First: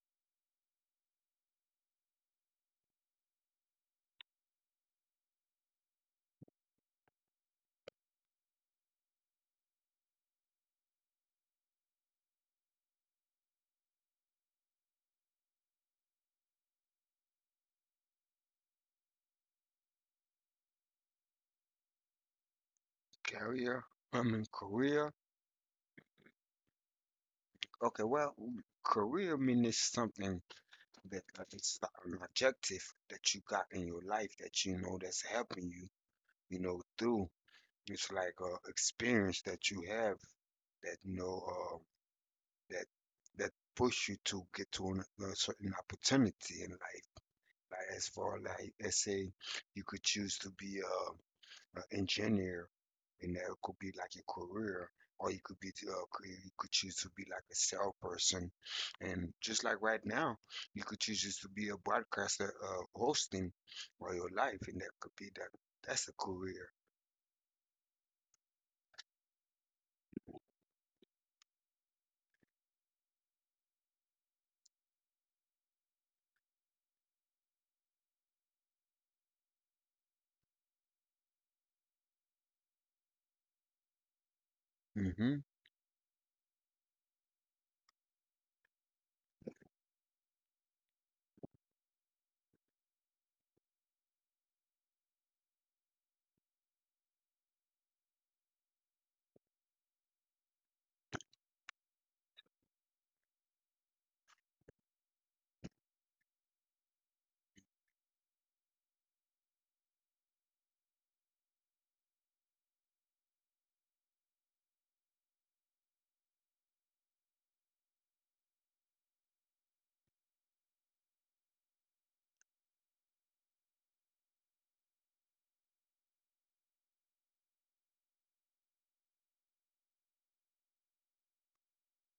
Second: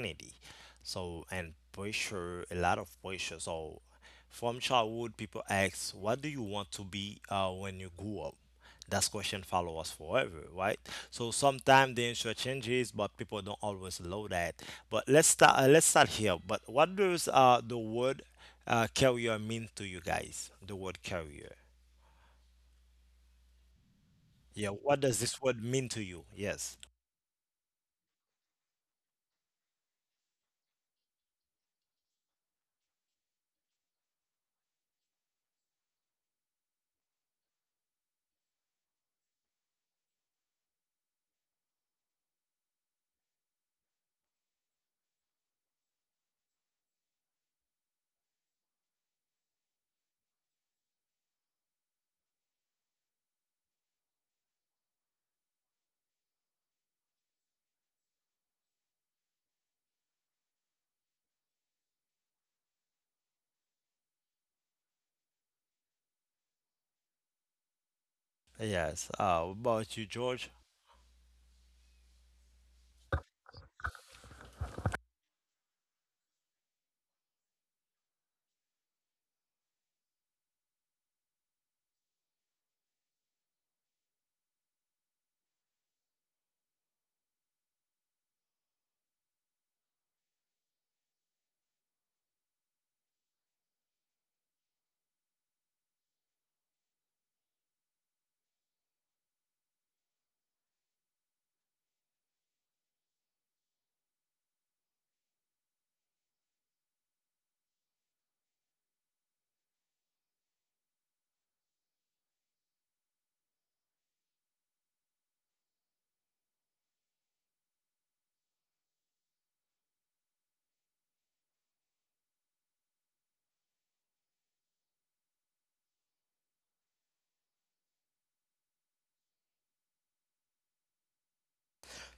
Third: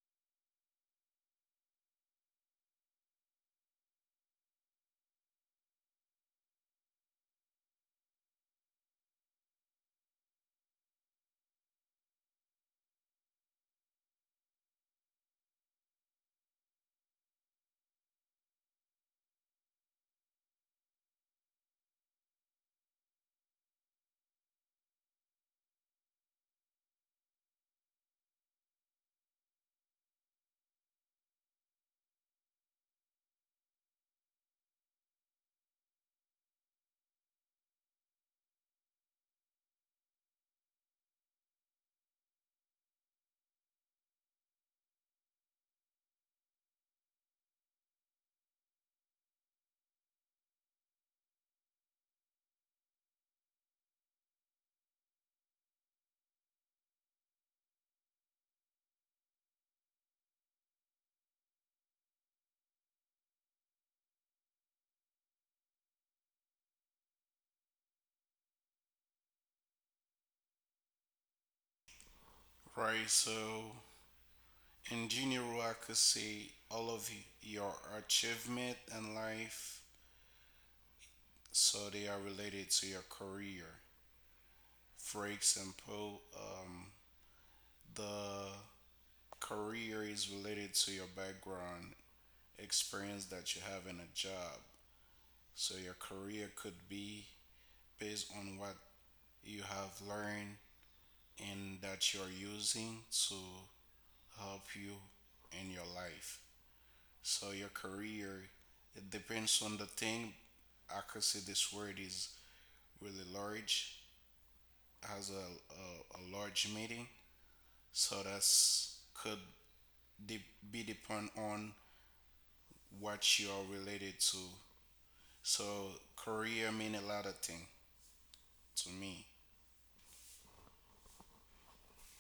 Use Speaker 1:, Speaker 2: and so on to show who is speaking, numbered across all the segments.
Speaker 1: identity. So and pressure, a lot of pressure. So from childhood, people ask, "What do you want to be when you grow up?" That question follow us forever, right? So sometimes the answer changes, but people don't always know that. But let's start. Let's start here. But what does the word carrier mean to you guys? The word carrier.
Speaker 2: Career, I mean
Speaker 1: Yeah. What
Speaker 2: career.
Speaker 1: does this word mean to you? Yes.
Speaker 2: Okay, well, career means something that it's an objective that you got in your life that you know that's helping you through. It's like a experience that you have that that that push you to get to a certain opportunity in life. Like as far like let's say you could choose to be a engineer, and that could be like a career, or you could be you could choose to be like a salesperson, and just like right now, you could choose just to be a broadcaster, hosting all your life, and that could be that. That's a career.
Speaker 1: Yes. What about you, George?
Speaker 3: Right, so in general, I could say all of your achievement in life, so they are related to your career. For
Speaker 2: hmm
Speaker 3: example, the career is related to your background experience that you have in a job. So your career could be based on what you have learned and that you're using to help you in your life. So your career, it depends on the thing. I could say this word is really large, has a large meaning. So that's could de- be depend on what you are related to. So career mean a lot of thing to me.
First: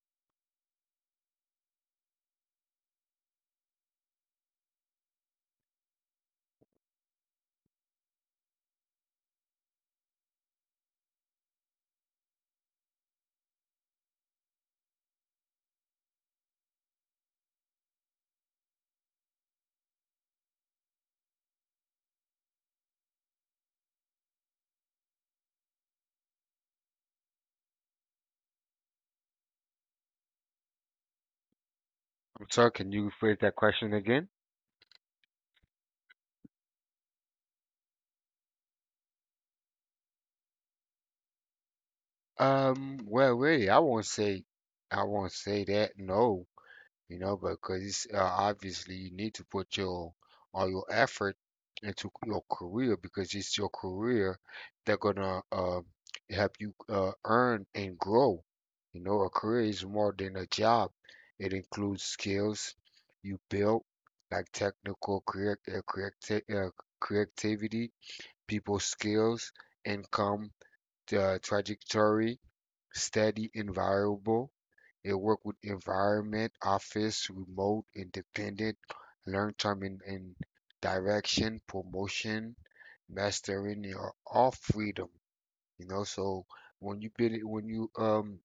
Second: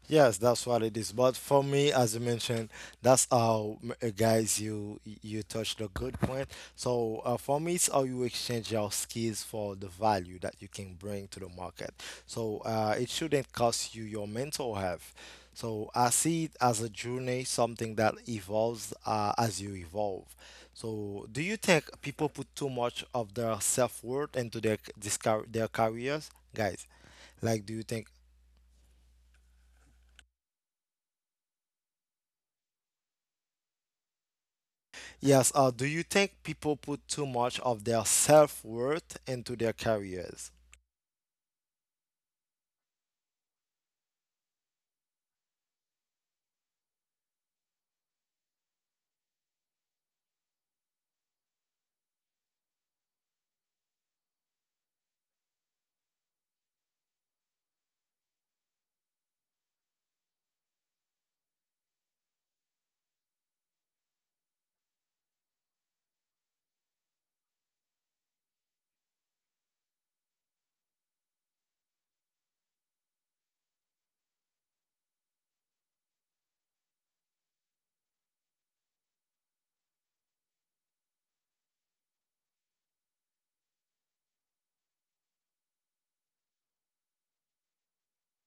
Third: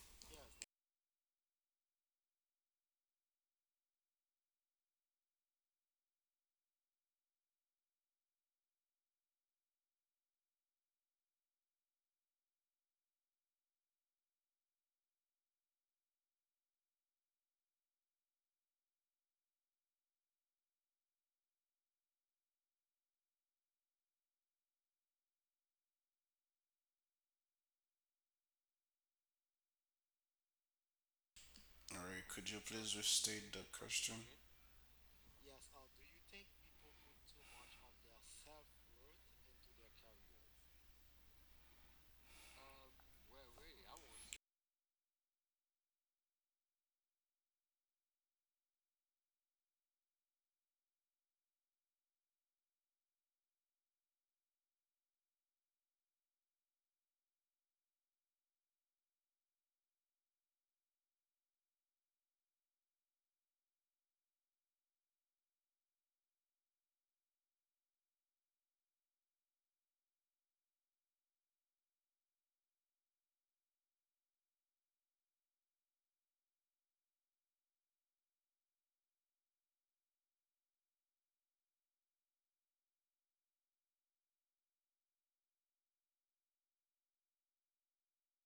Speaker 1: Yes, that's what it is. But for me, as you mentioned, that's how, guys, you touched a good point. So for me, it's how you exchange your skills for the value that you can bring to the market. So it shouldn't cost you your mental health. So I see it as a journey, something that evolves as you evolve. So do you think people put too much of their self-worth into their careers? Guys, like, do you think
Speaker 3: All right,
Speaker 2: I'm
Speaker 3: could you
Speaker 2: sorry, can
Speaker 3: please
Speaker 2: you rephrase
Speaker 3: restate
Speaker 2: that
Speaker 3: the
Speaker 2: question
Speaker 3: question?
Speaker 2: again?
Speaker 1: Yes, uh, do you think people put too much of their self-worth into their careers?
Speaker 2: Well, really, I won't say that. No, you know, because obviously you need to put your all your effort into your career because it's your career that gonna help you earn and grow. You know, a career is more than a job. It includes skills you build, like technical creativity, people skills, income, trajectory, steady, environable. It work with environment, office, remote, independent, learn term in direction, promotion, mastering. You're all freedom. You know, so when you build it, when you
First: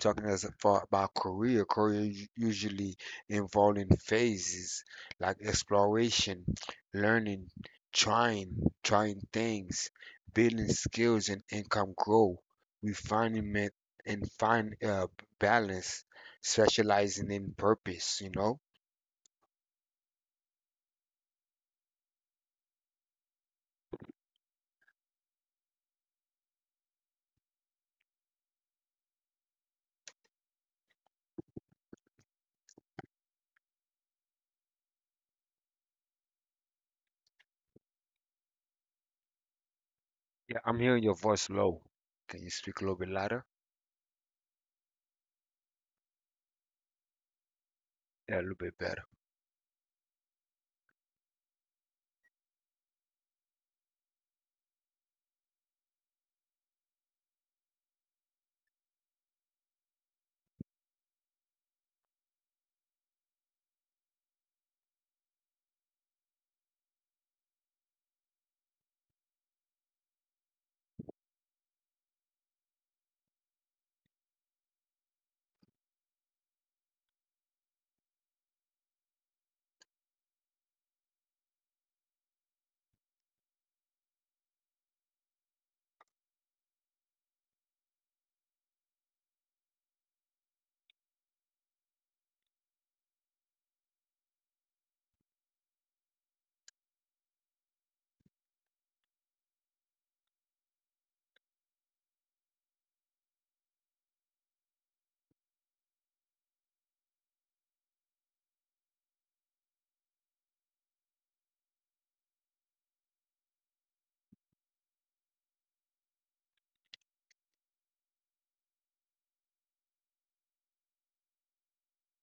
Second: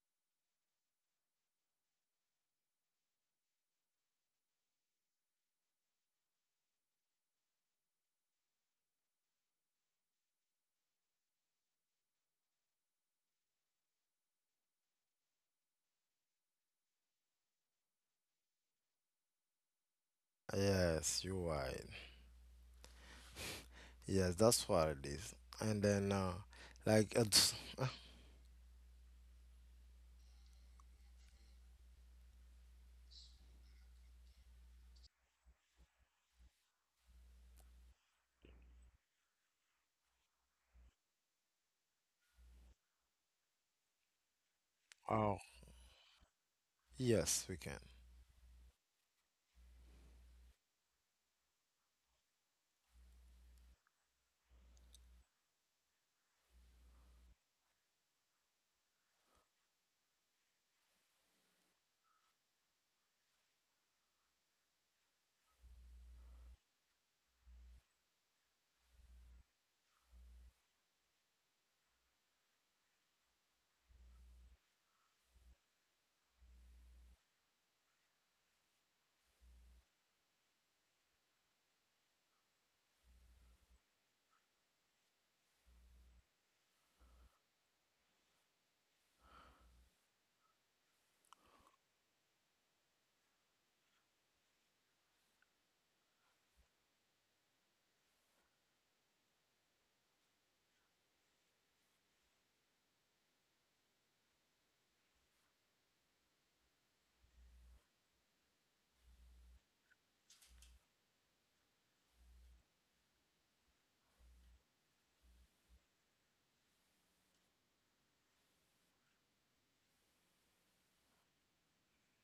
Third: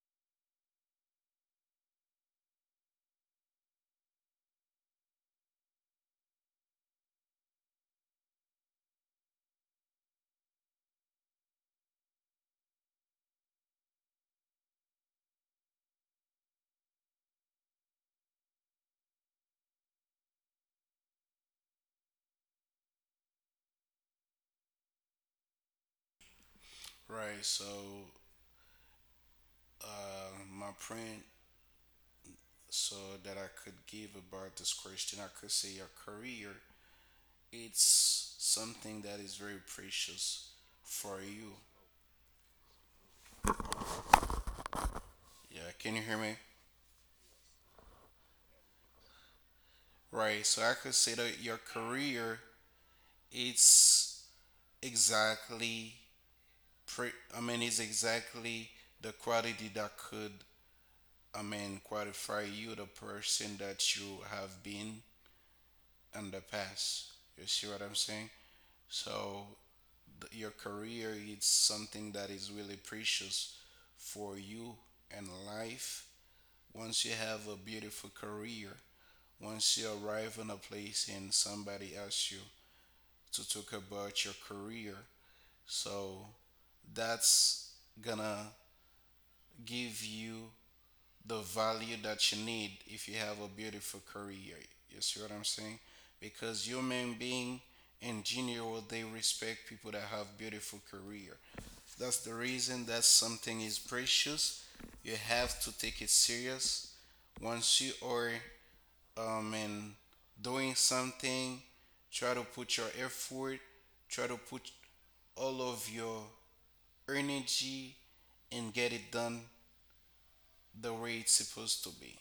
Speaker 2: talking as far about career, usually involving phases like exploration, learning, trying, trying things, building skills and income growth, refinement and find balance, specializing in purpose, you know?
Speaker 1: Yes, you're right. Yes, that's what it is. And then, like,
Speaker 3: Right.
Speaker 1: it's,
Speaker 3: So my print so that I could give about this question, I could say your career it's something that is very precious
Speaker 2: Yeah, I'm hearing your
Speaker 3: for
Speaker 2: voice
Speaker 3: you.
Speaker 2: low. Can you speak a little bit louder?
Speaker 1: oh,
Speaker 3: Yeah, can you hear me?
Speaker 1: yes, we can.
Speaker 2: Yeah, a little bit better.
Speaker 3: Right. So I could say that your career, it's exactly I mean it's exactly the quality that could I mean qualify you the person that you have been in the past. You see what I'm saying? So your career it's something that is really precious for you and life, once you have a beautiful career, once you arrive in a place and somebody asks you to talk about your career, so that's gonna give you the value that you need if you have a beautiful career. You see what I'm saying? Because human being in general they respect people that have beautiful career. That's the reason that something is precious. You have to take it serious once you are and doing something, try to put your effort, try to put all of your energy and get it done the way it's supposed to be.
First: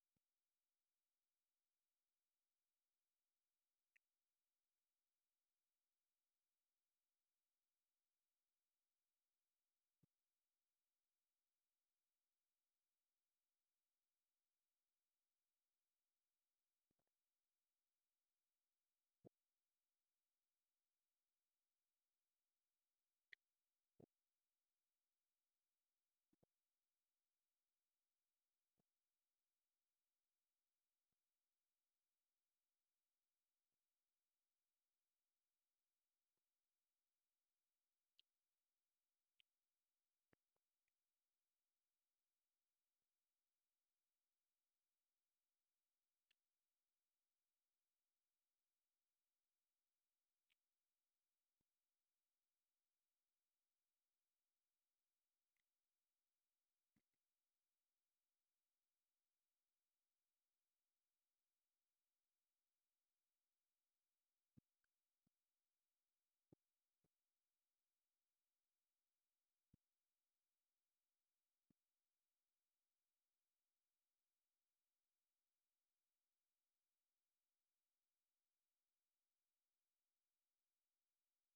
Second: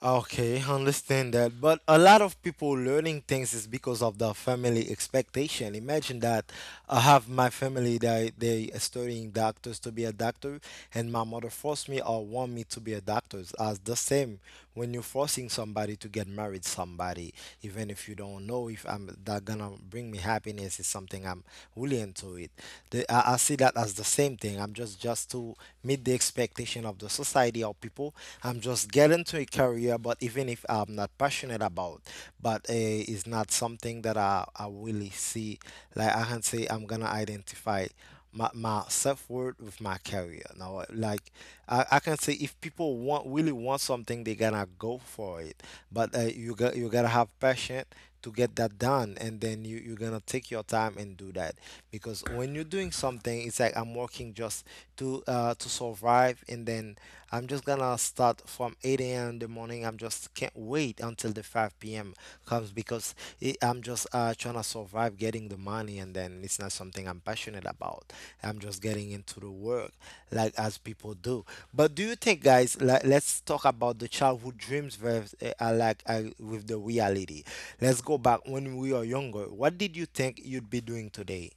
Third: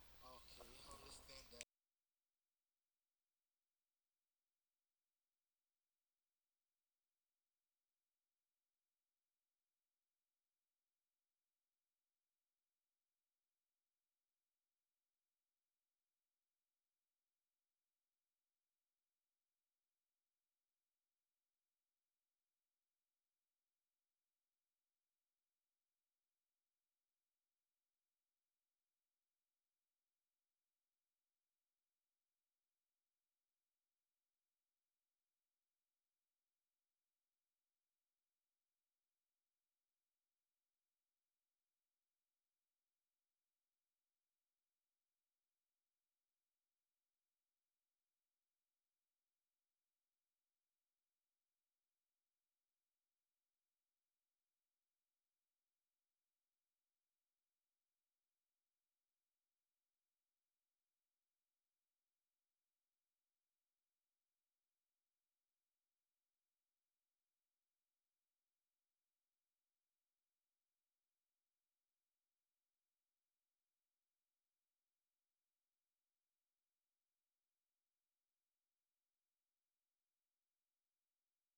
Speaker 1: Okay, I understand that. But a lot of people learning things is because of the family expectation. Imagine that I have my family that they are studying doctors to be a doctor, and my mother forced me or want me to be a doctor. As the same when you're forcing somebody to get married somebody, even if you don't know if I'm that gonna bring me happiness is something I'm willing to it. I see that as the same thing. I'm just to meet the expectation of the society or people. I'm just getting to a career, but even if I'm not passionate about, but it's not something that I really see. Like I can say I'm gonna identify my self-worth with my career. Now, like I can say if people want really want something, they gonna go for it. But uh, you gotta have passion to get that done and then you're gonna take your time and do that because when you're doing something it's like I'm working just to survive and then I'm just gonna start from 8 a.m. in the morning I'm just can't wait until the 5 p.m. comes because I'm just trying to survive getting the money and then it's not something I'm passionate about. I'm just getting into the work like as people do. But do you think guys like, let's talk about the childhood dreams versus with the reality. Let's go back when we were younger. What did you think you'd be doing today?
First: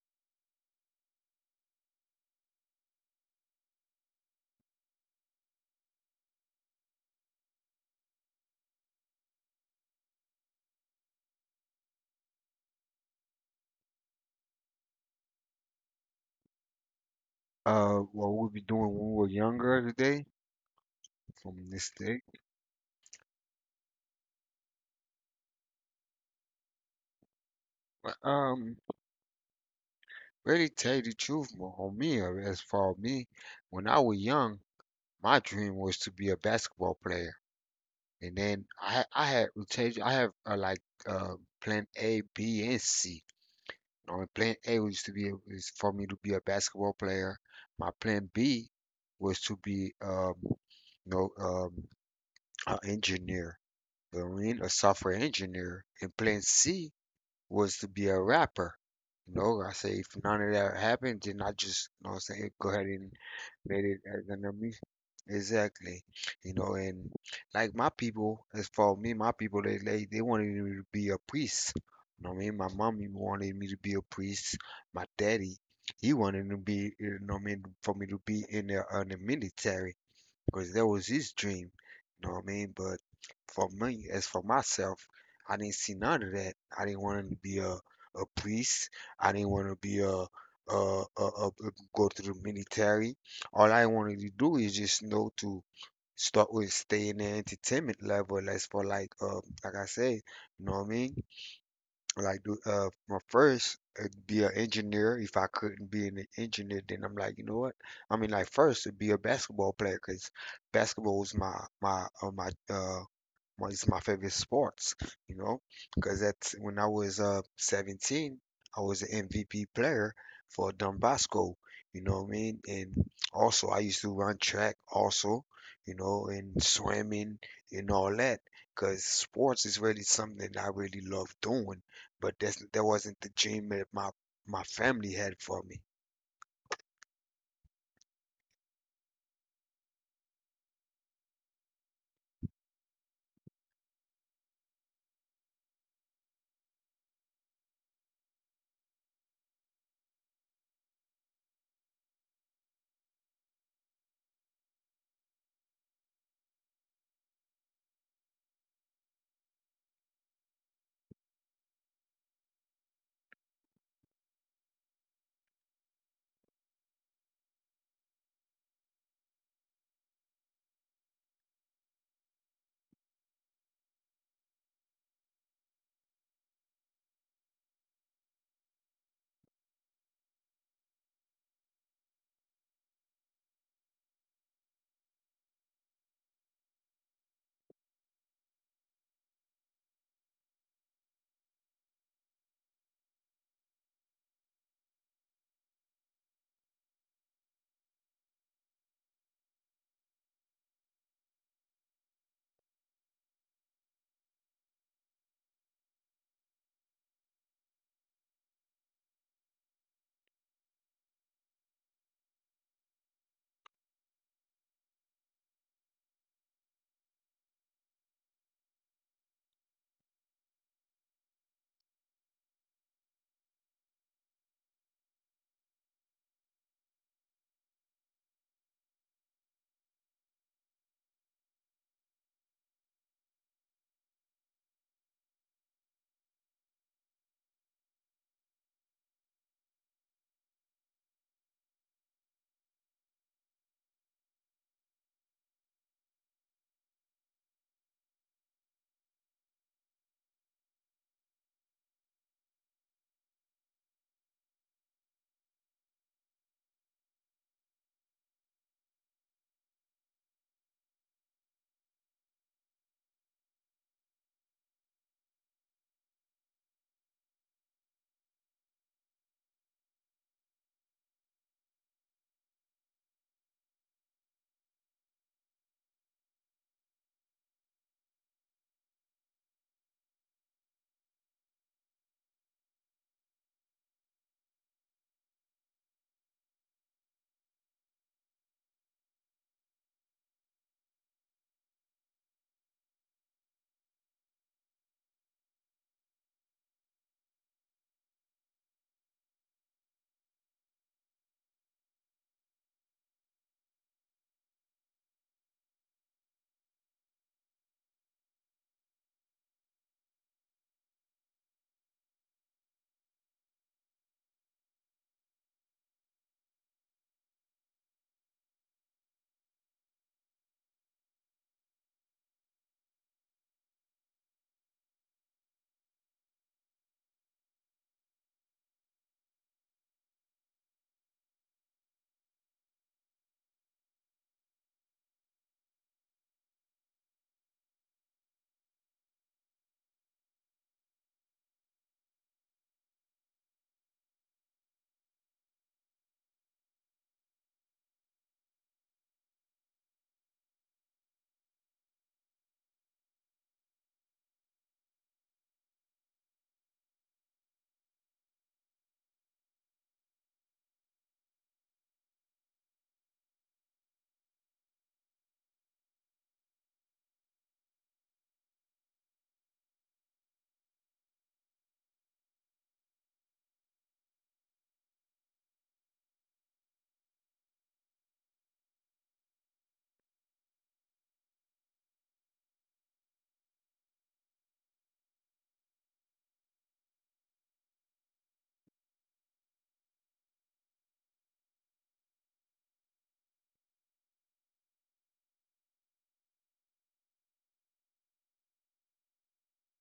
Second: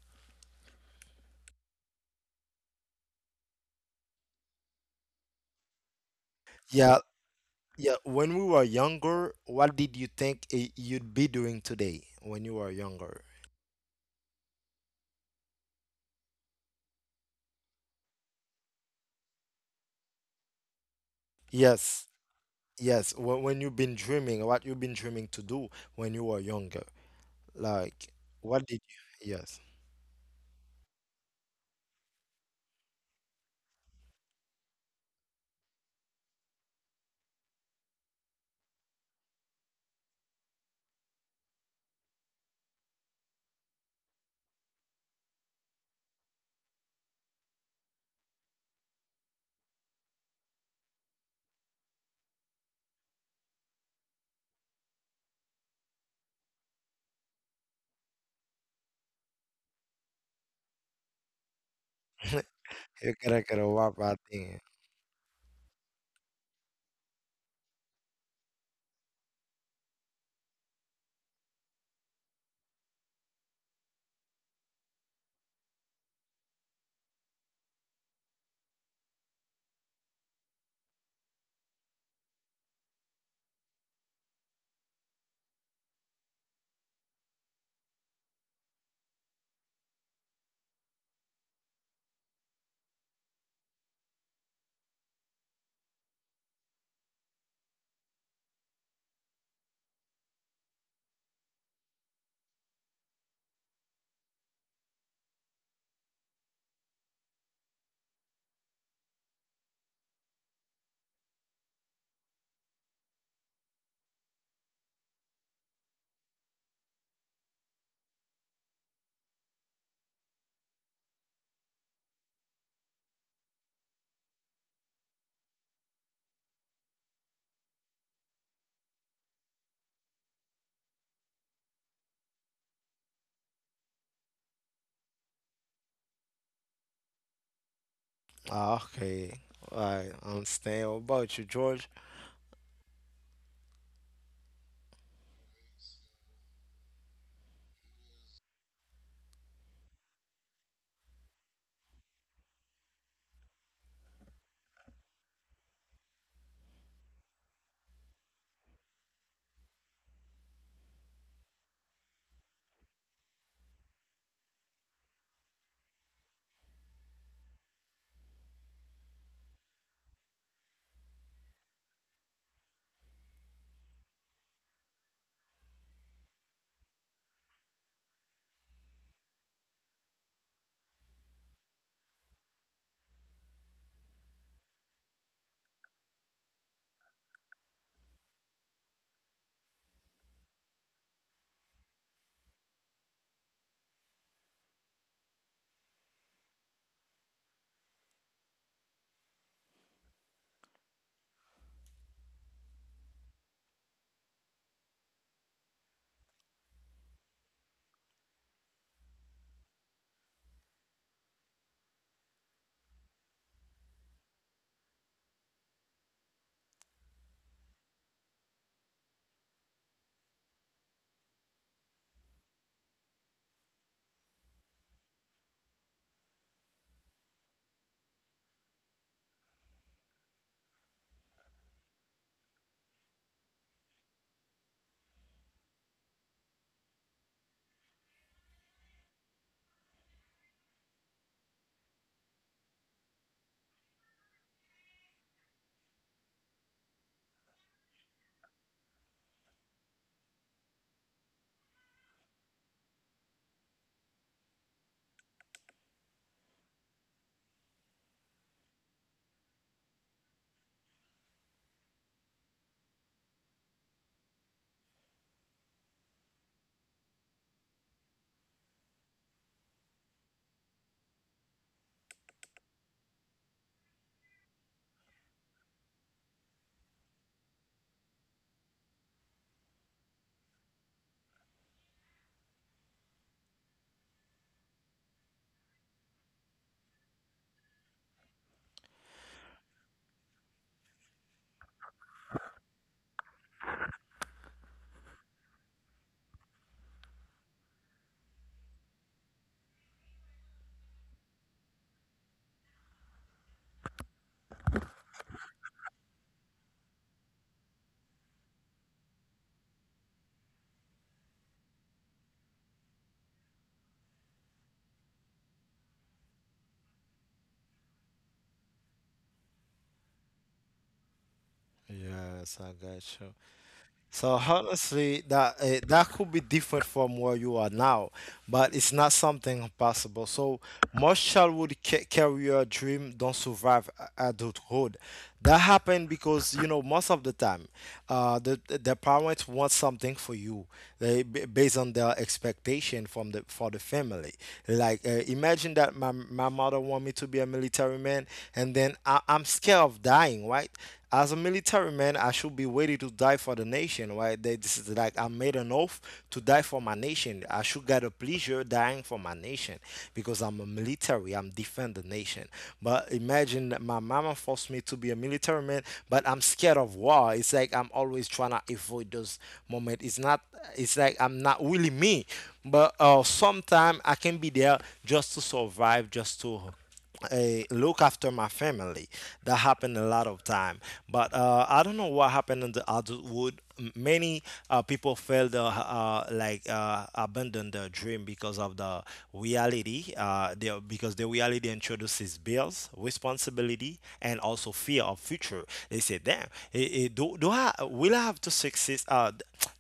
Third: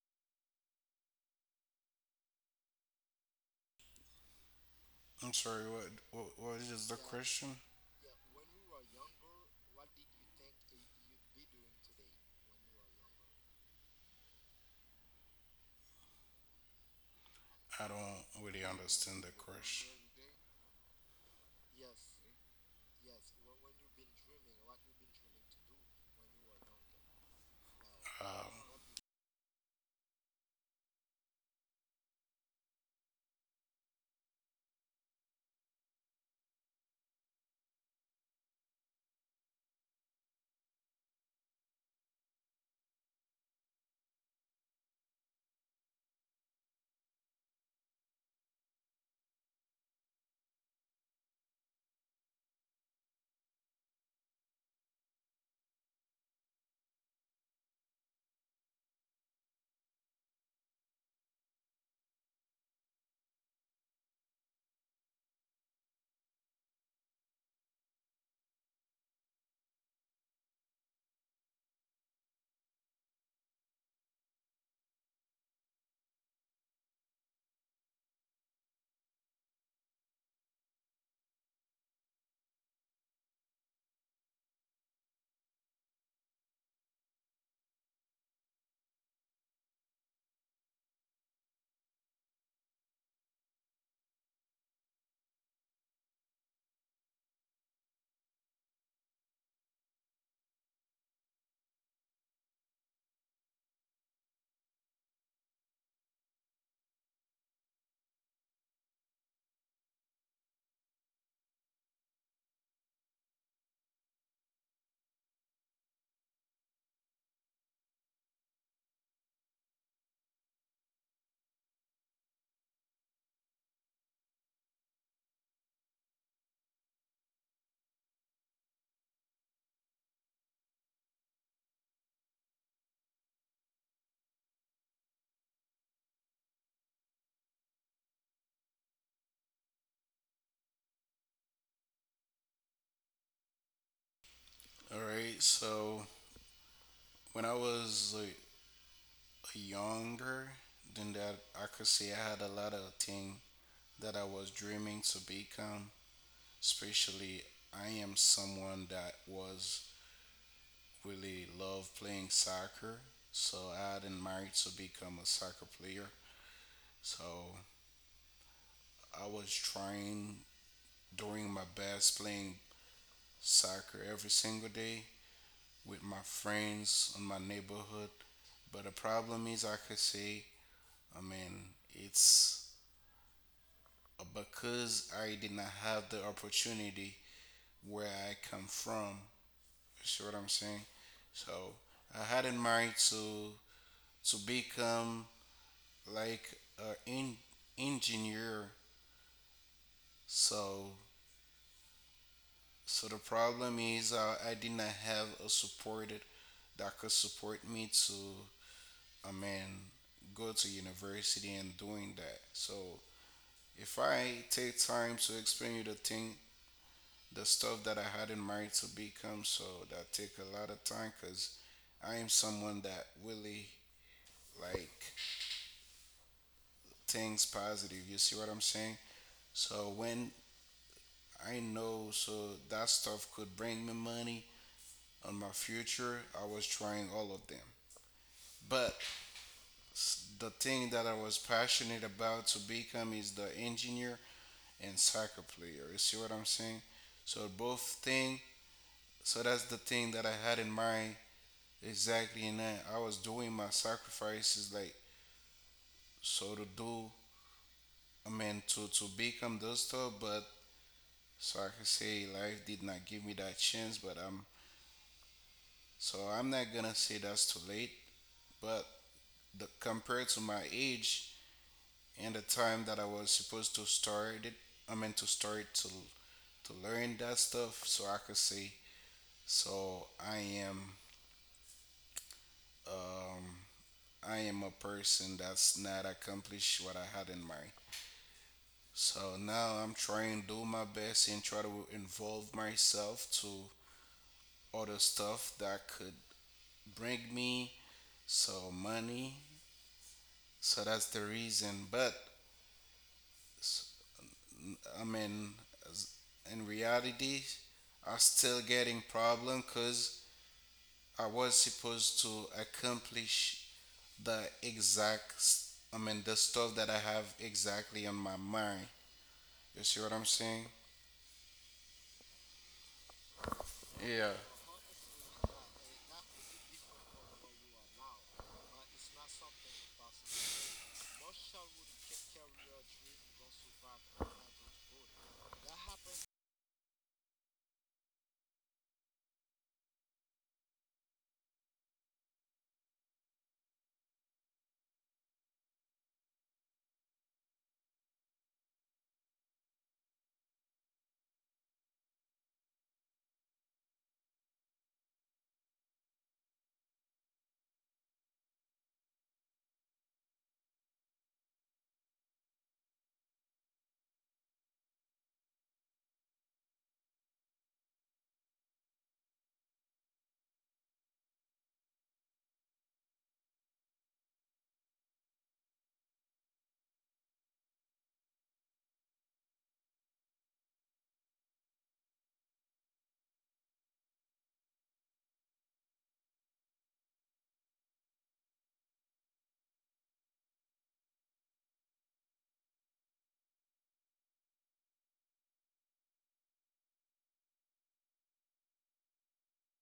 Speaker 3: I'm sorry, what is the
Speaker 1: Yeah,
Speaker 3: question?
Speaker 1: yeah. When we were younger, what did you think you'd be doing today when you were younger?
Speaker 3: I
Speaker 2: What
Speaker 3: don't
Speaker 2: we be
Speaker 3: really
Speaker 2: doing when we
Speaker 3: understand
Speaker 2: were
Speaker 3: the
Speaker 2: younger
Speaker 3: question.
Speaker 2: today from this
Speaker 1: Yes,
Speaker 2: day?
Speaker 1: yes. When you've been dreaming, what you've been dreaming to do when you were younger. Like,
Speaker 3: Um,
Speaker 1: what
Speaker 2: Um,
Speaker 1: did you? Yes.
Speaker 2: Really tell you the truth, on me, or as for me, when I was young, my dream was to be a basketball player. And then I had to tell you, I have plan A, B, and C. You know, and plan A was to be is for me to be a basketball player. My plan B was to be know um, an engineer, you know what I mean, a software engineer. And plan C was to be a rapper. You know, I say if none of that happened, then I just, you know, what I'm saying go ahead and
Speaker 1: You gotta get a
Speaker 2: let
Speaker 1: wap
Speaker 2: it
Speaker 1: out
Speaker 2: as an
Speaker 1: there.
Speaker 2: exactly. You know, and like my people, as for me, my people, they wanted me to be a priest. You know what I mean? My mommy wanted me to be a priest. My daddy, he wanted to be, you know what I mean, for me to be in the military because that was his dream. You know what I mean? But for me, as for myself, I didn't see none of that. I didn't want to be a priest. I didn't want to be a, a go to the military. All I wanted to do is just know to start with stay in the entertainment level. As for like I said, you know what I mean? Like do my first it'd be an engineer if I couldn't be an engineer then I'm like you know what I mean like first it'd be a basketball player because basketball is my well, it's my favorite sports, you know, because that's when I was 17, I was an MVP player for Donbasco, you know what I mean? And also I used to run track also, you know, and swimming and all that, because sports is really something that I really love doing, but that's that wasn't the dream that my family had for me.
Speaker 1: Ah, okay. I understand. What about you, George?
Speaker 3: all right, so when I was like, younger than that, I could say I had a lot of things that I was dreaming to become. Especially I am someone that was really love playing soccer. So I didn't marry to become a soccer player. So I was trying doing my best playing soccer every single day with my friends in my neighborhood. But the problem is I could say, I mean, it's because I did not have the opportunity where I come from. You see what I'm saying? So I had in mind to become like engineer. So so the problem is, I did not have a support that could support me to I mean go to university and doing that. So if I take time to explain you the thing, the stuff that I had in mind to become, so that take a lot of time because I am someone that really like things positive. You see what I'm saying? So when I know so that stuff could bring me money on my future, I was trying all of them. But the thing that I was passionate about to become is the engineer and soccer player. You see what I'm saying? So both thing. So that's the thing that I had in mind exactly, and I was doing my sacrifices like so to do. I mean to become those stuff, but so I could say life did not give me that chance, but I'm so I'm not gonna say that's too late. But the, compared to my age and the time that I was supposed to start it, I meant to start to learn that stuff. So I could say so I am, um, I am a person that's not accomplished what I had in mind. So now I'm trying to do my best and try to involve myself to other stuff that could bring me so money, so that's the reason. But s- i mean s- in reality I am still getting problem because I was supposed to accomplish the exact I mean the stuff that I have exactly on my mind. You see what I'm saying?
Speaker 1: Yes, I got. So
Speaker 3: Yeah,
Speaker 1: honestly, that that could be different from where you are now, but it's not something impossible. So most childhood career dream don't survive adulthood. That happened because you know most of the time, the parents want something for you, they based on their expectation from the for the family. Like, imagine that my mother want me to be a military man, and then I'm scared of dying, right? As a military man, I should be ready to die for the nation, right? That this is like I made an oath to die for my nation. I should get a pleasure dying for my nation because I'm a military. I'm defend the nation. But imagine that my mama forced me to be a military man, but I'm scared of war. It's like I'm always trying to avoid those moments. It's not. It's like I'm not really me but sometimes I can be there just to survive, just to uh, look after my family. That happened a lot of time, but I don't know what happened in the adulthood. Many people felt abandoned their dream because of the reality. Because the reality introduces bills, responsibility, and also fear of future. They say, "Damn, do I will I have to succeed?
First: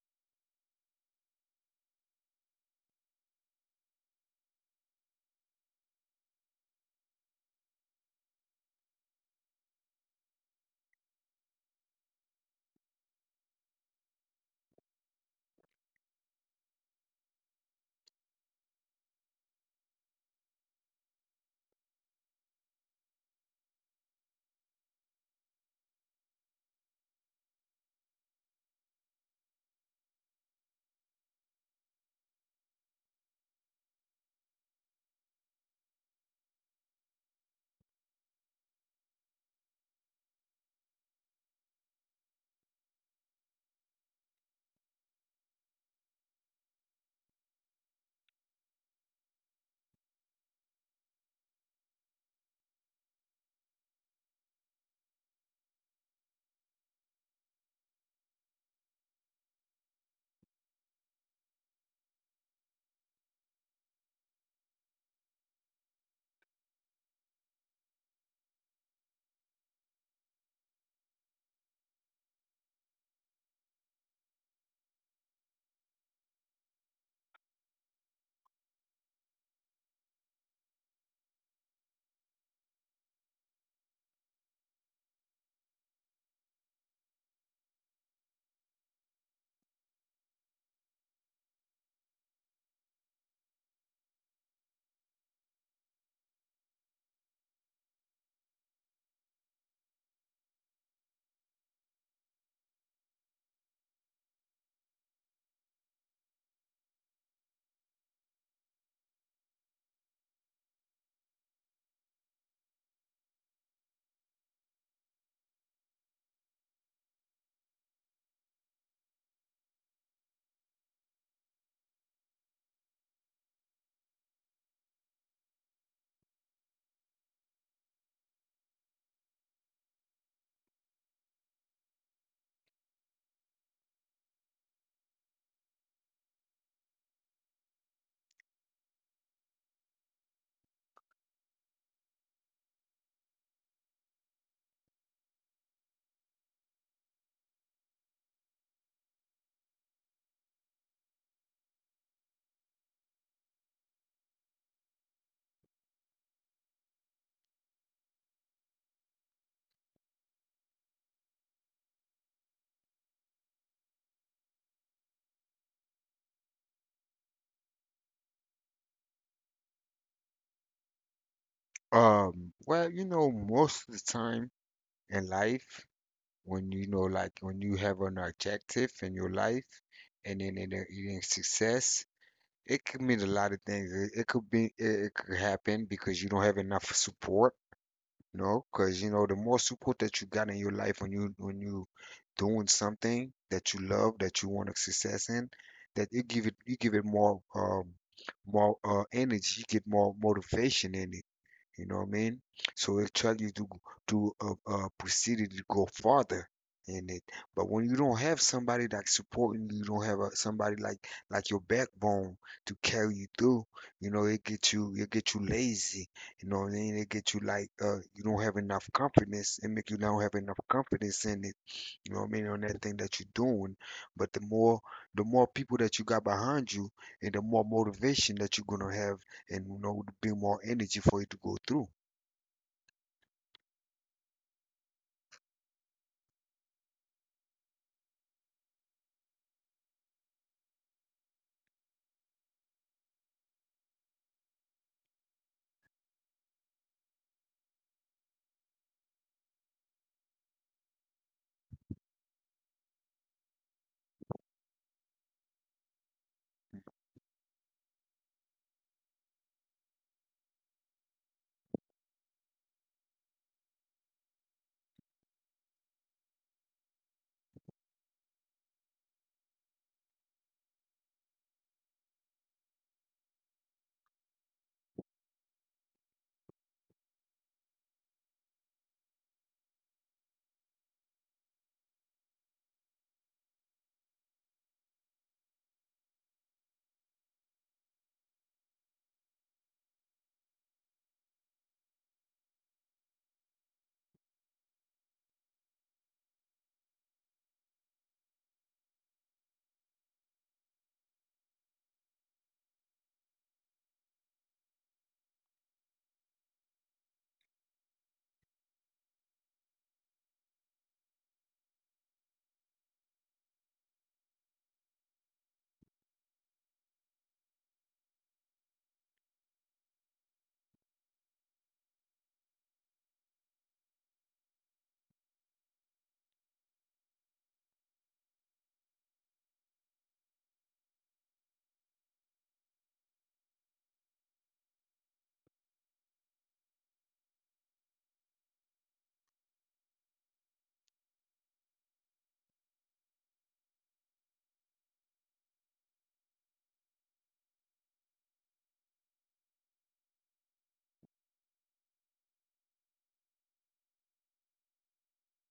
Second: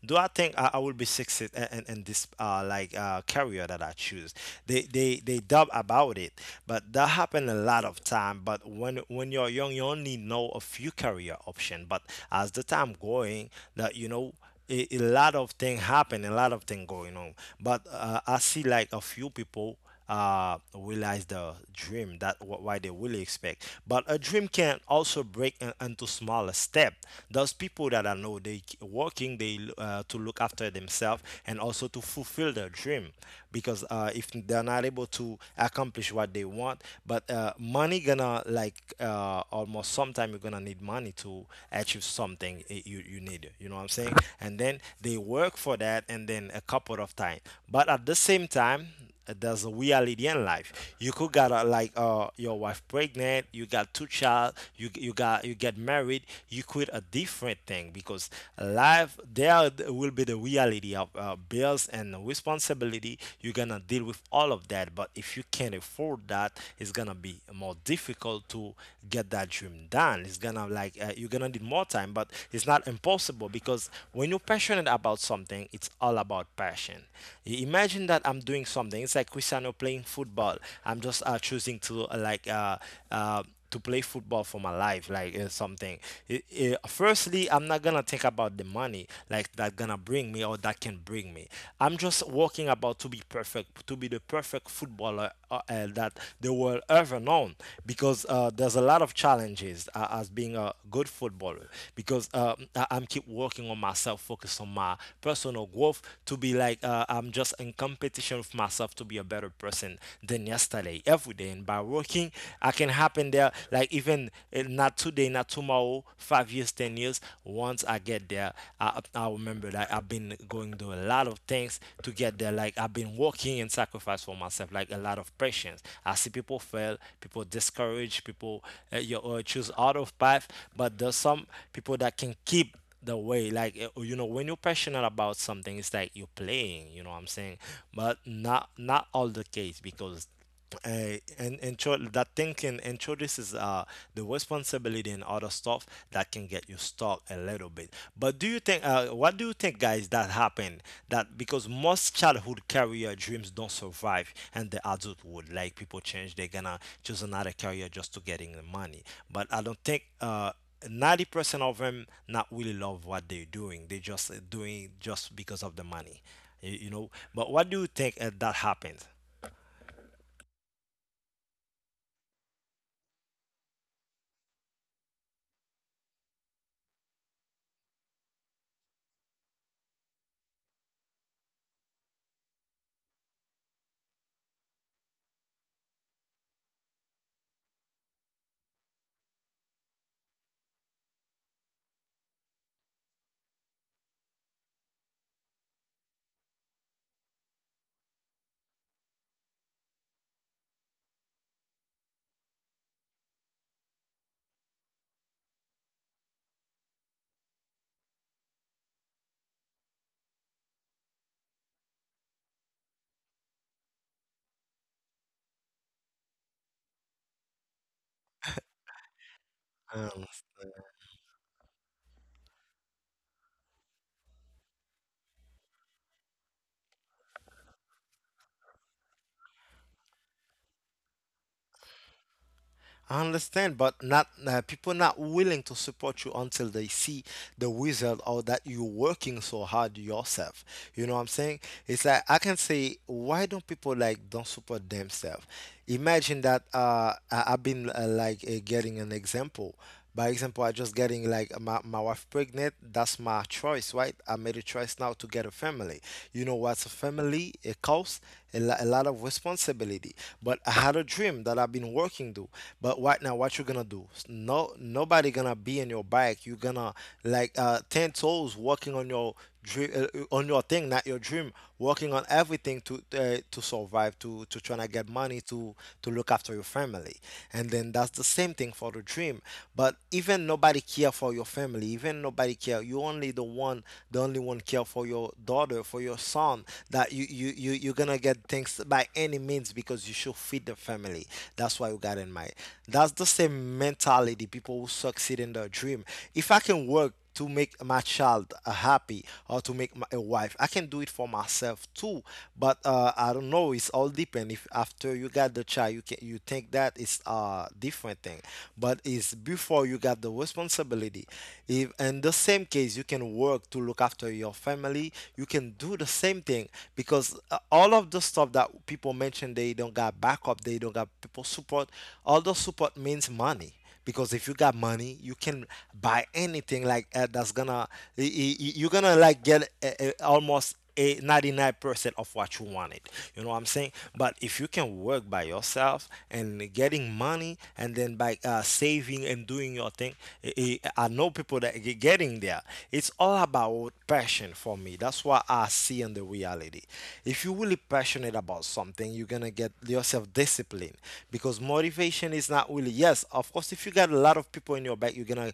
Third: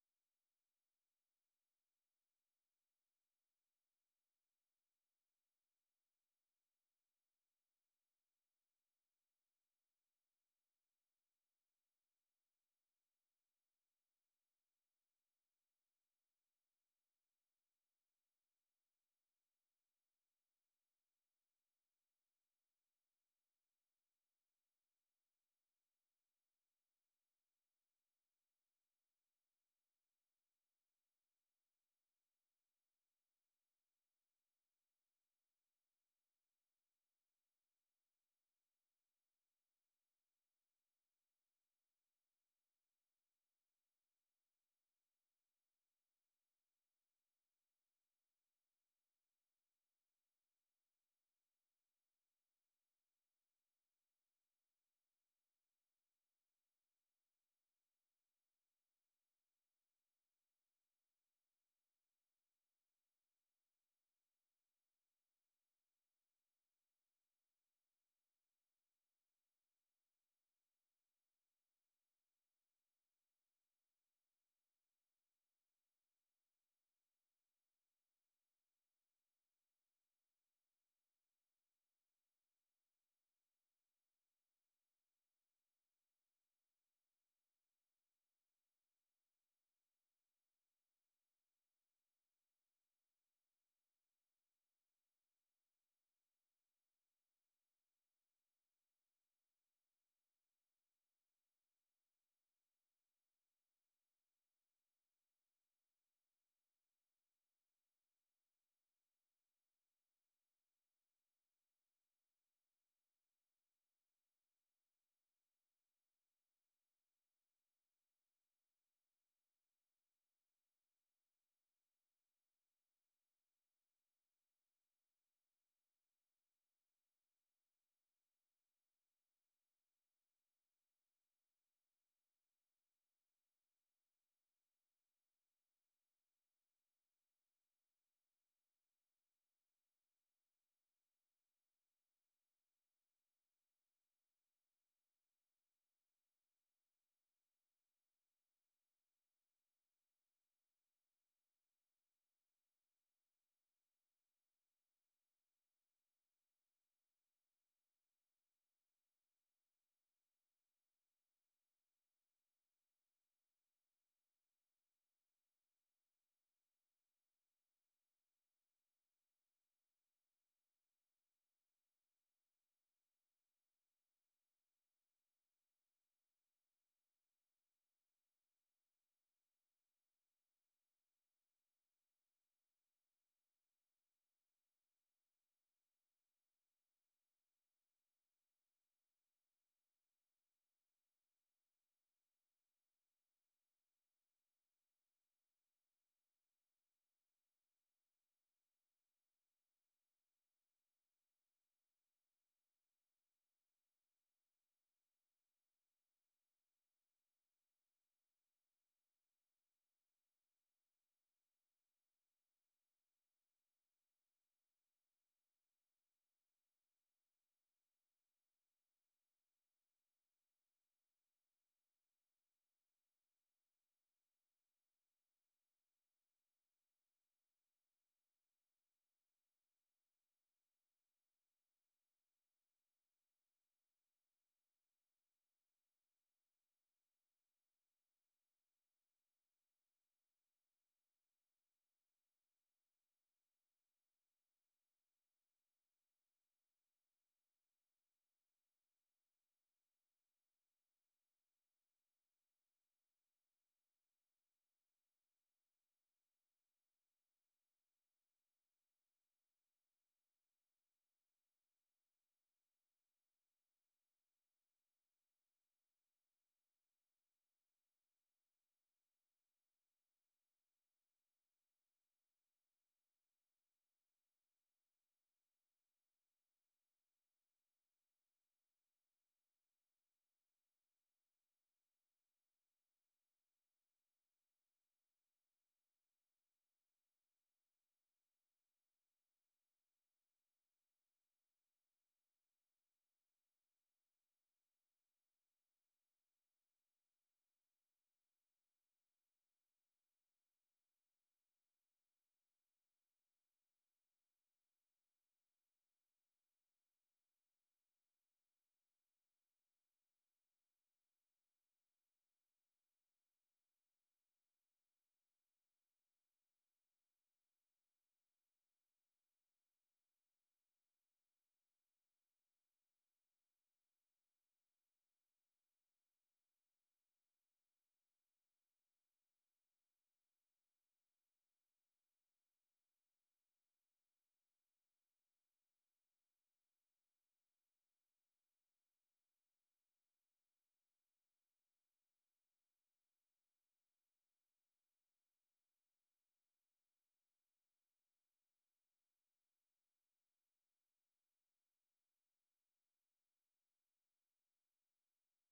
Speaker 1: Do I?" Not think I will be success in this career that I choose. They dub about it, but that happened a lot of time. But when you're young, you only know a few career option. But as the time going, that you know a lot of thing happen, a lot of thing going on. But I see like a few people realize the dream. That why they really expect. But a dream can also break into smaller step. Those people that I know they working they to look after themselves and also to fulfill their dream, because if they're not able to accomplish what they want, but money gonna like almost sometime you're gonna need money to achieve something you you need. You know what I'm saying? And then they work for that, and then a couple of time. But at the same time there's a reality in life. You could got your wife pregnant. You got two child. You get married. You quit a different thing because life there will be the reality of bills and responsibility. You're gonna deal with all of that. But if you can't afford that, it's gonna be more difficult to get that dream done. It's gonna like you're gonna need more time, but it's not impossible because when you're passionate about something, it's all about passion. Imagine that I'm doing something. It's like Cristiano playing football. I'm just choosing to uh, to play football for my life, like something. Firstly, I'm not gonna think about the money like that gonna bring me or that can bring me. I'm just working about to be perfect, to be the perfect footballer that they were ever known because there's a lot of challenges as being a good footballer because I'm keep working on myself, focus on my personal growth to be like I'm just in competition with myself to be a better person than yesterday every day. And by working, I can happen there like even not today, not tomorrow, 5 years, 10 years. Once I get there, I remember that I've been going through a lot of things to get there. Like I've been working and sacrifice for myself, like a lot of patience. I see people fail, people discourage, people you choose out of path, but there's some people that can keep the way like you know when you're passionate about something it's like you're playing you know what I'm saying. But not not all the case because and intro that thinking introduces the responsibility and other stuff that can get you stuck a little bit. But do you think what do you think guys that happened that because most childhood career dreams don't survive and the adulthood like people change they're gonna choose another career just to getting the money but I don't think 90% of them not really love what they're doing. They just doing just because of the money. You you know but what do you think that happened.
Speaker 2: Well, you know, most of the time in life, when you know, like when you have an objective in your life and then in a success, it could mean a lot of things. It could be, it could happen because you don't have enough support, you know, because you know the more support that you got in your life when you doing something that you love that you want a success in, that you give it more energy, you get more motivation in it. You know what I mean? So it tell you to proceed it to go farther in it. But when you don't have somebody like supporting you, you don't have a, somebody like your backbone to carry you through. You know, it get you lazy. You know what I mean? It get you like you don't have enough confidence. It make you not have enough confidence in it. You know what I mean? On that thing that you're doing. But the more people that you got behind you, and the more motivation that you're gonna have, and you know would be more energy for you to go through.
Speaker 1: I understand, but not people not willing to support you until they see the result or that you're working so hard yourself. You know what I'm saying? It's like I can say, why don't people like don't support themselves? Imagine that I've been getting an example. By example, I just getting like my wife pregnant. That's my choice, right? I made a choice now to get a family. You know what's a family? It costs a lot of responsibility. But I had a dream that I've been working to. But right now, what you gonna do? No, nobody gonna be in your back. You gonna like 10 toes walking on your dream on your thing, not your dream. Working on everything to to survive, to trying to get money, to look after your family, and then that's the same thing for the dream. But even nobody care for your family, even nobody care. You only the one, the only one care for your daughter, for your son. That you're gonna get things by any means because you should feed the family. That's why you got in mind. That's the same mentality people who succeed in their dream. If I can work to make my child happy or to make my a wife. I can do it for myself too, but I don't know. It's all depend. If after you got the child, you think that it's a different thing, but it's before you got the responsibility. If in the same case, you can work to look after your family. You can do the same thing because all of the stuff that people mention, they don't got backup, they don't got people support. All the support means money, because if you got money you can buy anything that's gonna you're gonna like get almost a 99% of what you wanted, you know what I'm saying. But if you can work by yourself and getting money and then by saving and doing your thing, I know people that are getting there. It's all about passion for me. That's what I see in the reality. If you're really passionate about something, you're gonna get yourself self-discipline, because motivation is not really, yes, of course, if you got a lot of people in your back, you're gonna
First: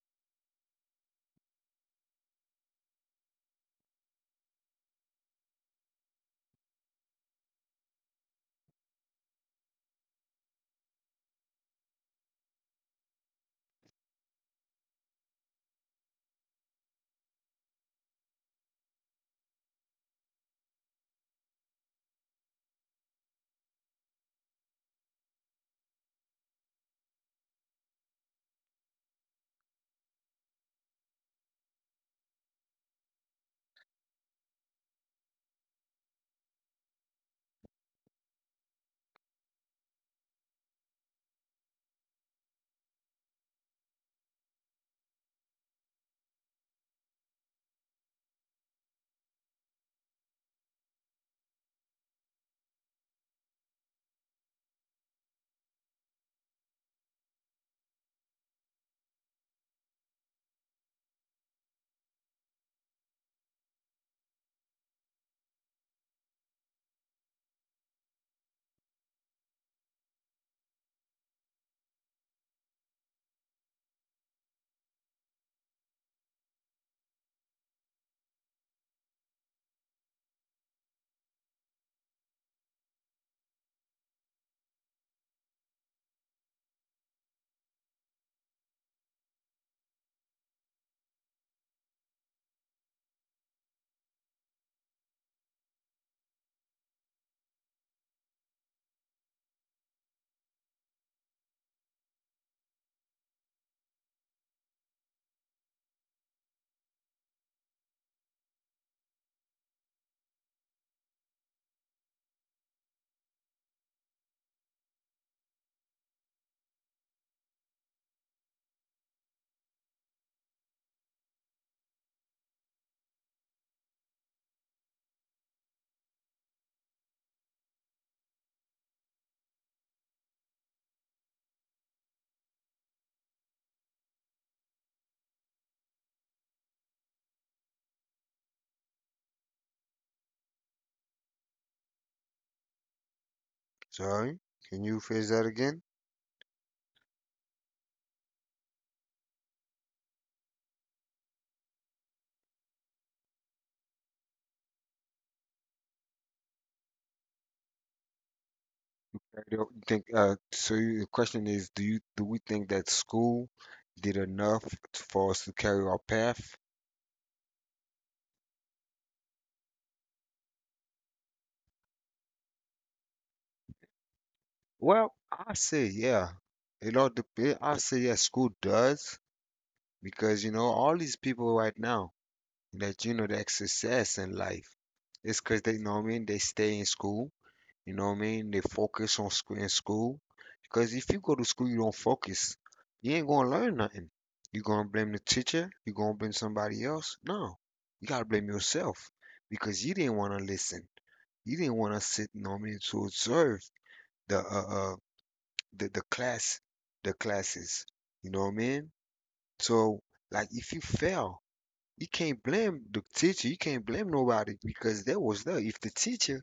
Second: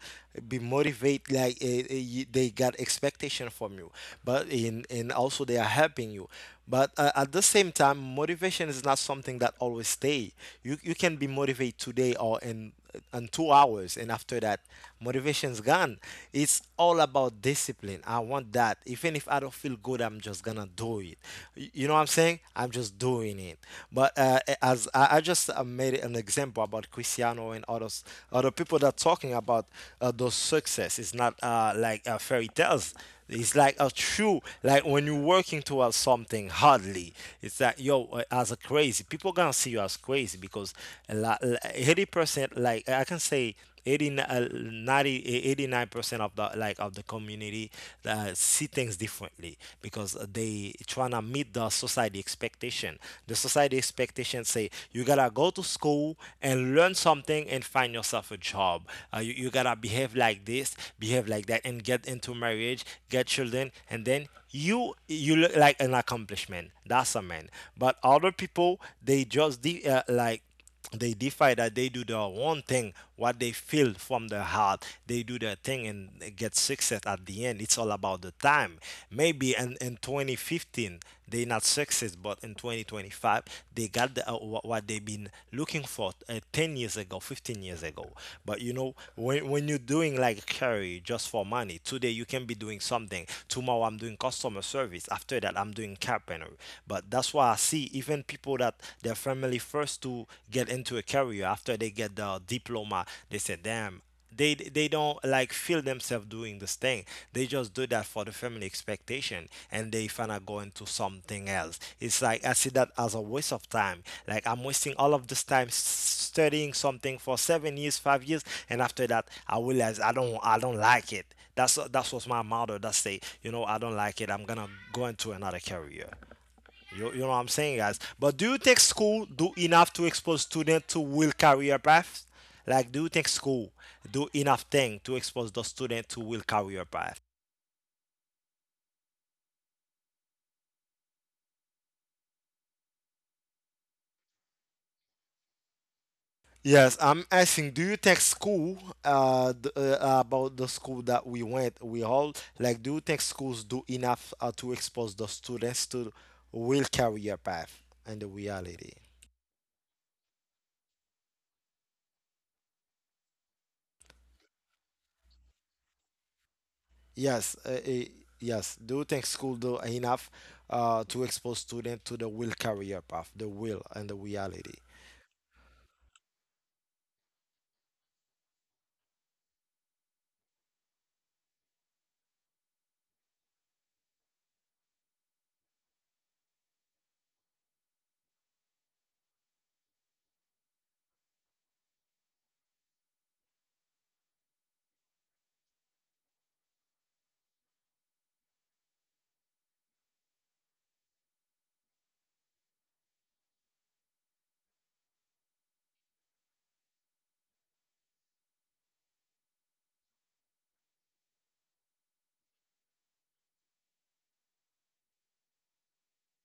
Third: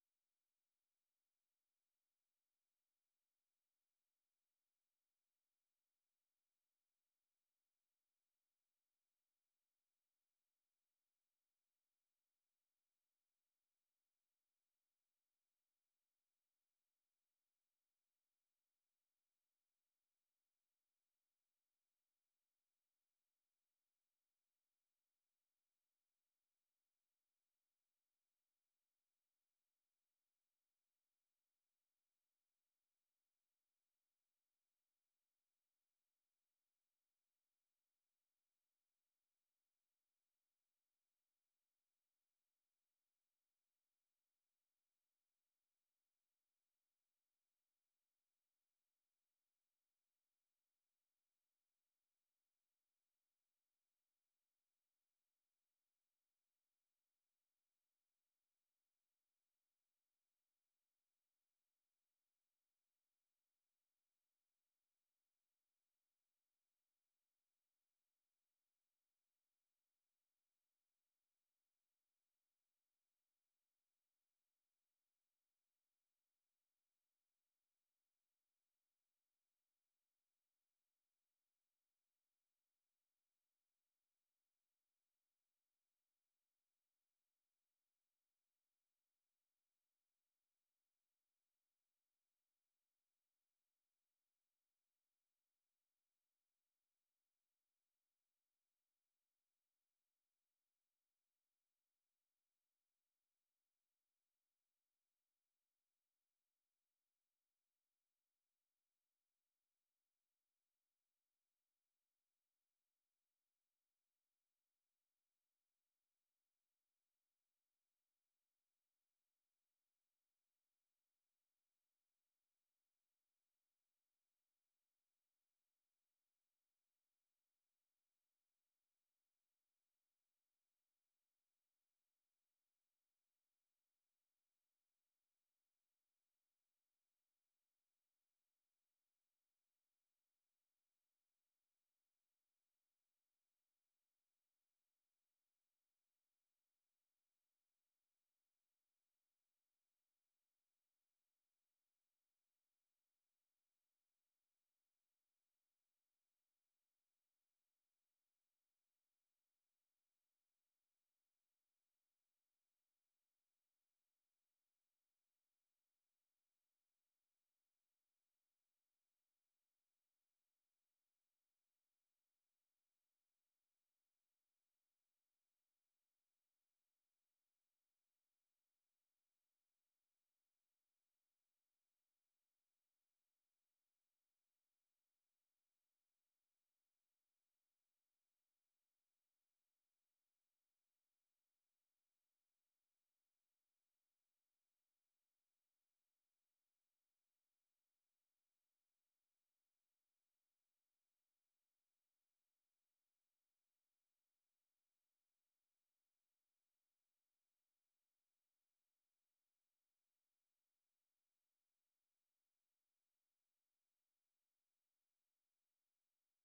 Speaker 1: be motivated, like they got expectation from you, but in, and also they are helping you. But at the same time motivation is not something that always stay. You can be motivated today or in and 2 hours, and after that motivation's gone. It's all about discipline. I want that even if I don't feel good, I'm just gonna do it. You know what I'm saying, I'm just doing it. But as I just made an example about Cristiano and others, other people that are talking about those success. It's not like fairy tales. It's like a true. Like when you're working towards something hardly, it's like, yo, as a crazy, people gonna see you as crazy because a lot, 80%, like I can say 80, 90, 89% of the, like of the community see things differently because they trying to meet the society expectation. The society expectation say, you gotta go to school and learn something and find yourself a job. You gotta behave like this, behave like that, and get into marriage, get children, and then you look like an accomplishment. That's a man. But other people, they just like they defy that. They do their own thing, what they feel from their heart. They do their thing and get success at the end. It's all about the time. Maybe in 2015 they not success, but in 2025 they got the, what they've been looking for 10 years ago, 15 years ago. But you know, when you're doing like carry just for money, today you can be doing something. Tomorrow I'm doing customer service. After that I'm doing carpentry. But that's why I see even people that their family the first to get into a career. After they get the diploma, they say, damn, they don't like feel themselves doing this thing. They just do that for the family expectation, and they finna go into something else. It's like I see that as a waste of time. Like, I'm wasting all of this time studying something for 7 years, 5 years, and after that I realize I don't like it. That's what my mother that say. You know, I don't like it, I'm gonna go into another career. You know what I'm saying, guys. But do you think school do enough to expose students to will career paths? Like, do you think school do enough thing to expose the student to will career path?
Speaker 2: Sorry, can you phrase that again?
Speaker 1: Yes, I'm asking. Do you think school, about the school that we went, we all like? Do you think schools do enough to expose the students to will career path and the reality?
Speaker 2: I don't think. So the question is, do you do we think that school did enough for us to carry our path?
Speaker 1: Yes, yes. Do you think school do enough to expose students to the real career path, the will and the reality?
Speaker 2: Well, I say yeah. It all depends. I say yes, school does. Because you know all these people right now that you know that success in life, it's because they, you know what I mean, they stay in school, you know what I mean, they focus on school in school. Because if you go to school you don't focus, you ain't gonna learn nothing. You gonna blame the teacher, you gonna blame somebody else. No, you gotta blame yourself, because you didn't want to listen, you didn't want to sit, you know what I mean, to observe the uh, uh the class, the classes, you know what I mean. So like if you fail, you can't blame the teacher. You can't blame nobody because that was there. If the teacher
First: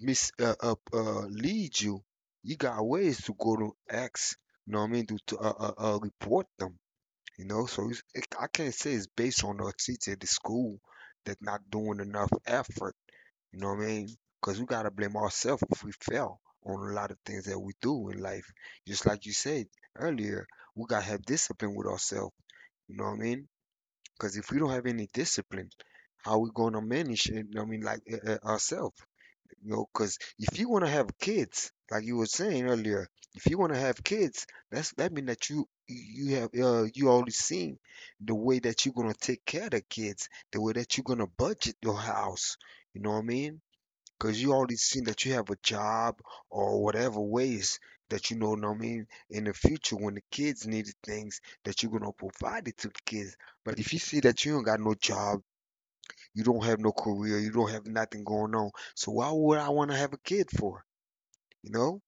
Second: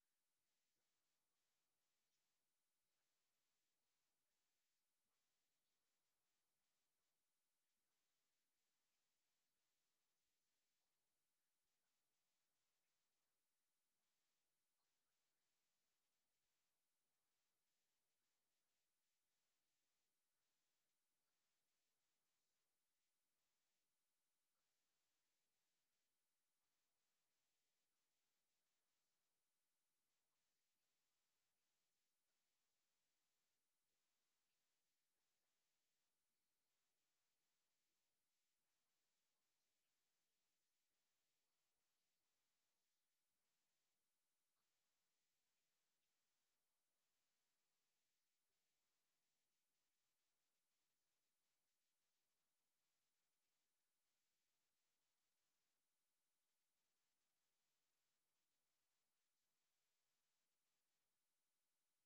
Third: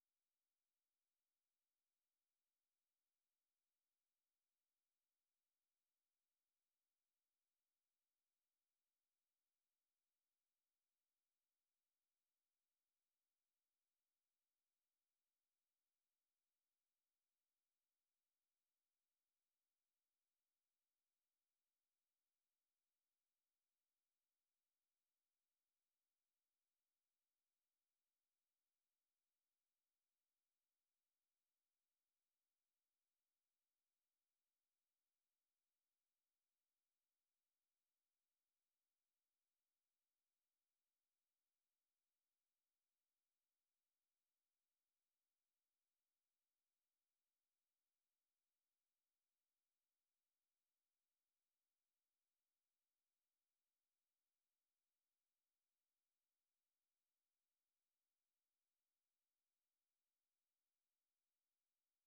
Speaker 2: mis leads you, you got ways to go to X. You know what I mean? To report them. You know, so it, I can't say it's based on the teacher at the school that's not doing enough effort. You know what I mean? Because we gotta blame ourselves if we fail on a lot of things that we do in life. Just like you said earlier, we gotta have discipline with ourselves. You know what I mean? Because if we don't have any discipline, how we gonna manage it? I mean, like ourselves, you know. Because if you wanna have kids, like you were saying earlier, if you wanna have kids, that's that mean that you have you already seen the way that you're gonna take care of the kids, the way that you're gonna budget your house. You know what I mean? Cause you already seen that you have a job or whatever ways that, you know what I mean, in the future when the kids need things, that you're gonna provide it to the kids. But if you see that you don't got no job, you don't have no career, you don't have nothing going on, so why would I wanna have a kid for? You know?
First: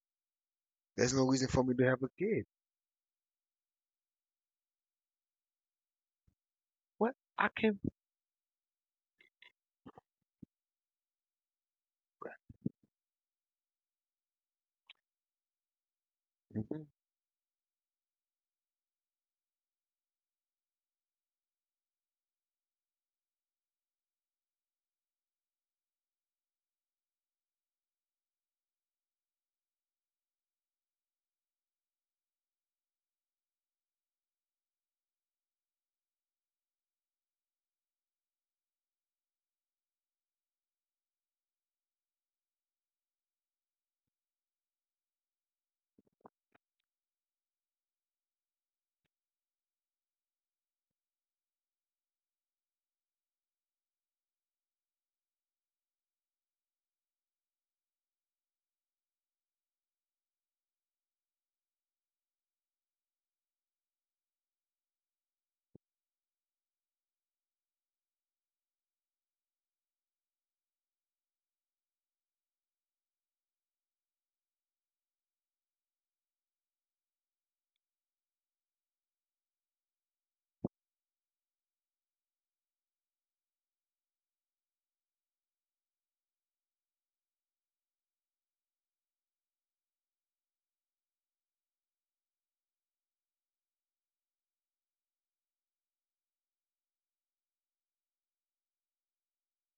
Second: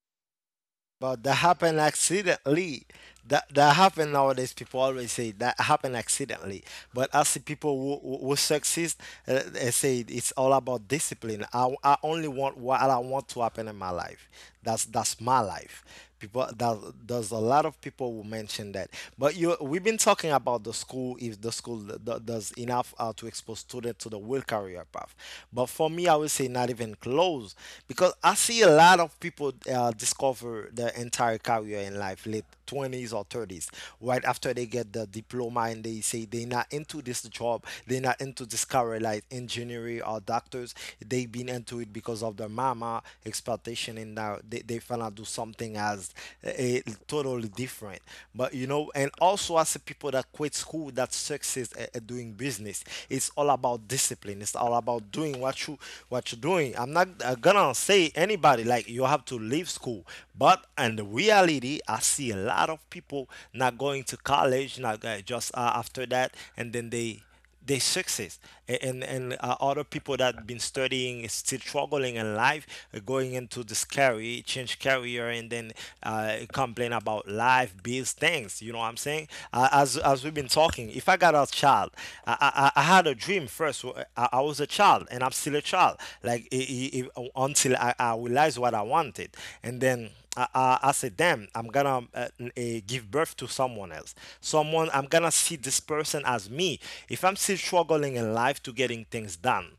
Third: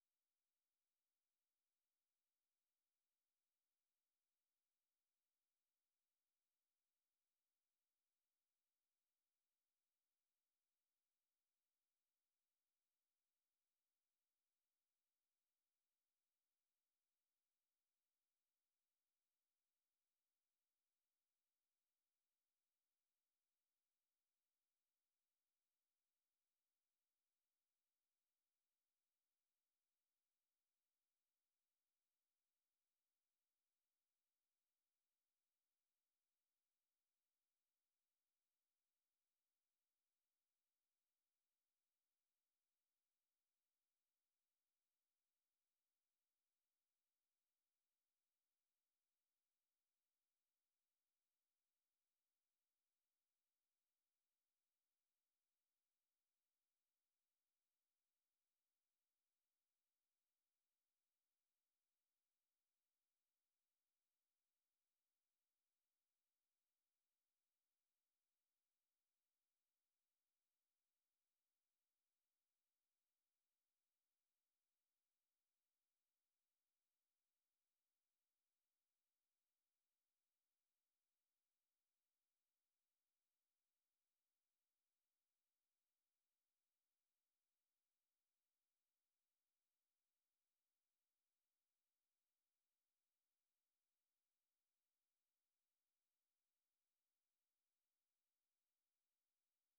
Speaker 2: There's
Speaker 1: But
Speaker 2: no
Speaker 1: that
Speaker 2: reason for me
Speaker 1: happen
Speaker 2: to have a kid.
Speaker 1: accidentally. That happen, nowadays people always say that happen accidentally. But
Speaker 2: What?
Speaker 1: I see
Speaker 2: I
Speaker 1: people
Speaker 2: can.
Speaker 1: who succeed, they say it's all about discipline. I only want what I want to happen in my life. That's my life. People
Speaker 2: Mhm.
Speaker 1: that, there's a lot of people who mention that. But you, we've been talking about the school if the school does enough to expose students to the will career path. But for me, I would say not even close, because I see a lot of people discover their entire career in life, late 20s or 30s, right after they get the diploma, and they say they're not into this job, they're not into this career like engineering or doctors. They've been into it because of their mama expectation, and now they finna do something as a totally different. But you know, and also as the people that quit school that success at doing business, it's all about discipline. It's all about doing what you, what you're doing. I'm not gonna say anybody like you have to leave school. But in the reality, I see a lot of people not going to college, not go- just after that, and then they success. And other people that been studying is still struggling in life, going into this career, change career, and then complain about life, bills, things, you know what I'm saying. As we've been talking, if I got a child, I had a dream first. I was a child and I'm still a child like until I realized what I wanted. And then I said, damn, I'm gonna give birth to someone else. Someone, I'm gonna see this person as me. If I'm still struggling in life to getting things done,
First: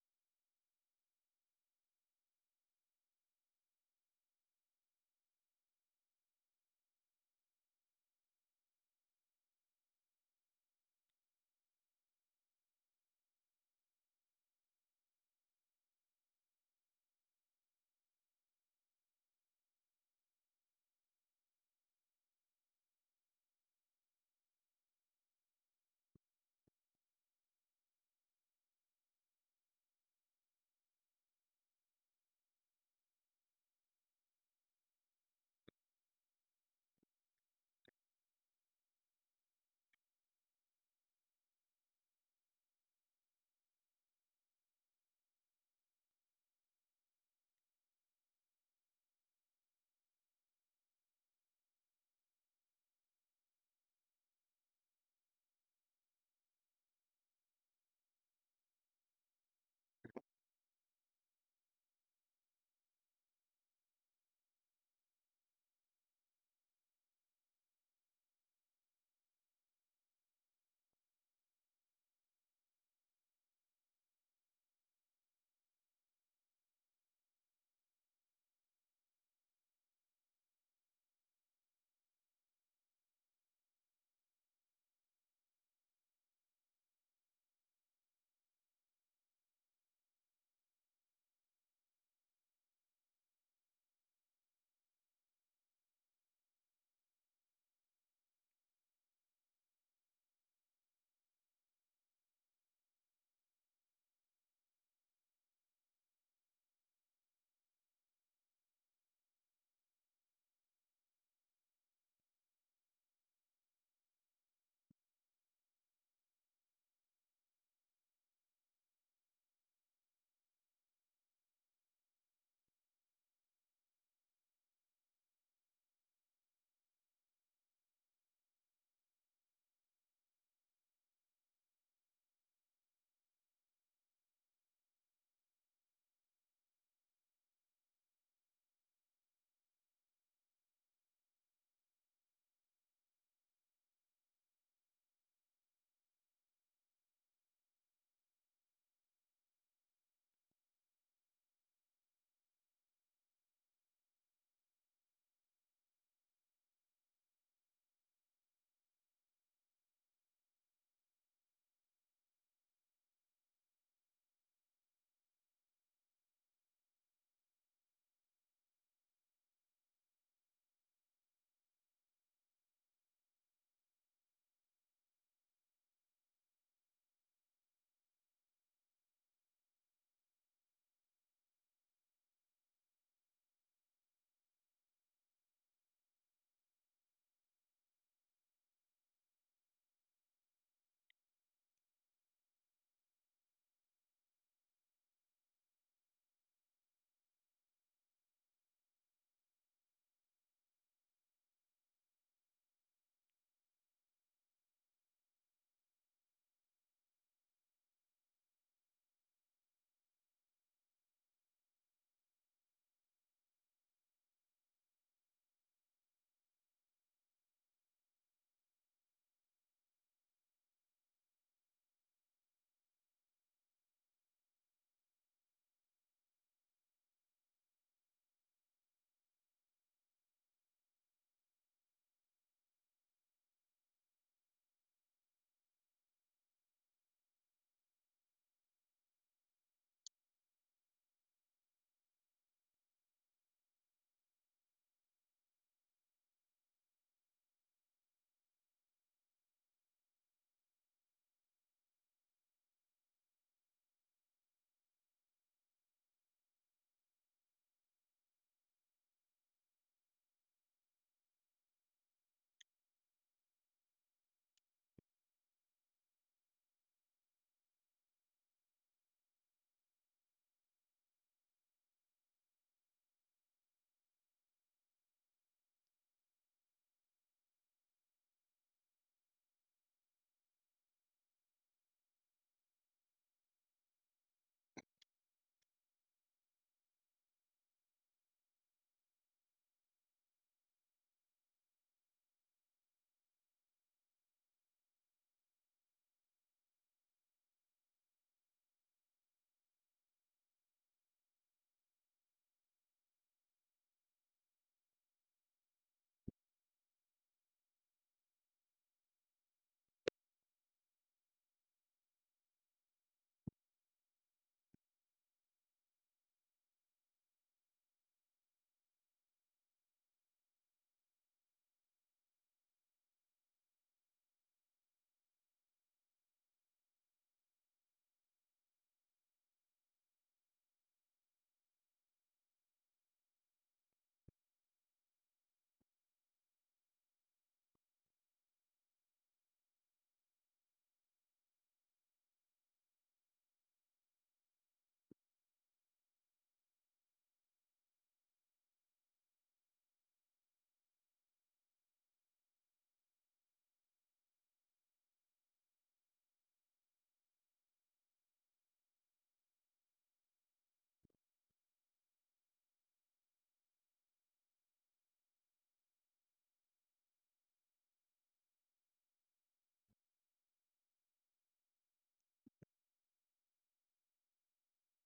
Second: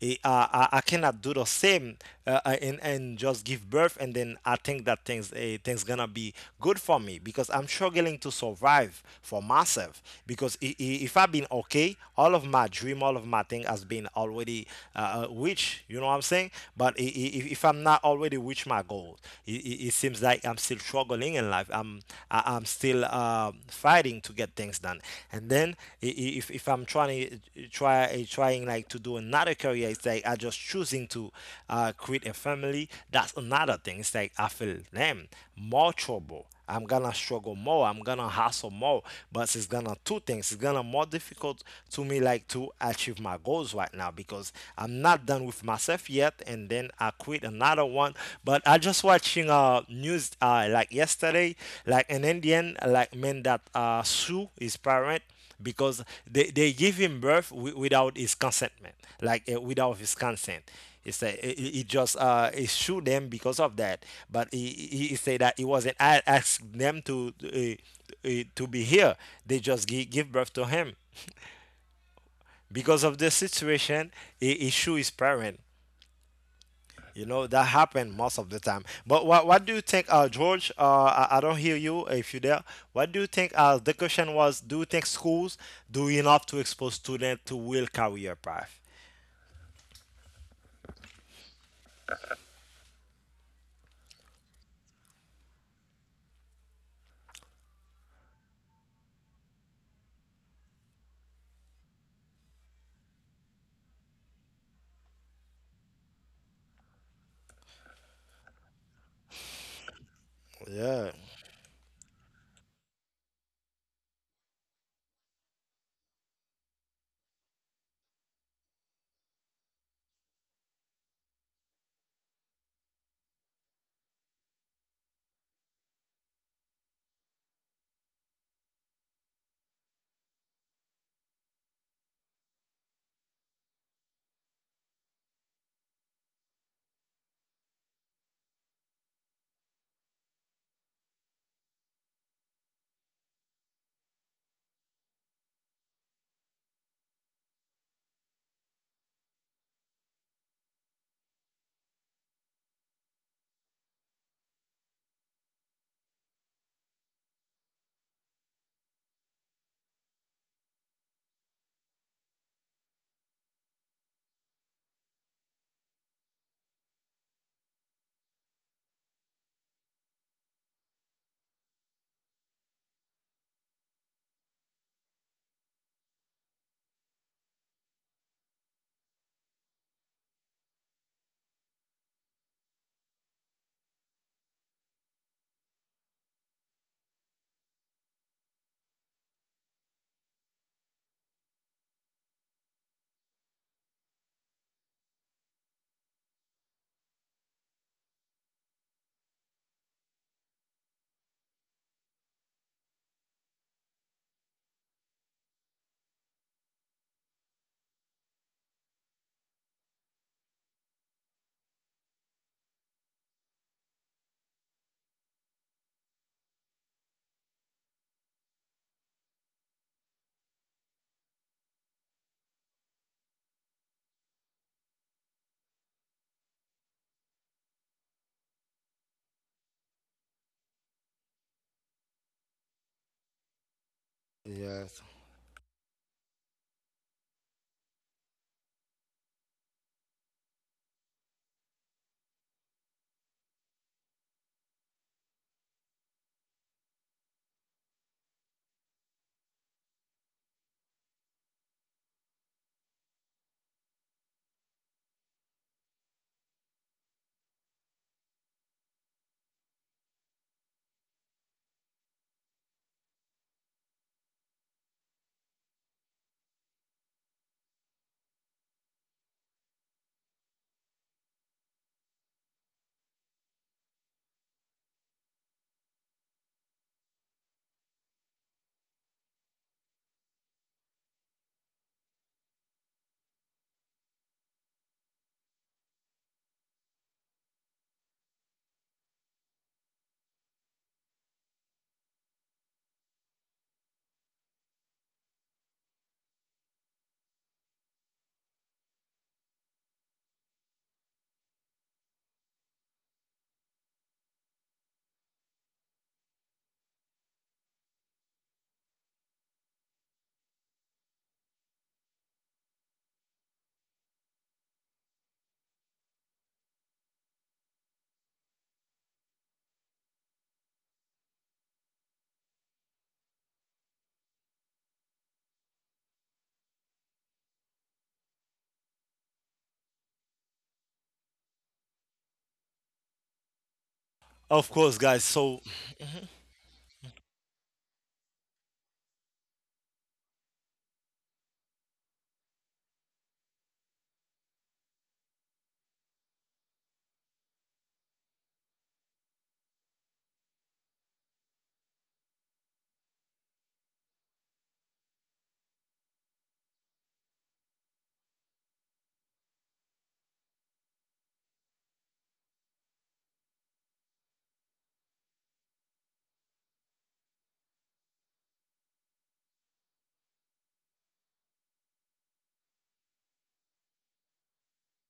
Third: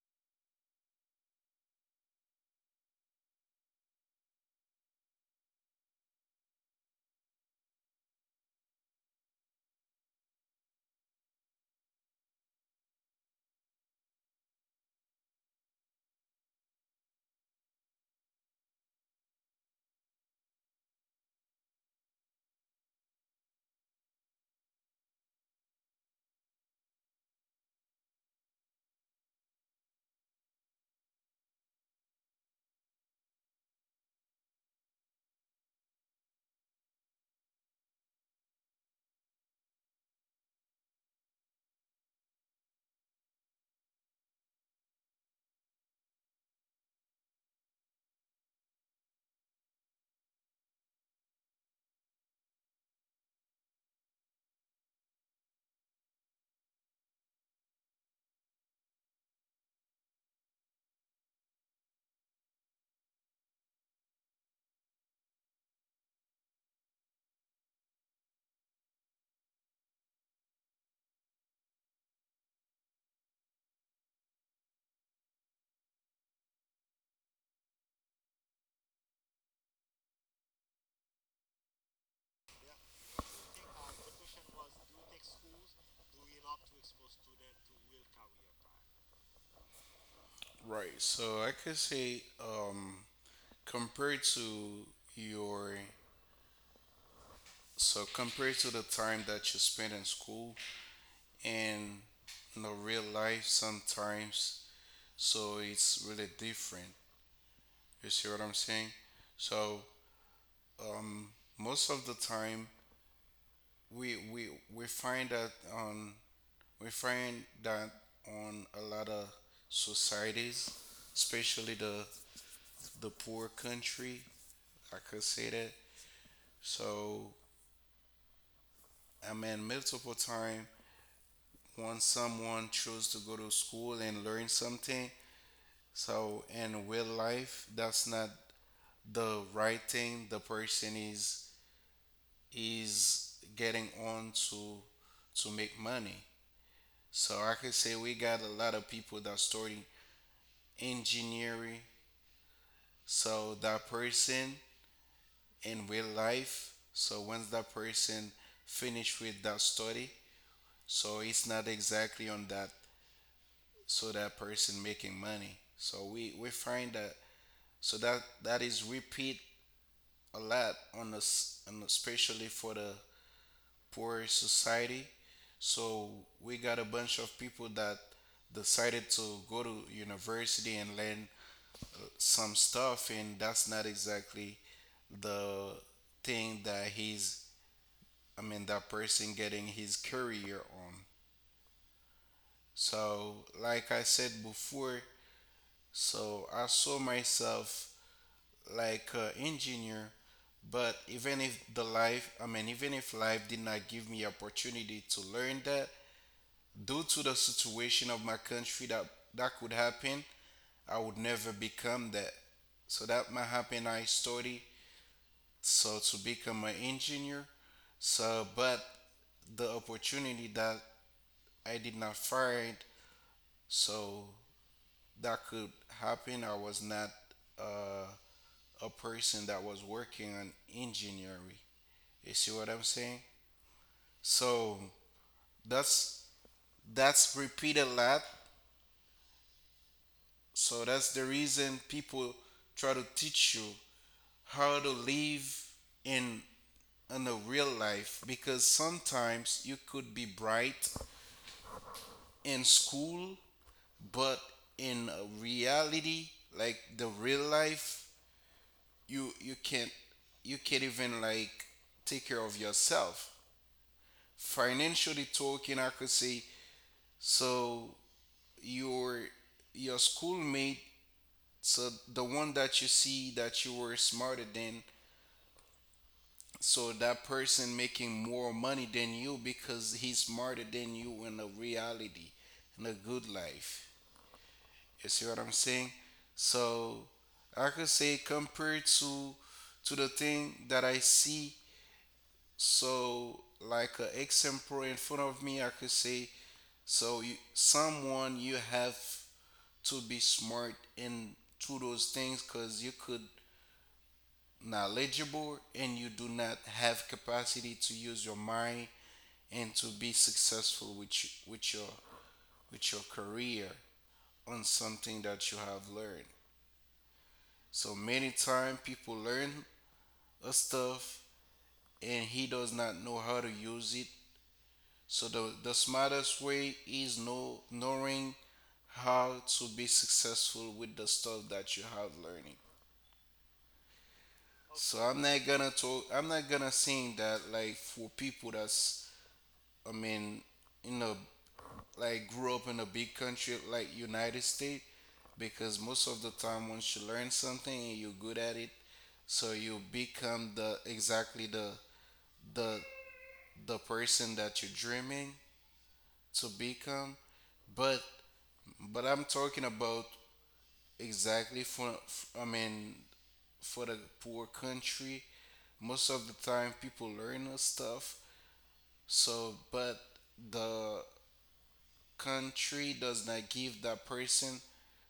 Speaker 1: I cannot do the same, and just give birth, and then I think that things gonna be good for me, because I'm struggling to survive for myself, because if I've been okay, all of my dream, all of my thing has been already reach. You know what I'm saying? But if I'm not already reach my goal, it seems like I'm still struggling in life. I'm still fighting to get things done. And then if I'm trying to trying like to do another career, it's like I just choosing to create a family. That's another thing. It's like I feel, damn, more trouble. I'm gonna struggle more. I'm gonna hustle more. But it's gonna two things. It's gonna more difficult to me, like to achieve my goals right now, because I'm not done with myself yet. And then I quit another one. But I just watching news like yesterday, like an Indian like man that sue his parent because they give him birth without his consentment, like without his consent. He said he just he shoot them because of that, but he said that he wasn't ask them to be here. They just give birth to him because of this situation. He shoot his parent, you know, that happened most of the time. But what do you think, George? I don't hear you if you're there. What do you think? The question was, do you think schools do enough to expose students to real career path?
Speaker 3: right, so I could say, compared to your so compared to the time that you spent in school in the real life sometimes. So it's really different. You see what I'm saying? So
Speaker 1: Yeah,
Speaker 3: most of the time we we we find that on we find that on a lot of societies, especially the poor country, I could say that. So I mean multiple time once someone chose to go to school and learn something, so in real life that's not the right thing the person is getting on to make money. So I could say we got a lot of people that study engineering. So that person in real life. So once that person finish with that study, so it's not exactly on that. So that person making money. So we find that so that that is repeat a lot on us, and especially for the poor society. So we got a bunch of people that decided to go to university and learn some stuff, and that's not exactly the thing that he's, I mean, that person getting his career on. So, like I said before, so I saw myself like an engineer, but even if the life, I mean, even if life did not give me opportunity to learn that, due to the situation of my country, that that could happen, I would never become that. So that might happen I study so to become an engineer. So but the opportunity that I did not find so that could happen I was not uh, a person that was working on engineering. You see what I'm saying? So
Speaker 1: yes,
Speaker 3: that's that's repeated a lot. So that's the reason people try to teach you how to live in in a real life because sometimes you could be bright in school, but in reality, like the real life, you can't, you can't even like take care of yourself financially talking, I could say. So your your schoolmate, so the one that you see that you were smarter than, so that person making more money than you because he's smarter than you in a reality, in a good life. You see what I'm saying? So I could say compared to the thing that I see. So like an example in front of me, I could say so you, someone you have to be smart in to those things because you could knowledgeable and you do not have capacity to use your mind and to be successful with your with your career on something that you have learned. So many times people learn a stuff and he does not know how to use it. So the smartest way is knowing how to be successful with the stuff that you have learning.
Speaker 1: of course,
Speaker 3: So I'm
Speaker 1: guys.
Speaker 3: not
Speaker 1: So,
Speaker 3: gonna talk. I'm not gonna sing that like for people that's I mean in a like grew up in a big country like United States because most of the time once you learn something and you're good at it, so you become the exactly the the person that you're dreaming to become. But I'm talking about exactly for I mean for the poor country. Most of the time people learn us stuff. So but the country does not give that person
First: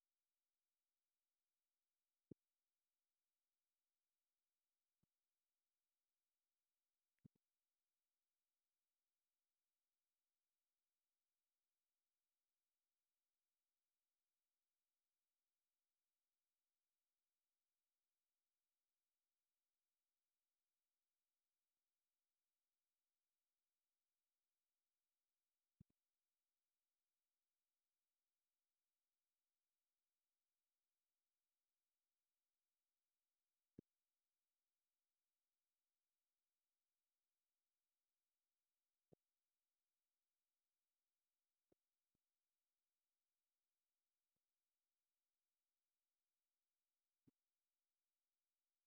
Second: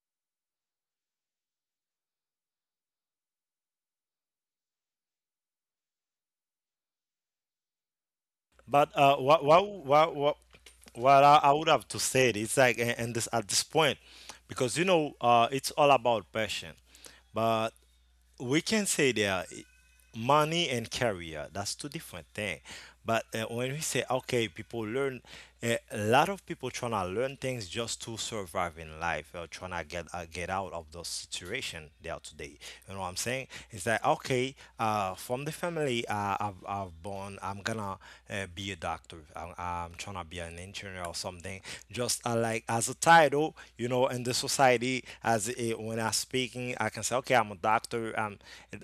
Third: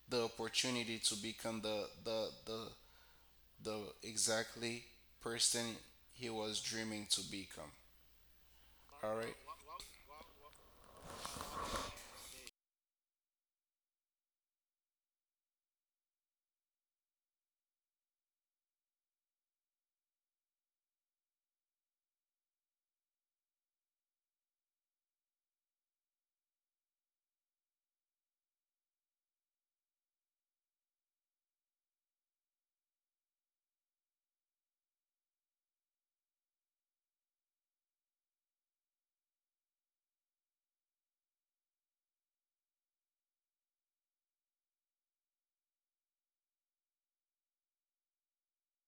Speaker 3: the opportunity to become the exactly person he was dreaming to become.
Speaker 1: but
Speaker 3: All right,
Speaker 1: what I would have to say it, it's like, and this at this point, because you know, it's all about passion. But we can say there, money and career. That's two different things. But when we say okay, people learn. A lot of people trying to learn things just to survive in life, or trying to get out of the situation they are today. You know what I'm saying? It's like okay, from the family I've born, I'm gonna be a doctor. I'm trying to be an engineer millionaire or something. Just like as a title, you know, in the society, as a, when I'm speaking, I can say, okay, I'm a doctor. Um,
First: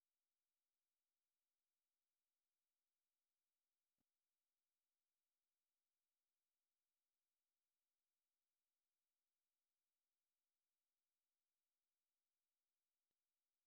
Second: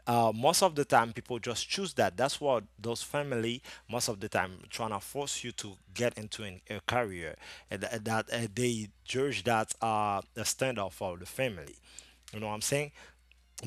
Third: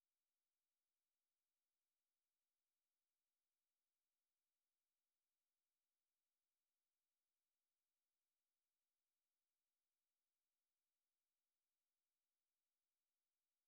Speaker 1: uh, Most of the time, people just choose that. That's what those family most of the time trying to force you to get into a career and that they judge that the standard for the family. You know what I'm saying?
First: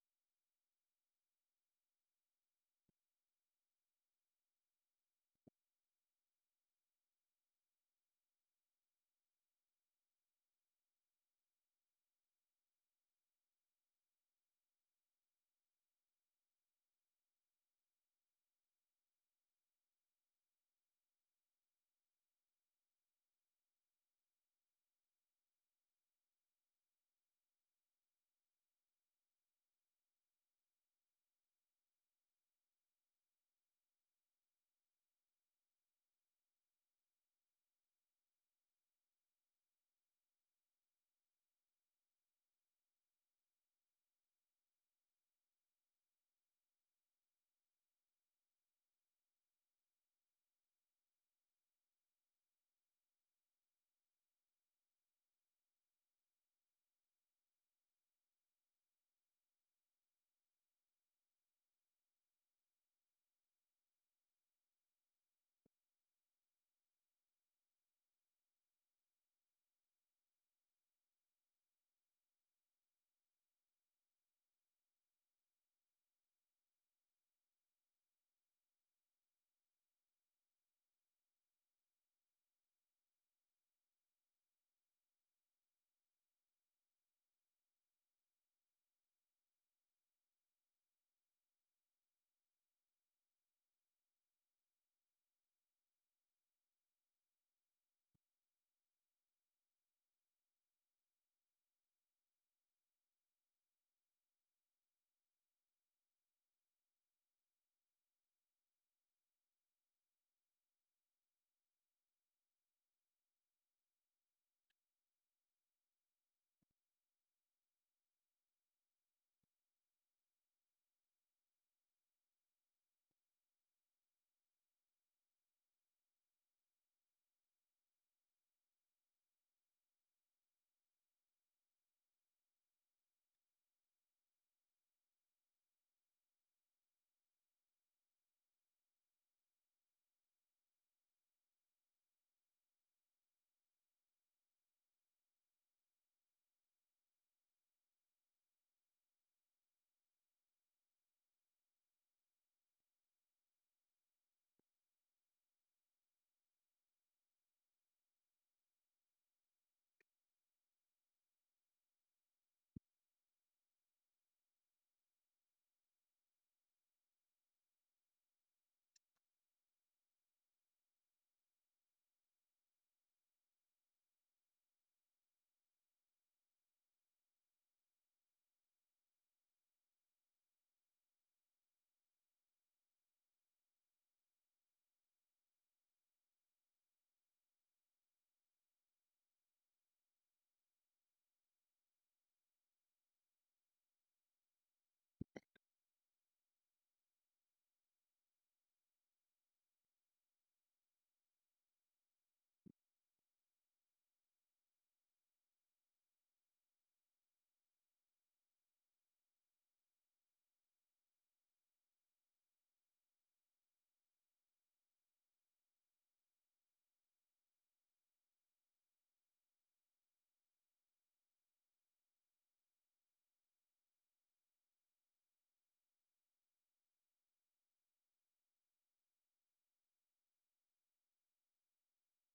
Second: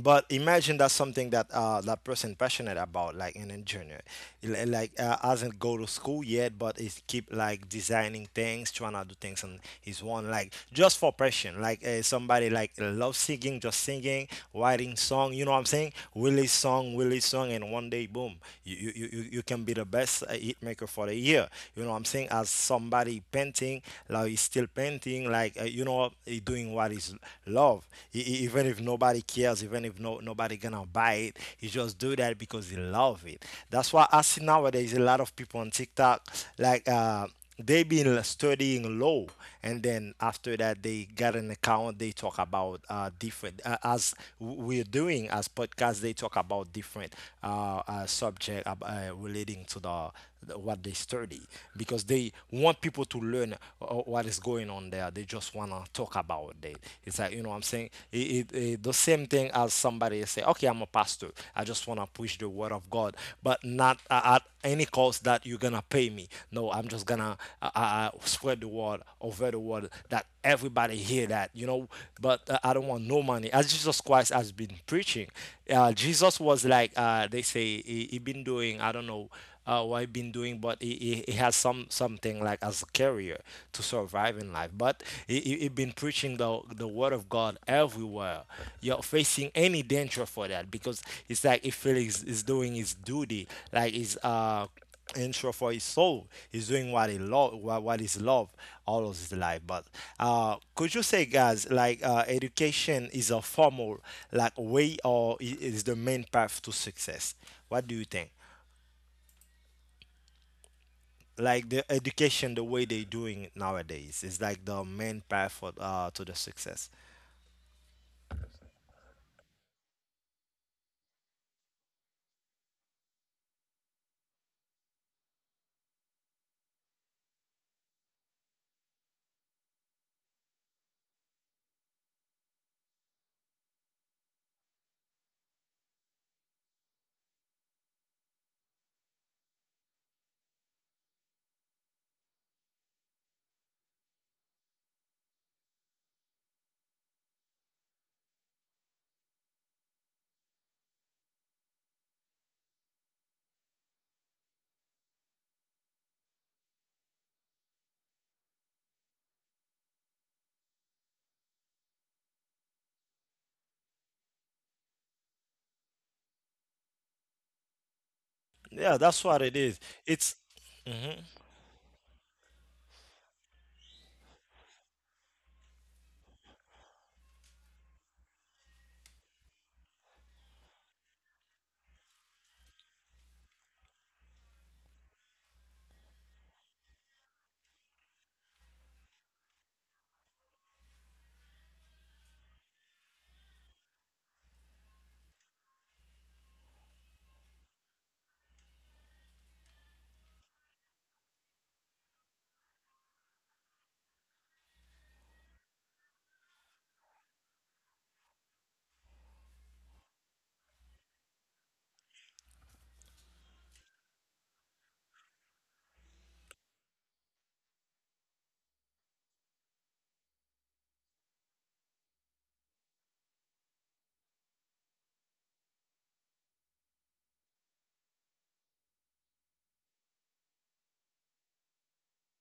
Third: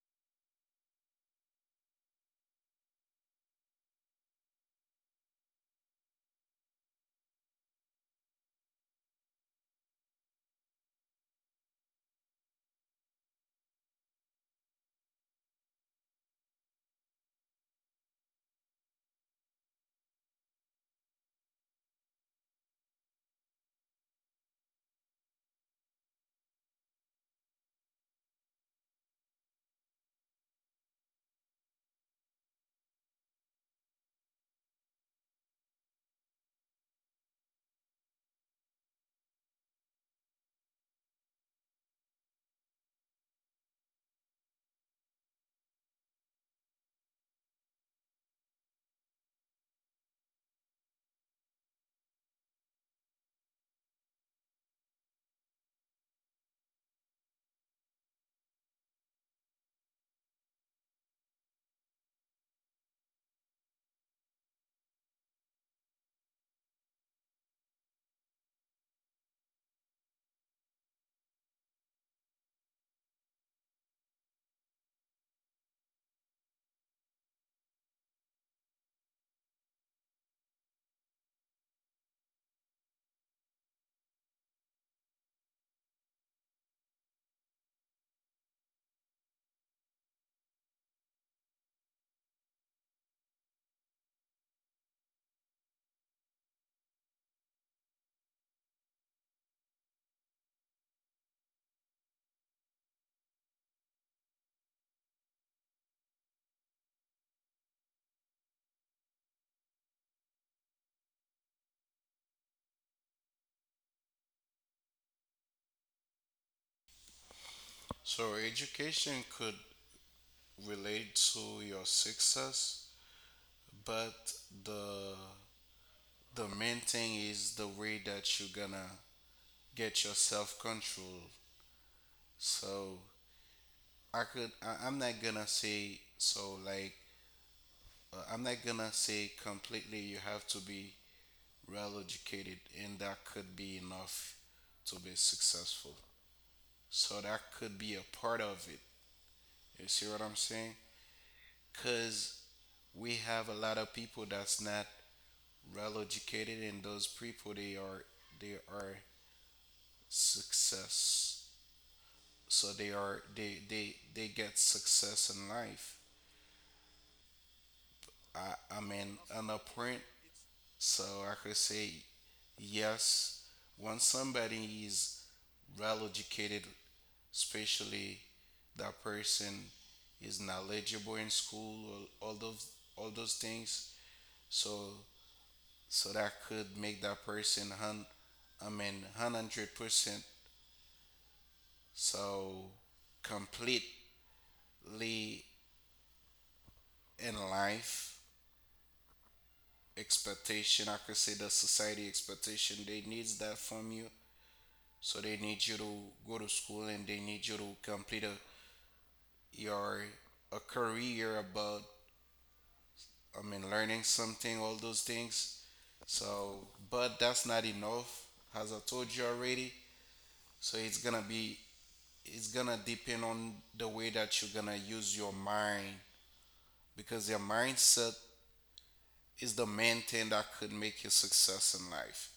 Speaker 1: But imagine that's something that that person passionate about, like an engineer. Like hasn't go to school yet but is keep like designing things, trying to do things on his own, like just for passion. Like somebody like love singing, just singing, writing song. You know what I'm saying? Release song, release song, and one day, boom, you can be the best hit maker for the year. You know what I'm saying? As somebody painting, like he's still painting, like you know, he doing what is love. Even if nobody cares, even if no, nobody gonna buy it, he just do that because he love it. That's why I see nowadays a lot of people on TikTok, like they been studying law. And then after that, they got an account. They talk about different as we're doing as podcasts. They talk about different subject, relating to the what they study, because they want people to learn what is going on there. They just want to talk about it. It's like, you know what I'm saying? The same thing as somebody say, okay, I'm a pastor. I just want to push the word of God, but not at any cost that you're going to pay me. No, I'm just going to spread the word over the word that everybody hear that, you know, but I don't want no money. As Jesus Christ has been preaching, Jesus was like, they say, he been doing, I don't know, what I've been doing, but he has some something like as a career to survive in life. But he been preaching the word of God everywhere. You're facing any danger for that, because it's like if Felix is doing his duty, like his intro for his soul, he's doing what he love, what is love all of his life. But could you say, guys, like education is a formal like way or is the main path to success? What do you think? Like the education the way they doing it nowadays is like the main path for to the success?
Speaker 3: so education could relate to your success, but the the main thing is the way that you're gonna get your self control. So I'm not gonna say so like, I'm not gonna say completely you have to be well educated, and that could be enough to be successful. So that could be a part of it. You see what I'm saying? Because we have a lot of people that's not well educated, and those people they are success. So they are they they get success in life. I
Speaker 1: Yeah,
Speaker 3: mean
Speaker 1: that's what
Speaker 3: in an
Speaker 1: it is.
Speaker 3: apprent,
Speaker 1: It's
Speaker 3: so
Speaker 1: Mhm.
Speaker 3: I could say yes. Once somebody is well educated, especially that person is knowledgeable in school or all those things. So so that could make that person hun I mean 100% so completely in life expectation, I could say the society expectation they needs that from you, so they need you to go to school and they need you to complete a, your a career about I mean, learning something, all those things. So, but that's not enough, as I told you already. So it's gonna be, it's gonna depend on the way that you're gonna use your mind because your mindset is the main thing that could make you success in life.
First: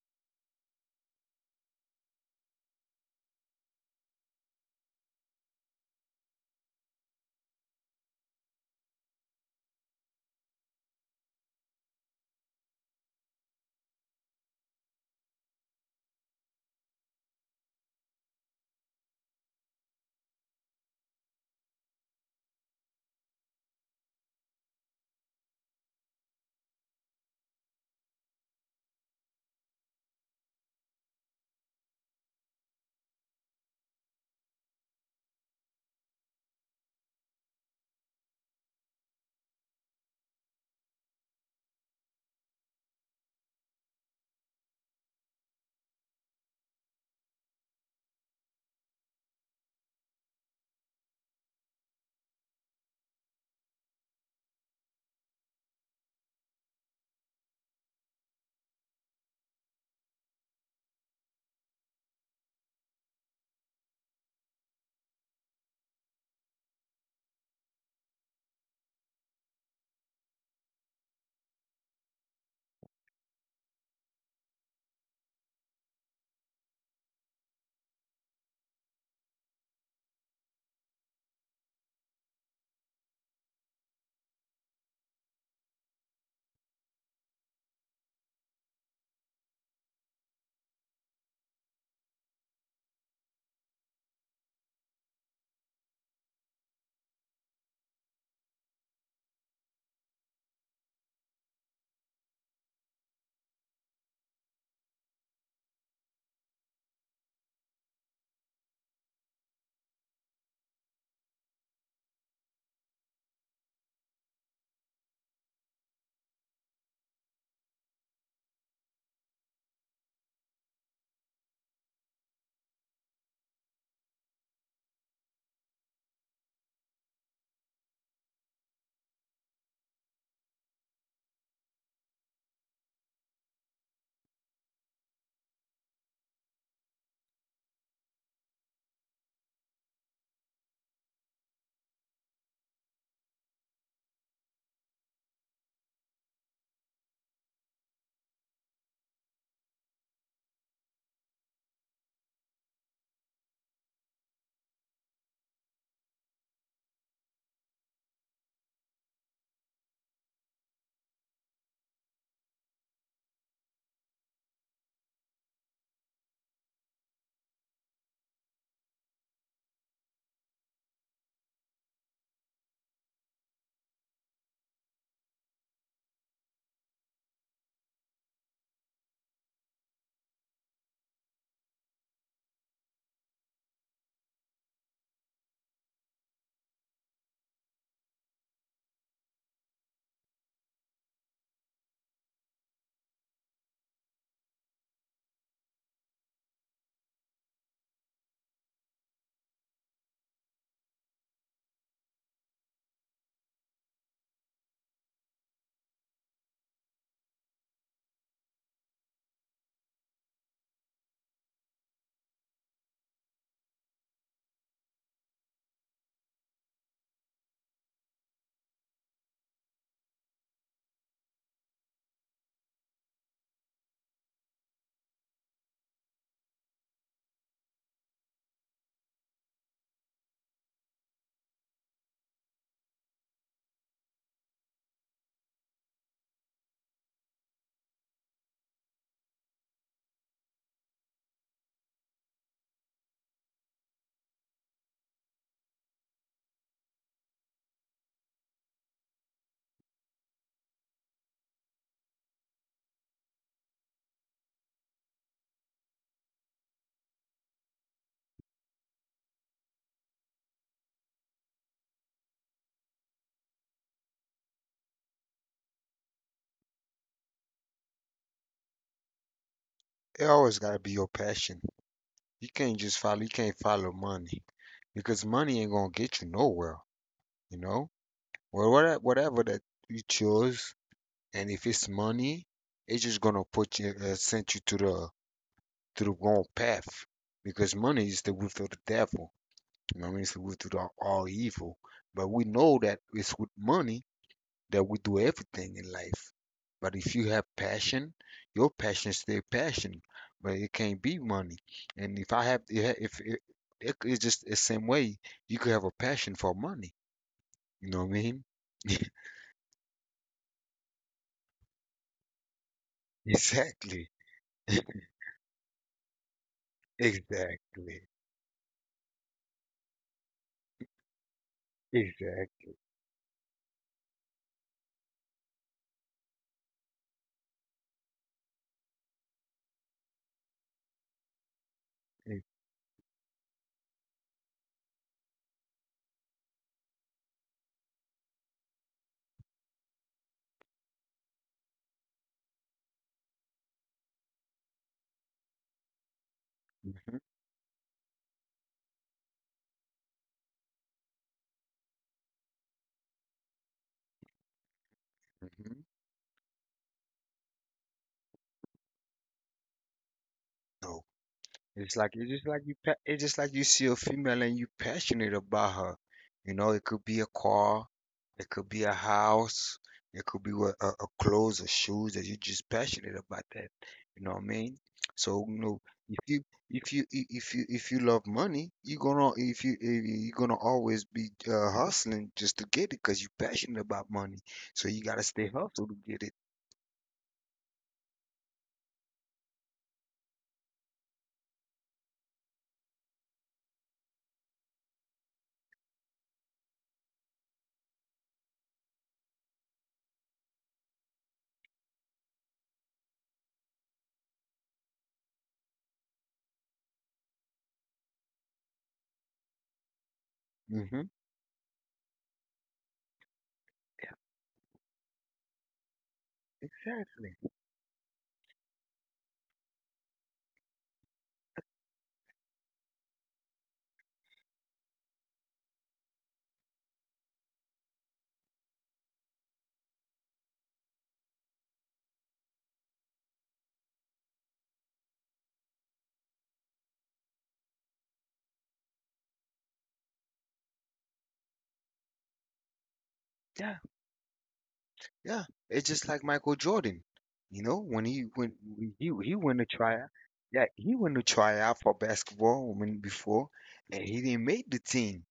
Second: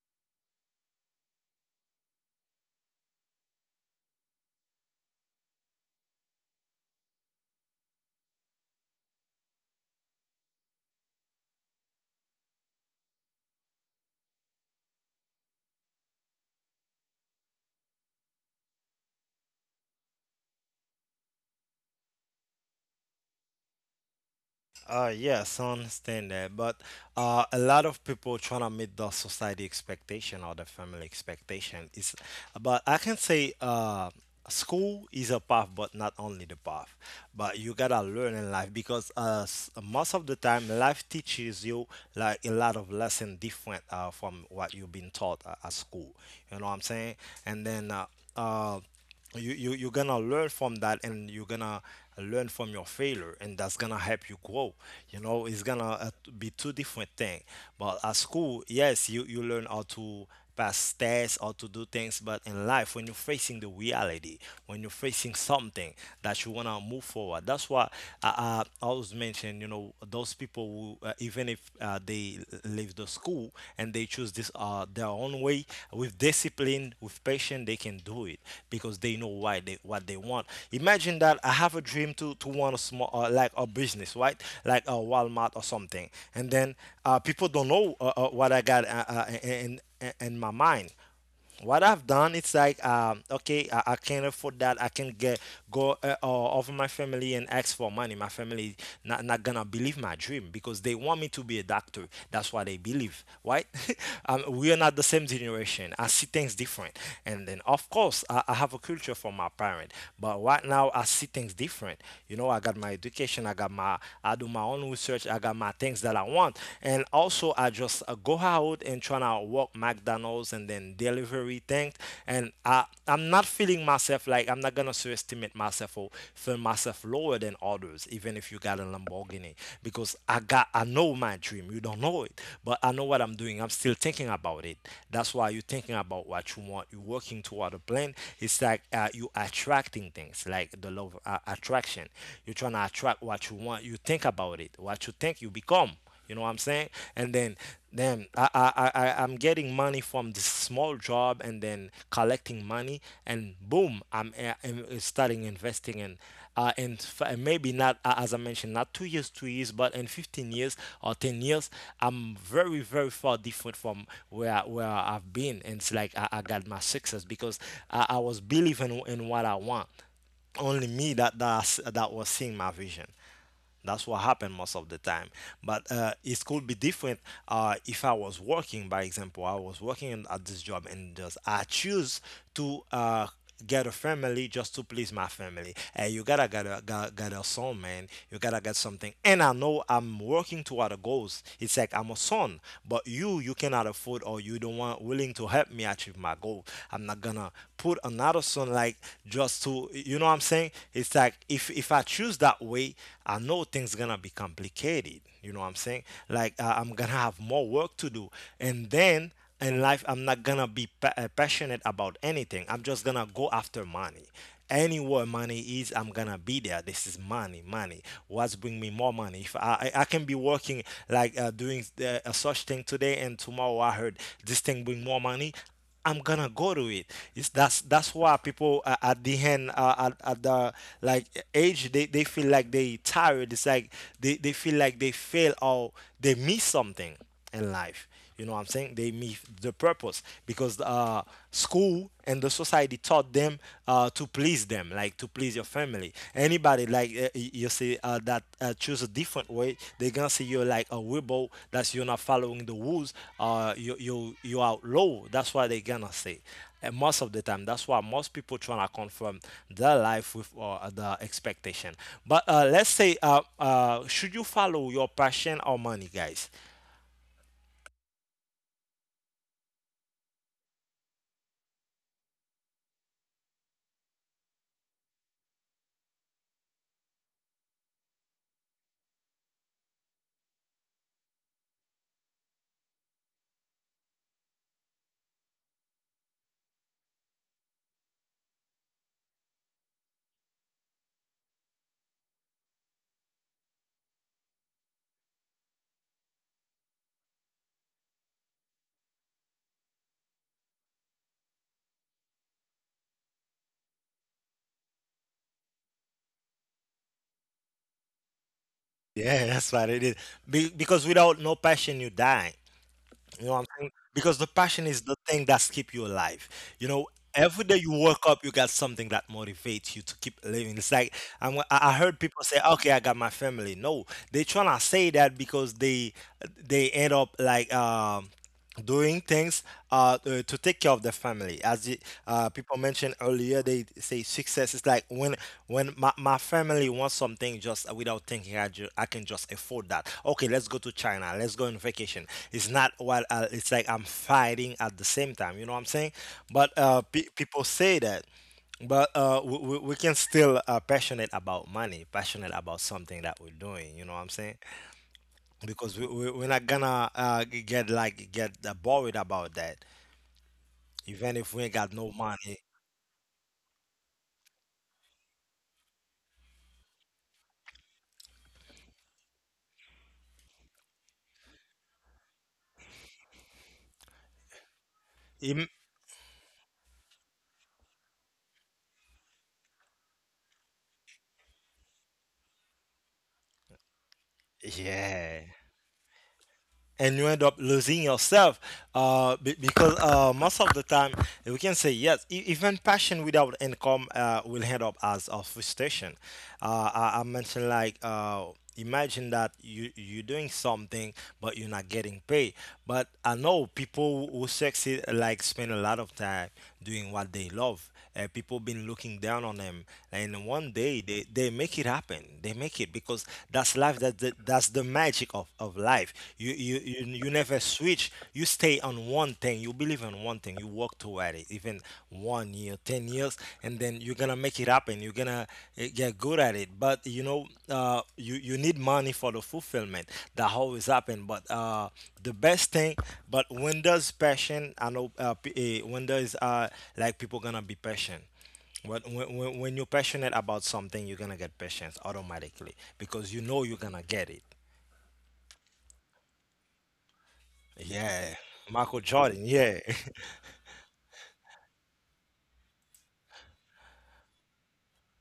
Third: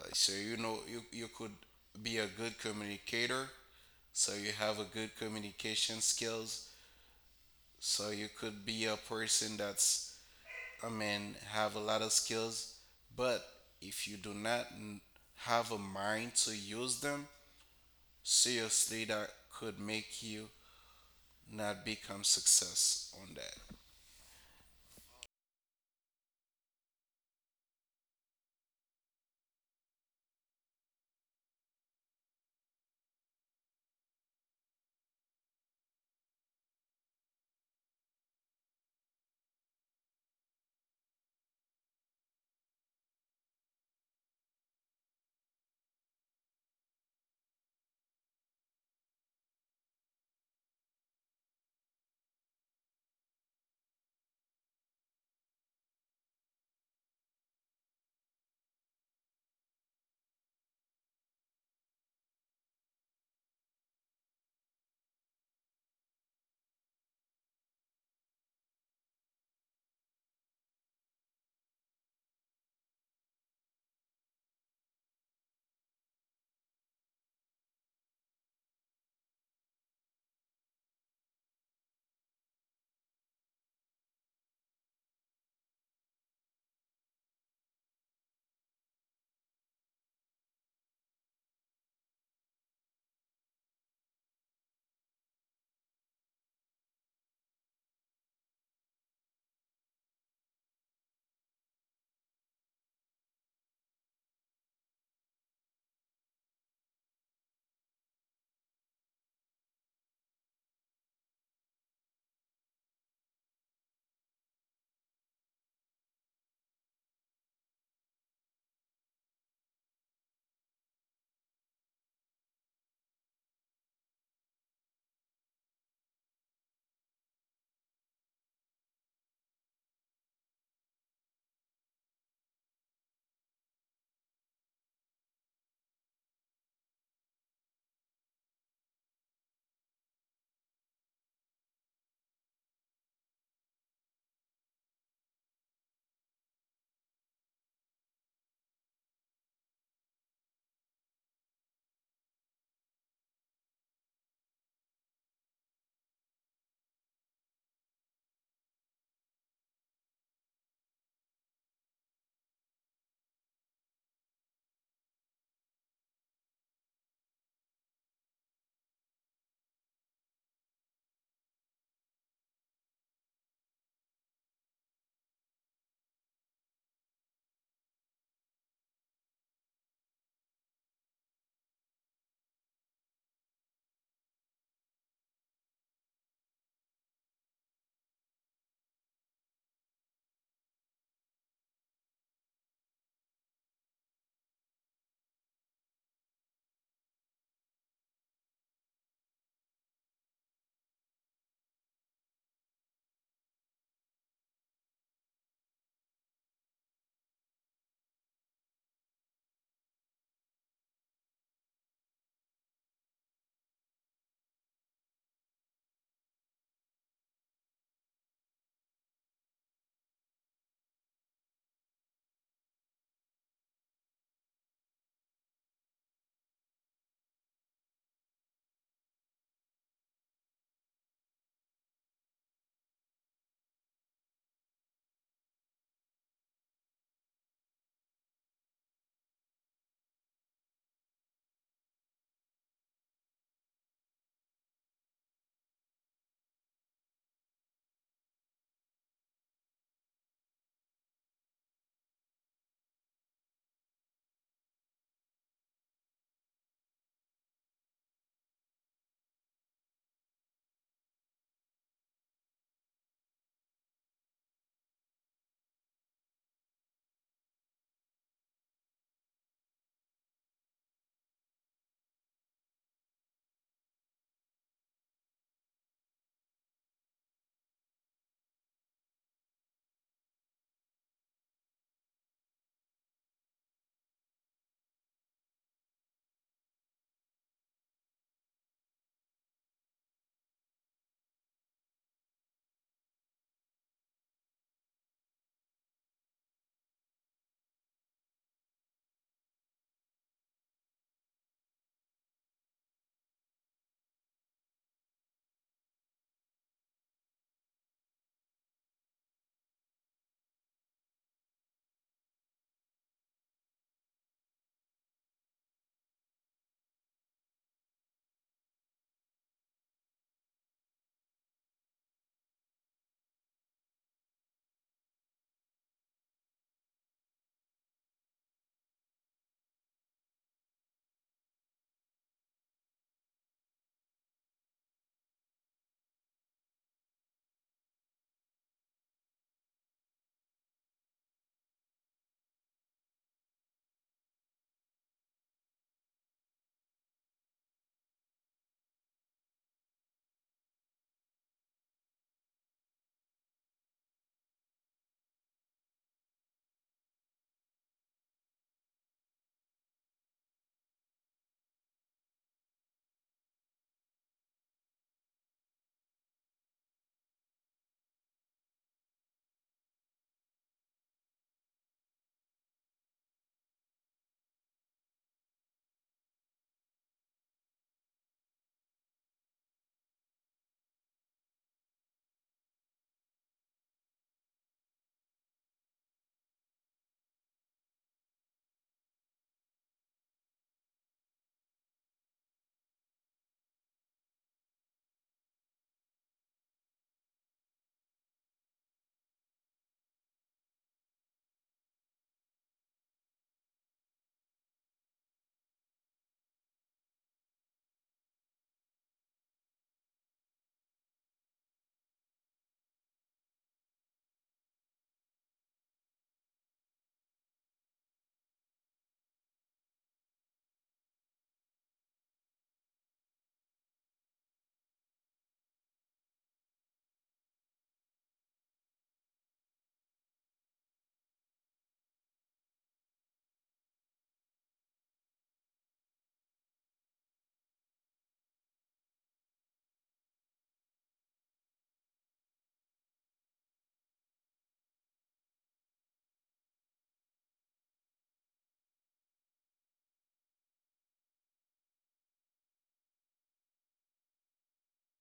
Speaker 3: So you know, you could be a good communicator. So you have a good communication skills. So you could be a person that's I mean, have a lot of skills, but if you do not have a mind to use them, seriously, that could make you not become success on that.
Speaker 1: yes, I understand that, but a lot of people trying to meet the society expectation or the family expectation is, but I can say school is a path but not only the path. But you gotta learn in life, because most of the time life teaches you like a lot of lesson different from what you've been taught at school. You know what I'm saying? And then uh, you, you're gonna learn from that, and you're gonna learn from your failure, and that's gonna help you grow. You know, it's gonna be two different things. But at school, yes, you learn how to pass tests or to do things. But in life, when you're facing the reality, when you're facing something that you want to move forward, that's why I always mention, you know, those people who even if they leave the school and they choose this their own way, with discipline, with patience, they can do it. Because they know why they what they want. Imagine that I have a dream to want a small like a business, right, like a Walmart or something. And then people don't know what I got in, my mind. What I've done, it's like, okay, I can't afford that. I can get go over my family and ask for money. My family not gonna believe my dream because they want me to be a doctor. That's why they believe, right? We are not the same generation. I see things different, and then of course I have a culture from my parent. But right now I see things different. You know, I got my education. I got my I do my own research. I got my things that I want, and also I just go out and try to now work McDonald's and then delivery things. And I'm not feeling myself, like I'm not gonna underestimate myself or feel myself lower than others, even if you got a Lamborghini, because I got I know my dream. You don't know it, but I know what I'm doing. I'm still thinking about it. That's why you're thinking about what you want. You're working toward a plan. It's like you attracting things, like the love attraction. You're trying to attract what you want. You think about it. What you think, you become. You know what I'm saying? And then I'm getting money from this small job and then collecting money and boom, I'm starting investing in and and maybe not as I mentioned, not 2 years 2 years, but in 15 years or 10 years, I'm very far different from where I've been. And it's like I got my success, because I was believing in what I want. Only me that I that was seeing my vision. That's what happened most of the time. But it could be different if I was working, by example, I was working at this job, and just I choose to get a family just to please my family. And you gotta get a, get a son, man. You gotta get something. And I know I'm working toward a goals. It's like I'm a son, but you cannot afford, or you don't want willing to help me achieve my goal. I'm not gonna put another song like just to you know what I'm saying? It's like if I choose that way, I know things gonna be complicated. You know what I'm saying? Like I'm gonna have more work to do, and then in life I'm not gonna be passionate about anything. I'm just gonna go after money. Anywhere money is, I'm gonna be there. This is money, money. What's bring me more money? If I can be working like doing a such thing today, and tomorrow I heard this thing bring more money, I'm gonna go to it. It's that's why people at the end at the like age, they feel like they tired. It's like they feel like they fail or they miss something in life. You know what I'm saying? They miss the purpose, because school and the society taught them to please them, like to please your family. Anybody like you see that choose a different way, they gonna see you like a rebel. That's you're not following the rules. You out low. That's what they gonna say. And most of the time, that's why most people trying to confirm their life with the expectation. But let's say, should you follow your passion or money, guys?
Speaker 2: It always gotta be your passion. You can't follow money. Because money ain't gonna get you nowhere, you know? Well, whatever that you choose, and if it's money, it's just gonna put you, send you to the wrong path, because money is the root of the devil. You know what I mean? It's the root of all evil. But we know that it's with money that we do everything in life. But if you have passion, your passion stay passion, but it can't be money. And if I have, if it, it, it's just the same way, you could have a passion for money. You know what I mean?
Speaker 1: Yeah, that's what it is. Because without no passion, you die. You know what I'm saying?
Speaker 2: Exactly.
Speaker 1: Because the passion is the thing that's keep you alive. You know, every day you
Speaker 2: Exactly.
Speaker 1: wake up, you got something that motivates you to keep living. It's like I heard people say,
Speaker 2: Exactly.
Speaker 1: "Okay, I got my family." No, they tryna say that because they end up like doing things to take care of their family. As people mentioned earlier, they say success is like when my family wants something, just without thinking, I can just afford that. Okay, let's go to China. Let's go on vacation. It's not what it's like. I'm fighting at the same time. You know what I'm saying? But
Speaker 2: Hmm.
Speaker 1: people say that. But we can still passionate about money, passionate about something that we're doing. You know what I'm saying?
Speaker 2: Hmm.
Speaker 1: Because we're not gonna get like get worried about that,
Speaker 2: No,
Speaker 1: even if we ain't
Speaker 2: it's
Speaker 1: got
Speaker 2: like
Speaker 1: no money.
Speaker 2: it's just like you see a female and you passionate about her. You know, it could be a car, it could be a house, it could be a clothes or shoes that you're just passionate about that. You know what I mean? So you
Speaker 1: Im-
Speaker 2: know, if you if you love money, you're gonna, if you- you're gonna always be hustling just to get it because you're passionate about money. So you gotta stay
Speaker 1: yeah.
Speaker 2: hustled to get it.
Speaker 1: And you end up losing yourself because most of the time we can say yes, even passion without income will end up as a frustration. I mentioned like imagine that you're doing something but you're not getting paid. But I know people who succeed like spend a lot of time doing what they love. People been looking down on them, and one
Speaker 2: Hmm.
Speaker 1: day they make it happen. They make it because that's life. That's the magic of life. You, you you
Speaker 2: Exactly.
Speaker 1: you never switch. You stay on one thing. You believe in one thing. You work toward it, even one year, 10 years, and then you're gonna make it happen. You're gonna get good at it, but you know you need money for the fulfillment that always happen, but the best thing but when there's passion, I know p- eh, when there's people gonna be patient. But when you're passionate about something, you're gonna get patience automatically because you know you're gonna get it.
Speaker 2: Yeah, it's just like Michael Jordan. You know, when he
Speaker 1: Yeah,
Speaker 2: when when
Speaker 1: Michael
Speaker 2: he he
Speaker 1: Jordan,
Speaker 2: went to
Speaker 1: yeah.
Speaker 2: try out, yeah, he went to try out for basketball when before, and he didn't make the team,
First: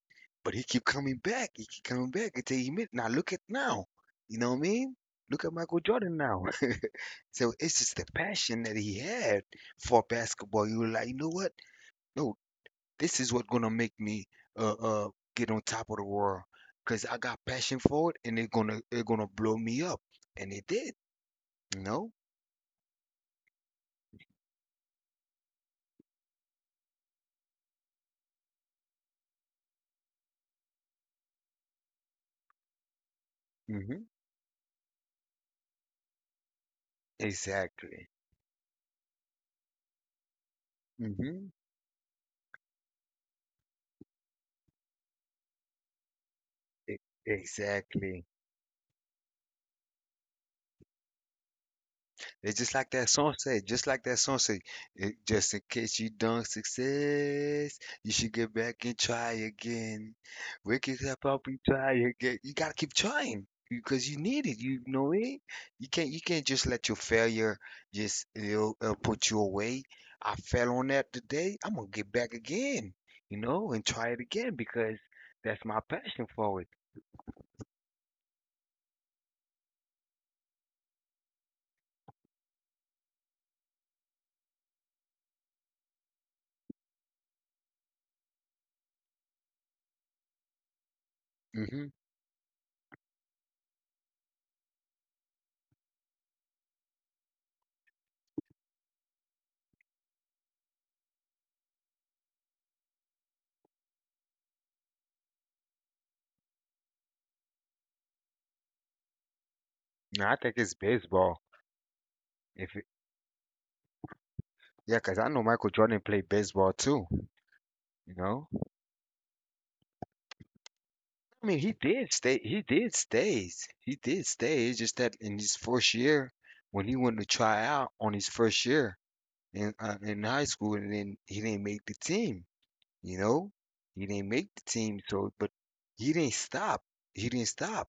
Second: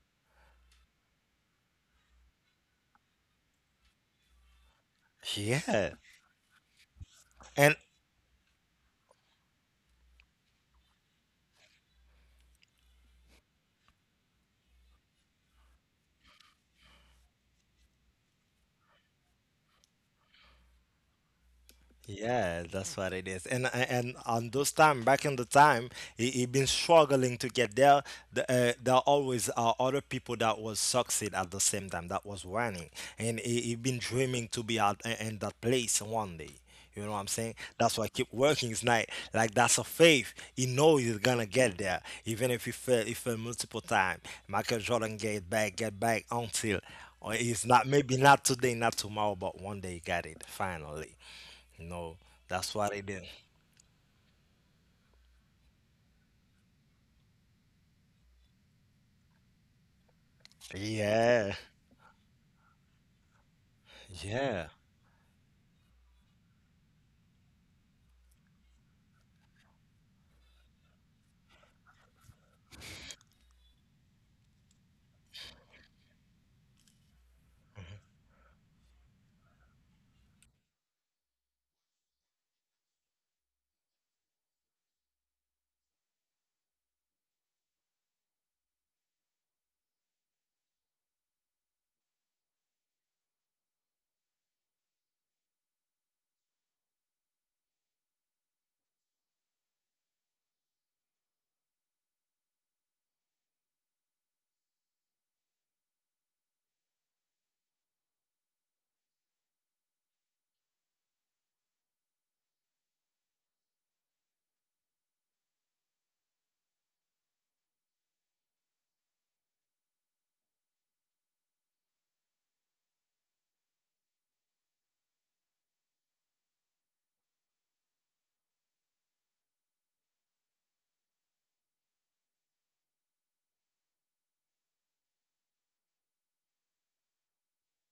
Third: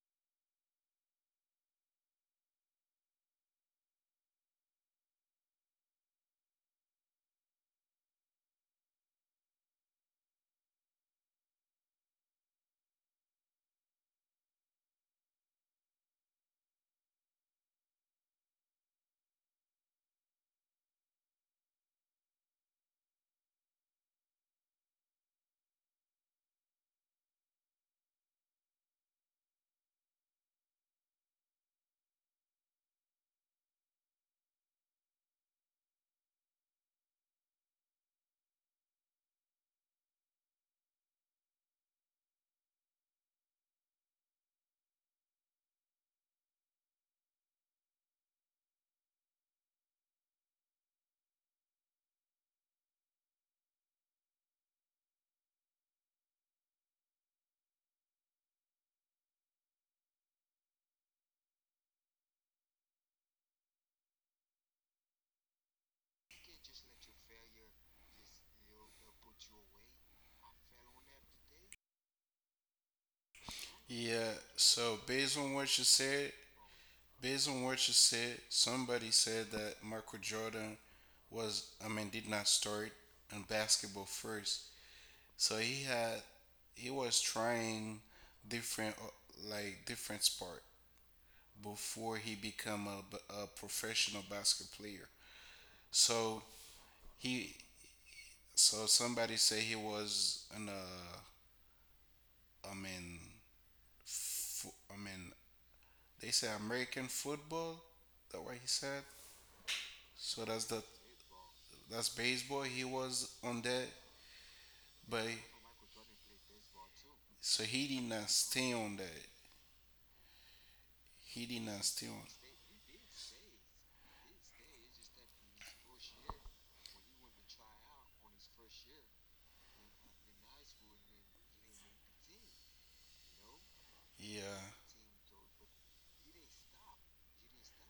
Speaker 2: but he keep coming back. He keep coming back until he made. Now look at now, you know what I mean? Look at Michael
Speaker 1: Yeah,
Speaker 2: Jordan now. So
Speaker 1: and
Speaker 2: it's just the passion that he had for basketball. You were like, you know what? No, this is what gonna make me uh uh get on top of the world because I got passion for it, and they're gonna blow me up, and it did. You know?
Speaker 1: yeah, that's what it is. And on those time, back in the time, he been struggling to get there. There always are other people that was succeed at the same time that was running, and he been
Speaker 2: hmm
Speaker 1: dreaming to be out in that place one day. You know what I'm saying? That's why I
Speaker 2: Exactly.
Speaker 1: keep working. It's not like that's a faith. He knows he's gonna
Speaker 2: hmm
Speaker 1: get there, even if he fail, he fail multiple times. Michael Jordan get back until, or it's not maybe
Speaker 2: Exactly.
Speaker 1: not today, not tomorrow, but one day he got it finally. No,
Speaker 2: It's
Speaker 1: that's
Speaker 2: just like
Speaker 1: what I
Speaker 2: that
Speaker 1: did.
Speaker 2: song say, it, just in case you don't success, you should get back and try again. Wake it up, up
Speaker 1: Yeah,
Speaker 2: and try again. You gotta keep trying because you need it.
Speaker 1: yeah,
Speaker 2: You know it. You can't just let your failure just put you away. I fell on that today. I'm gonna get back again, you know, and try it
Speaker 3: Yeah,
Speaker 2: again because
Speaker 3: so based on
Speaker 2: that's
Speaker 3: what
Speaker 2: my
Speaker 3: you
Speaker 2: passion
Speaker 3: said,
Speaker 2: for it.
Speaker 3: based on what you said, somebody said that Michael Jordan I mean, did not start in basketball first. So he was trying different, like different sport
Speaker 2: hmm
Speaker 3: before he become a professional basketball player. So he so somebody say he was an I mean I mean they say American football. That what he said.
Speaker 2: I
Speaker 3: So
Speaker 2: think it's baseball.
Speaker 3: that's baseball.
Speaker 2: If
Speaker 3: He
Speaker 2: it,
Speaker 3: was on that,
Speaker 2: yeah, 'cause
Speaker 3: but
Speaker 2: I know Michael Jordan played baseball too.
Speaker 3: so he did
Speaker 2: You
Speaker 3: not
Speaker 2: know,
Speaker 3: stay on that.
Speaker 2: I
Speaker 3: He
Speaker 2: mean,
Speaker 3: did
Speaker 2: he
Speaker 3: not stay
Speaker 2: did
Speaker 3: on.
Speaker 2: stay. He did stays. He did stay. It's just that in his first year, when he went to try out on his first year in high school, and then he didn't make the team. You know, he didn't make
Speaker 3: Yeah,
Speaker 2: the team. So, but he didn't stop. He didn't stop.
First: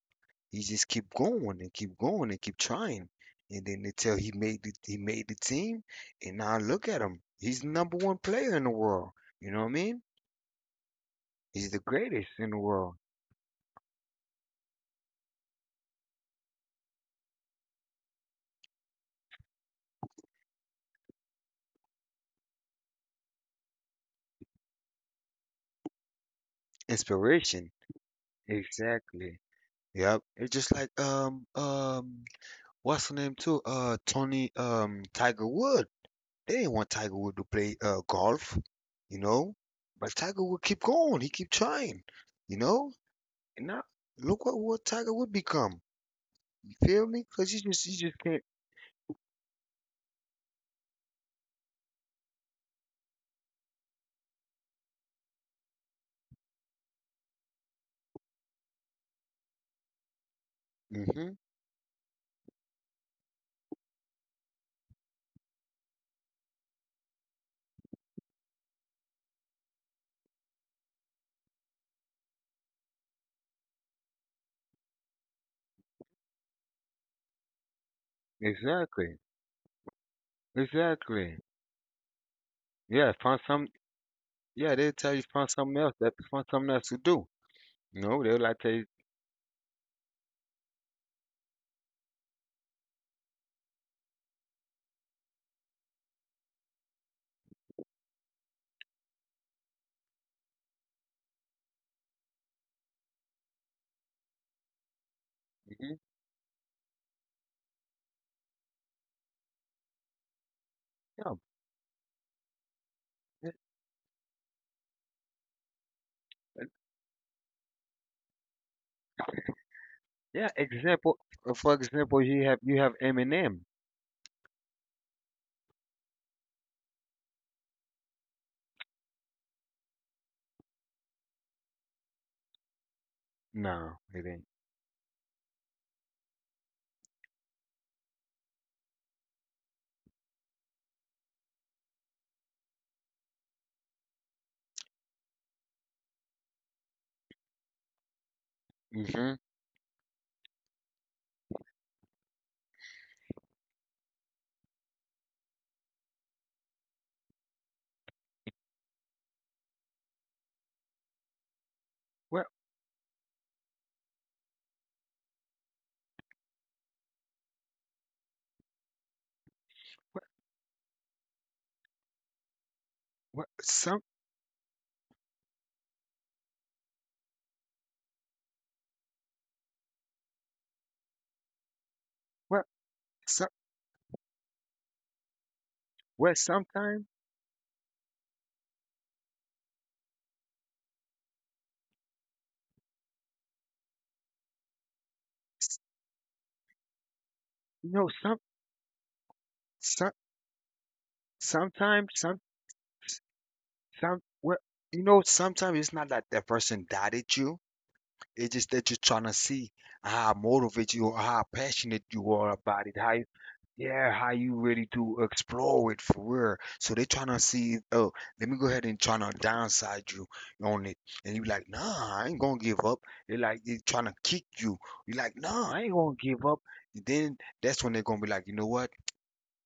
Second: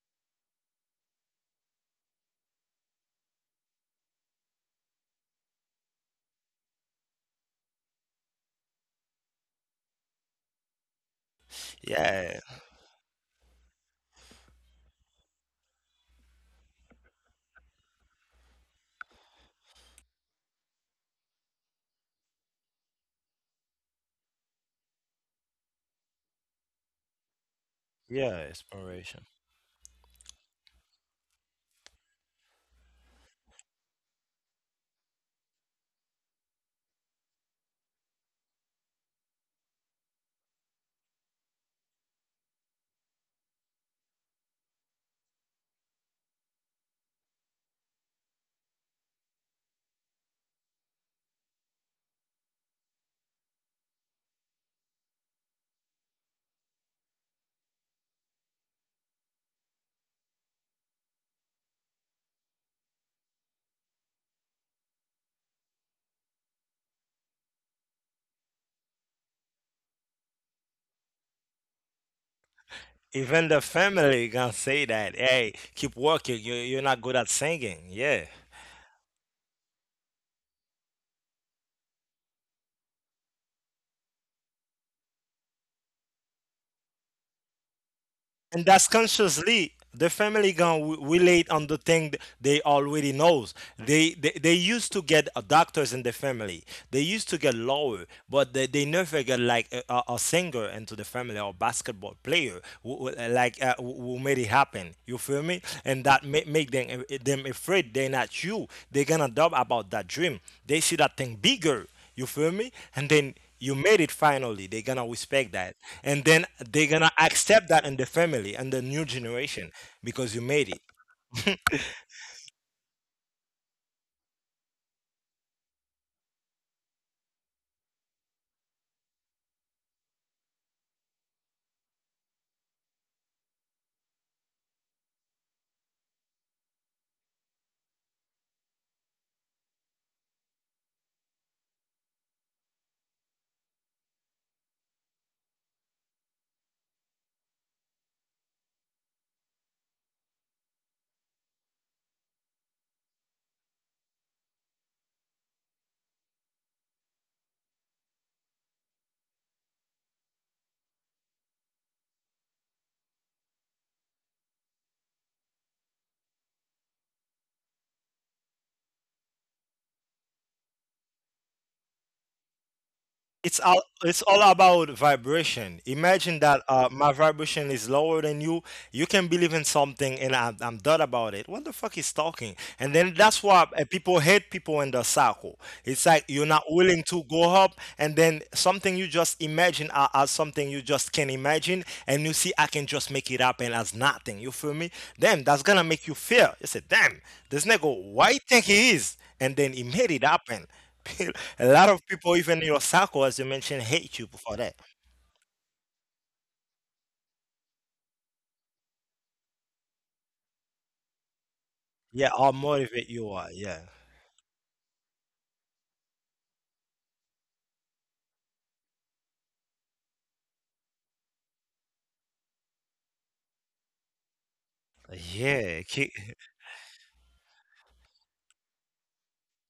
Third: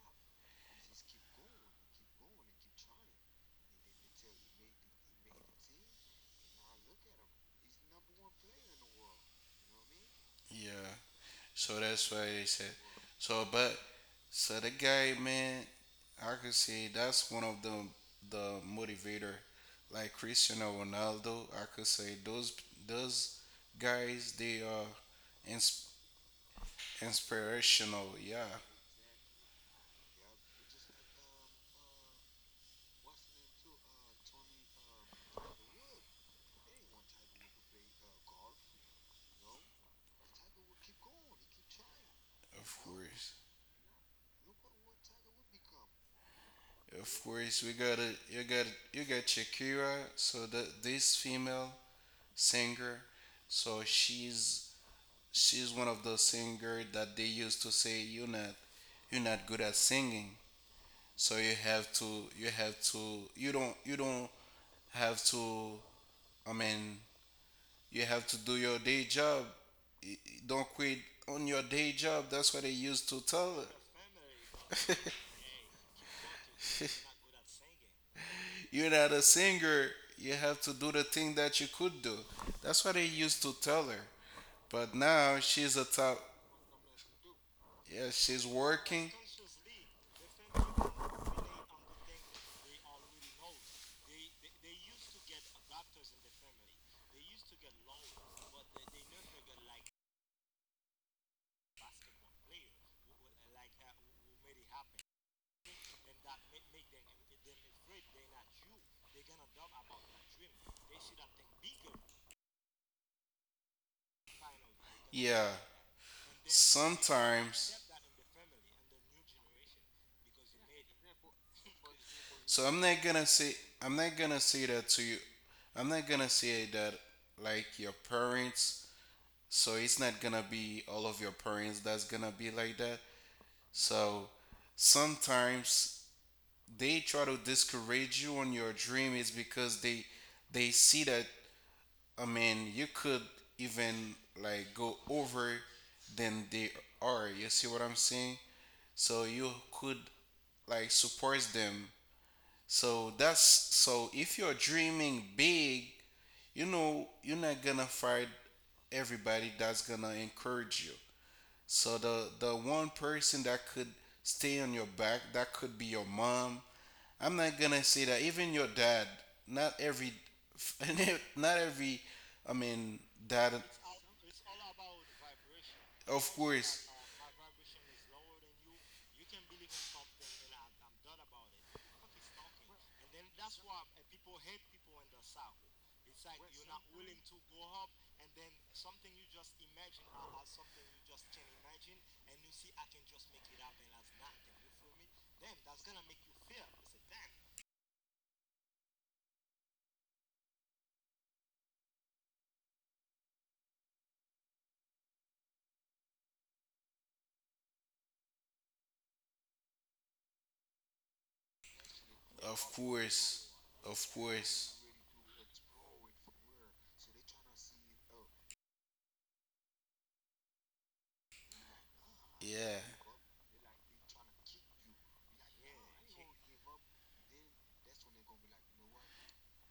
Speaker 2: He just kept going and keep trying. And then until he made the team, and now look at him. He's the number one player in the world. You know what I mean?
Speaker 3: yeah.
Speaker 2: He's the
Speaker 3: So that's why
Speaker 2: greatest
Speaker 1: yeah,
Speaker 3: they
Speaker 2: in the
Speaker 3: said.
Speaker 2: world.
Speaker 3: So, but so the guy, man, I could say that's one of the motivator. Like Cristiano Ronaldo, I could say those guys they are ins-
Speaker 2: Inspiration.
Speaker 3: inspirational. Yeah,
Speaker 1: yeah. Inspiration.
Speaker 2: Exactly. Yep. It's just like what's the name too? Tony Tiger Wood. They didn't want Tiger Wood to play golf, you know? But Tiger Wood keep going, he keep trying, you
Speaker 3: of
Speaker 2: know?
Speaker 3: course,
Speaker 2: And now look what Tiger Wood become. You feel
Speaker 3: of
Speaker 2: me? Cause he
Speaker 3: course. We
Speaker 2: just he
Speaker 3: got a
Speaker 2: just can't.
Speaker 3: you got Shakira. So the this female singer, so she's one of those singer that they used to say you're not good at singing.
Speaker 2: hmm
Speaker 3: So you have to you don't you don't have to I mean you have to do your day job. Don't quit on your day job. That's what they used to
Speaker 1: Even the
Speaker 3: tell
Speaker 1: family gonna say
Speaker 3: us.
Speaker 1: that, hey, keep working. You're not good at singing. Yeah,
Speaker 3: You're not
Speaker 2: Exactly.
Speaker 3: a singer. You have to do the thing
Speaker 2: Exactly.
Speaker 3: that you could do. That's what they
Speaker 2: Yeah, find
Speaker 3: used to
Speaker 2: some.
Speaker 3: tell her.
Speaker 2: Yeah, they
Speaker 3: But
Speaker 2: tell you
Speaker 3: now
Speaker 2: find
Speaker 3: she's
Speaker 2: something
Speaker 3: a
Speaker 2: else. That
Speaker 3: top.
Speaker 2: find something else to do.
Speaker 3: Yeah,
Speaker 2: No, they'll
Speaker 3: she's
Speaker 2: like
Speaker 1: and
Speaker 2: tell you.
Speaker 1: that's
Speaker 3: working.
Speaker 1: consciously. The family gonna relate on the thing they already know. They used to get doctors in the family. They used to get lawyer, but they never get like a singer into the family, or basketball player who made it happen. You feel me?
Speaker 2: hmm
Speaker 1: And that make them them afraid. They're not you. They're gonna doubt about that dream. They see that
Speaker 2: Yeah,
Speaker 1: thing bigger. You feel me? And then
Speaker 2: yeah.
Speaker 1: you made it finally. They're gonna
Speaker 3: Yeah,
Speaker 1: respect that. And then
Speaker 2: uh,
Speaker 1: they're gonna accept
Speaker 3: sometimes.
Speaker 1: that in the family and the new generation because you
Speaker 2: yeah,
Speaker 1: made it.
Speaker 2: Example. For example, you have
Speaker 3: So
Speaker 2: you have Eminem.
Speaker 3: I'm not gonna say that to you. I'm not gonna say that like your parents. So it's not gonna be all of your parents that's gonna be like that.
Speaker 2: No, it
Speaker 3: So
Speaker 2: ain't.
Speaker 3: sometimes they try to discourage you on your dream is because they see that, I mean, you could even like go over than they are. You see what I'm saying? So
Speaker 2: Mm-hmm.
Speaker 3: you could like support them. So that's so if you're dreaming big, you know you're not gonna find everybody that's gonna encourage you. So the
Speaker 2: Well,
Speaker 3: one person that could stay on your back, that could be your mom. I'm not gonna say that even your dad. Not every, not every. I mean,
Speaker 2: well,
Speaker 3: dad.
Speaker 1: It's
Speaker 2: some,
Speaker 1: all about vibration.
Speaker 3: Of
Speaker 1: Imagine that my vibration is lower than you. You can believe in something and I'm done about it, what the fuck is talking,
Speaker 2: well,
Speaker 1: and then that's
Speaker 2: some,
Speaker 1: why people hate people in the circle. It's like
Speaker 2: well,
Speaker 1: you're not
Speaker 2: sometimes,
Speaker 1: willing to go
Speaker 3: course,
Speaker 1: up, and then something you just imagine as something you just can imagine, and you see I can just make it happen as nothing. You feel me? Damn, that's
Speaker 2: s-
Speaker 1: gonna make you fear. You say, damn, this
Speaker 2: you
Speaker 1: nigga,
Speaker 2: know,
Speaker 1: why you think he is, and then he
Speaker 2: some,
Speaker 1: made it happen. A lot of
Speaker 2: sometimes,
Speaker 1: people, even in your circle, as you mentioned, hate
Speaker 2: some,
Speaker 1: you
Speaker 2: well,
Speaker 1: for that.
Speaker 2: you know, sometimes it's not that that person died at you. It's just that you're trying to see how motivated you are, how passionate
Speaker 1: Yeah,
Speaker 2: you are
Speaker 1: how
Speaker 3: of
Speaker 2: about it,
Speaker 1: motivate
Speaker 2: how.
Speaker 1: you
Speaker 3: course.
Speaker 1: are. Yeah.
Speaker 3: Of
Speaker 2: Yeah, how you
Speaker 3: course.
Speaker 2: ready to explore it for real. So they trying to see, oh, let me go ahead and trying to downside you on it. And you like, nah, I ain't gonna
Speaker 3: Yeah.
Speaker 2: give up. They like they trying to kick you. You like, nah,
Speaker 1: Yeah.
Speaker 2: I ain't gonna give up. And then that's when they're gonna be like, you know what?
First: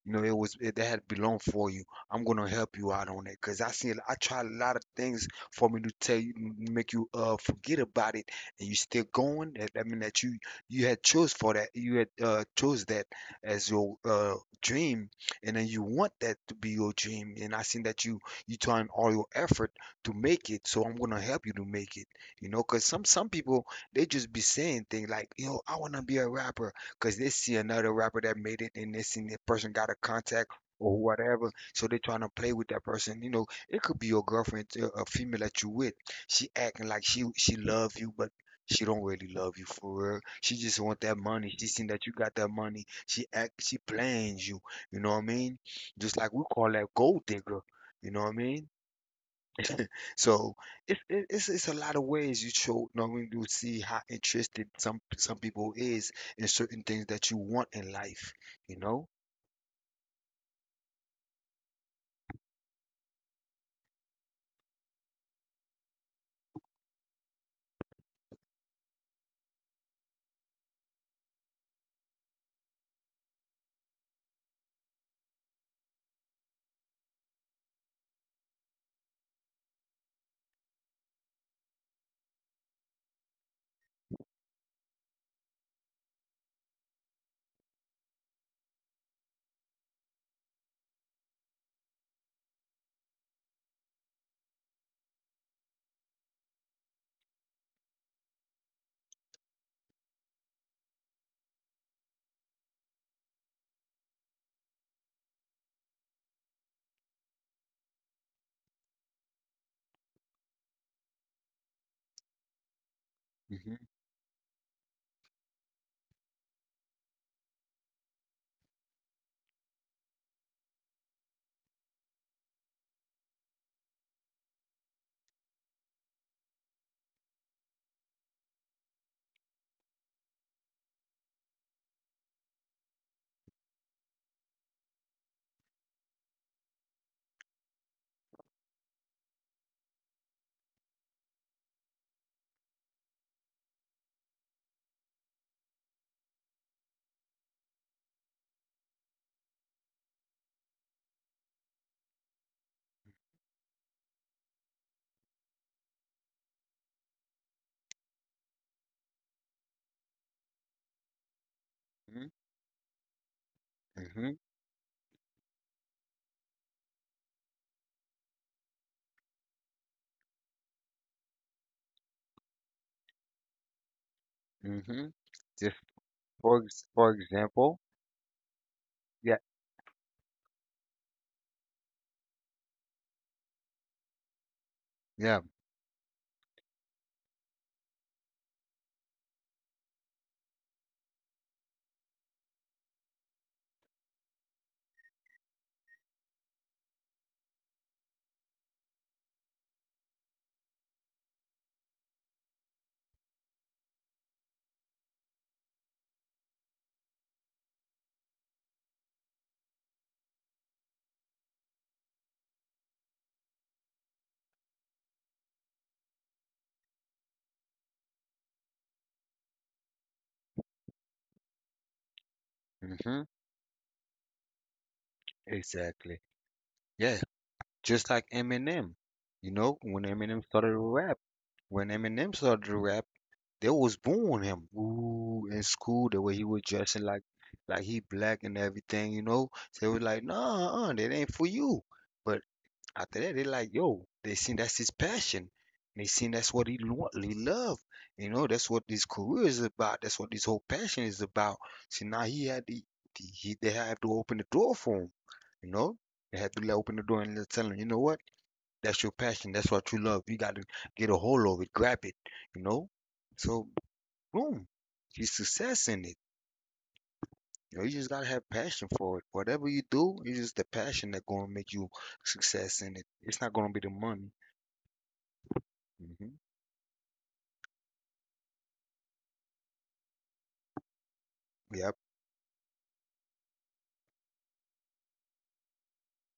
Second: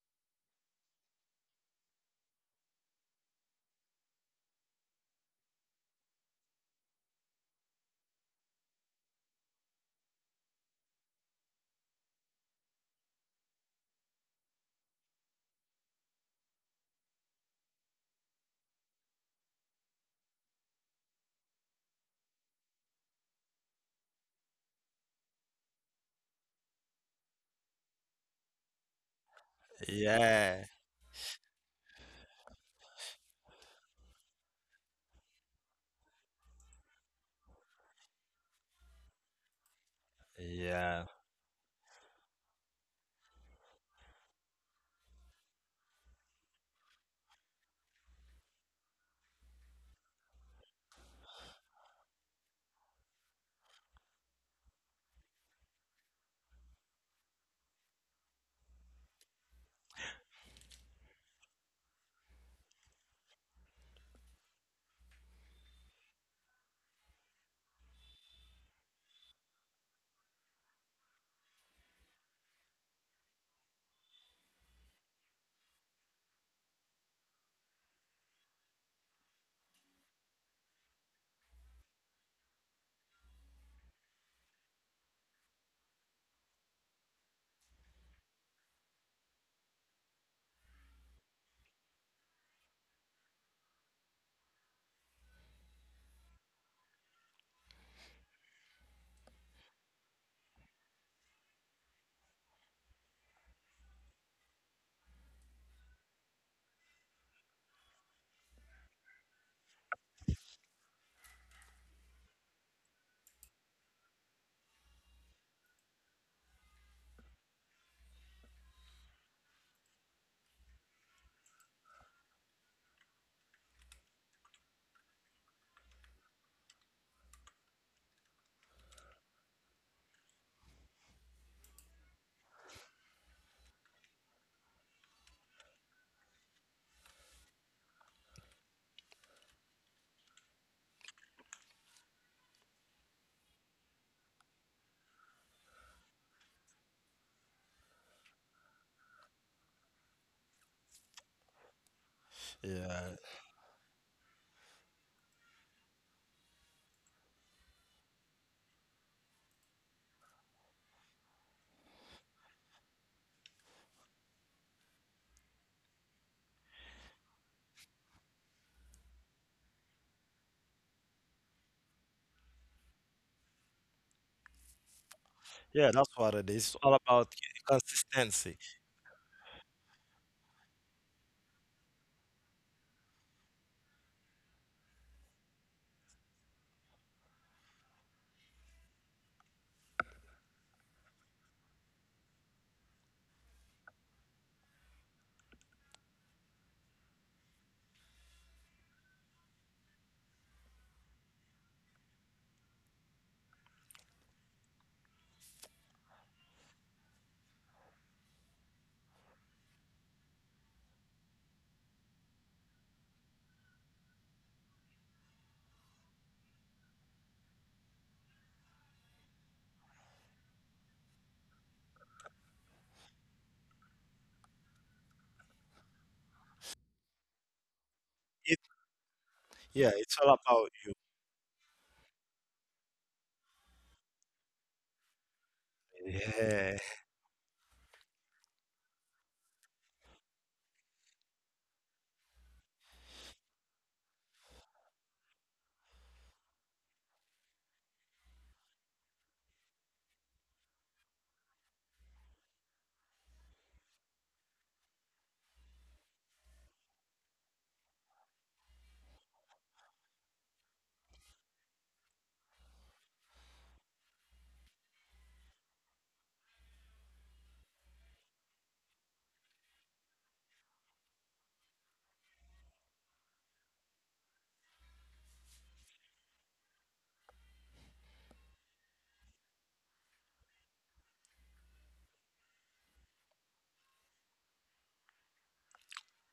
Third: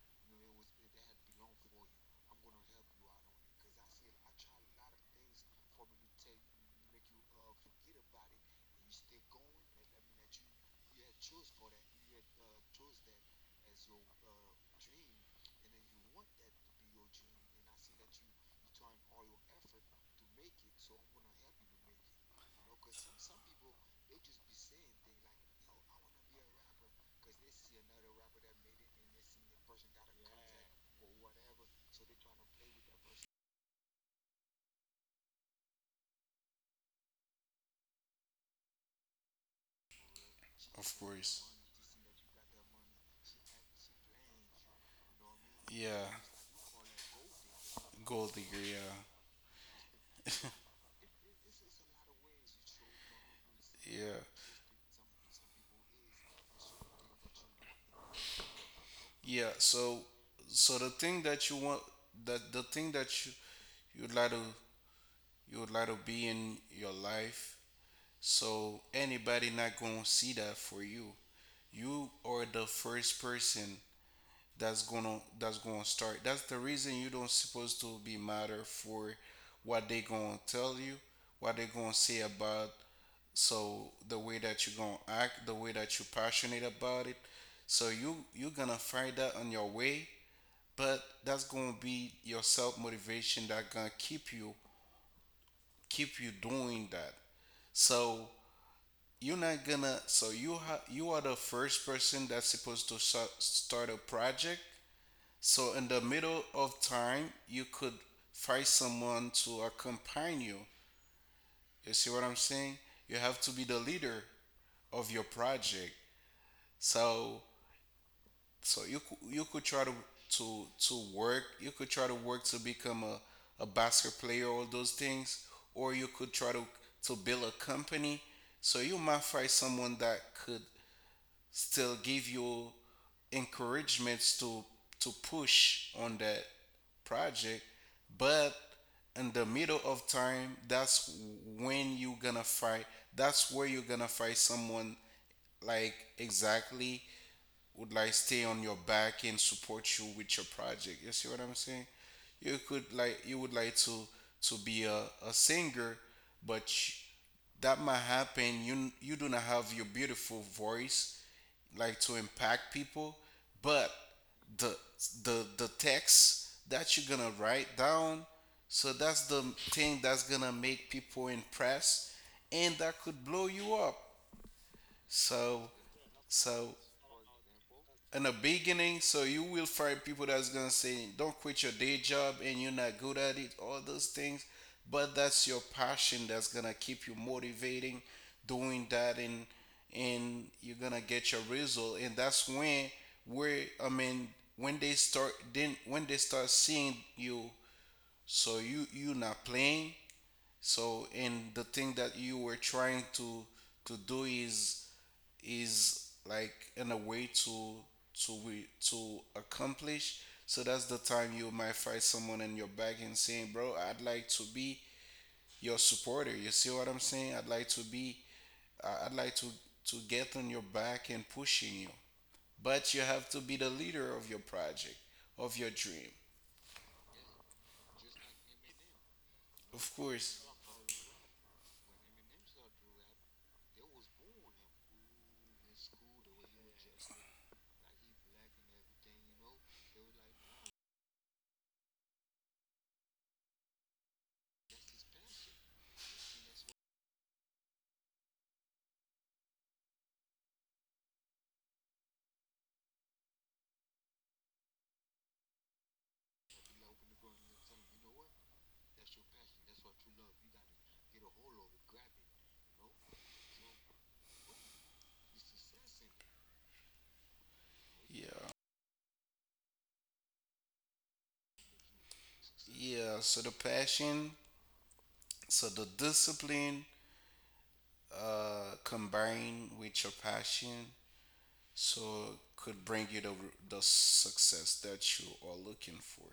Speaker 2: You know, it was it, that had belonged for you. I'm gonna help you out on it because I seen I tried a lot of things for me to tell you, make you forget about it, and you still going. That mean that you had chose for that, you had chose that as your dream, and then you want that to be your dream. And I seen that you trying all your effort to make it, so I'm gonna help you to make it. You know, because some people they just be saying things like, you know, I wanna be a rapper because they see another rapper that made it and they seen that person got a contact
Speaker 1: Yeah.
Speaker 2: or whatever. So they trying to play with that person. You know, it could be your girlfriend, a female that you with. She acting like she love you, but she don't really love you for real. She just
Speaker 3: Of
Speaker 2: want
Speaker 1: Yeah.
Speaker 2: that
Speaker 3: course.
Speaker 2: money. She seen that you got that money. She playing you. You know what I mean?
Speaker 3: Yeah.
Speaker 2: Just like we call that gold digger. You know what
Speaker 3: Gold
Speaker 2: I
Speaker 3: digger,
Speaker 2: mean?
Speaker 3: yeah.
Speaker 2: So it's it's a lot of ways you show knowing you see how
Speaker 3: Yeah.
Speaker 2: interested some people is in certain things that you want in life, you know?
Speaker 3: Yeah, so the thing that you want, that the thing that you you'd like to you would like to be in your life, so anybody not gonna see that for you. You are the first person that's gonna start. That's the reason you don't supposed to be matter for what they gonna tell you, what they gonna say about. So the way that you gonna act, the way that you passionate about it, so you gonna find that on your way. But that's gonna be your self motivation that gonna keep you doing that. So you're not gonna so you ha- you are the first person that's supposed to start a project. So in the middle of time you could find someone to accompany you. You see what I'm saying? You have to be
Speaker 2: Mm-hmm,
Speaker 3: the leader of your project. So you could try to work. You could try to work to become a basketball player, all those things. Or you could try to build a company. So you might find someone that could still give you encouragements to push on that project. But in the middle of time, when you're gonna fight that's where you're gonna fight someone, like exactly, would like stay on your back and support you with your project. You see what I'm saying? You could
Speaker 1: Yeah.
Speaker 3: like you would like to be a singer. But that might happen, you do not have your beautiful voice like to
Speaker 2: mm-hmm,
Speaker 3: impact people. But
Speaker 2: mm-hmm.
Speaker 3: the text that you're gonna write down, so that's the thing that's gonna make people impressed, and that could blow you up.
Speaker 2: Mm-hmm.
Speaker 3: So
Speaker 2: Just
Speaker 1: Yeah, that's what it is.
Speaker 3: so
Speaker 1: It's all
Speaker 2: for
Speaker 1: about
Speaker 2: example,
Speaker 3: in the
Speaker 1: consistency.
Speaker 3: beginning, so
Speaker 2: yeah,
Speaker 3: you will find people that's gonna say, "Don't quit your day job and you're not good at it," all those things. But
Speaker 2: yeah,
Speaker 3: that's your passion that's gonna keep you motivating, doing that, and you're gonna get your result. And that's when where, I mean, when they start seeing you, so you are not playing. So, and the thing that you were trying to do is like in a way to to accomplish. So that's the time you might find someone in your back and saying, "Bro, I'd like to be your supporter." You see what I'm saying? I'd like to be. I'd like to get on your back and pushing you. But you
Speaker 2: hmm
Speaker 3: have to be the leader of your project, of your dream.
Speaker 2: exactly. Yeah, just like
Speaker 1: It,
Speaker 2: Eminem. You know,
Speaker 1: yeah,
Speaker 3: Of
Speaker 2: when
Speaker 1: it's all
Speaker 2: Eminem
Speaker 3: course.
Speaker 2: started
Speaker 1: about
Speaker 2: to
Speaker 1: you.
Speaker 2: rap, when Eminem started to rap, they was booing him. Ooh, in school, the way he was
Speaker 1: Yeah.
Speaker 2: dressing, like he black and everything. You know, so they was like, nah, that ain't for you. But after that, they like, yo, they seen that's his passion. They seen that's what he want, he love. You know, that's what his career is about. That's what his whole passion is about. See, now he had the he they have to open the door for him. You know, they had to let open the door and let tell him, you know what? That's your passion. That's what you love. You got to get a hold of it, grab it. You know, so boom, he's success in it. You know, you just gotta have
Speaker 3: Yeah.
Speaker 2: passion for it. Whatever you do, it's just the passion that gonna make you success in it.
Speaker 3: Yeah,
Speaker 2: It's not gonna be the money.
Speaker 3: so the
Speaker 2: Mhm.
Speaker 3: discipline combined with your passion,
Speaker 2: Yep.
Speaker 3: so could bring you the success that you are looking for.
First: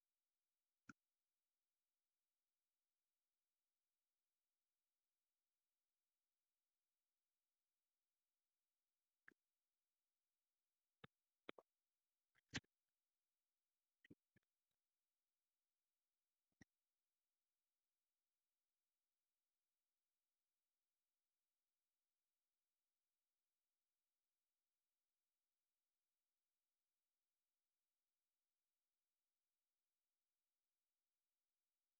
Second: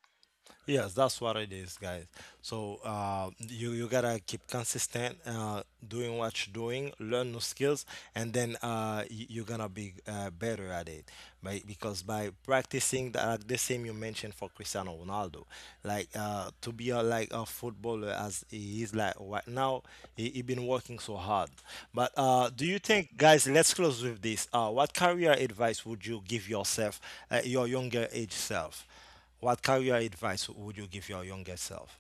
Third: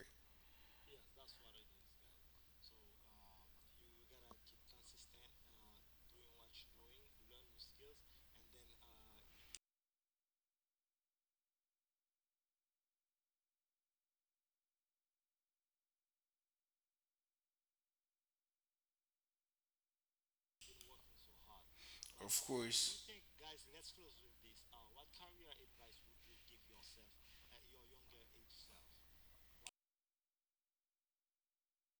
Speaker 1: Yes, that's what it is, guys. So you gotta keep consistent, doing what you're doing, learn new skills, and then you're gonna be better at it. By, because by practicing like the same you mentioned for Cristiano Ronaldo, like to be like a footballer as he is like right now, he been working so hard. But
Speaker 3: Of
Speaker 1: do you
Speaker 3: course.
Speaker 1: think, guys? Let's close with this. What career advice would you give yourself, your younger age self? What career advice would you give your younger self?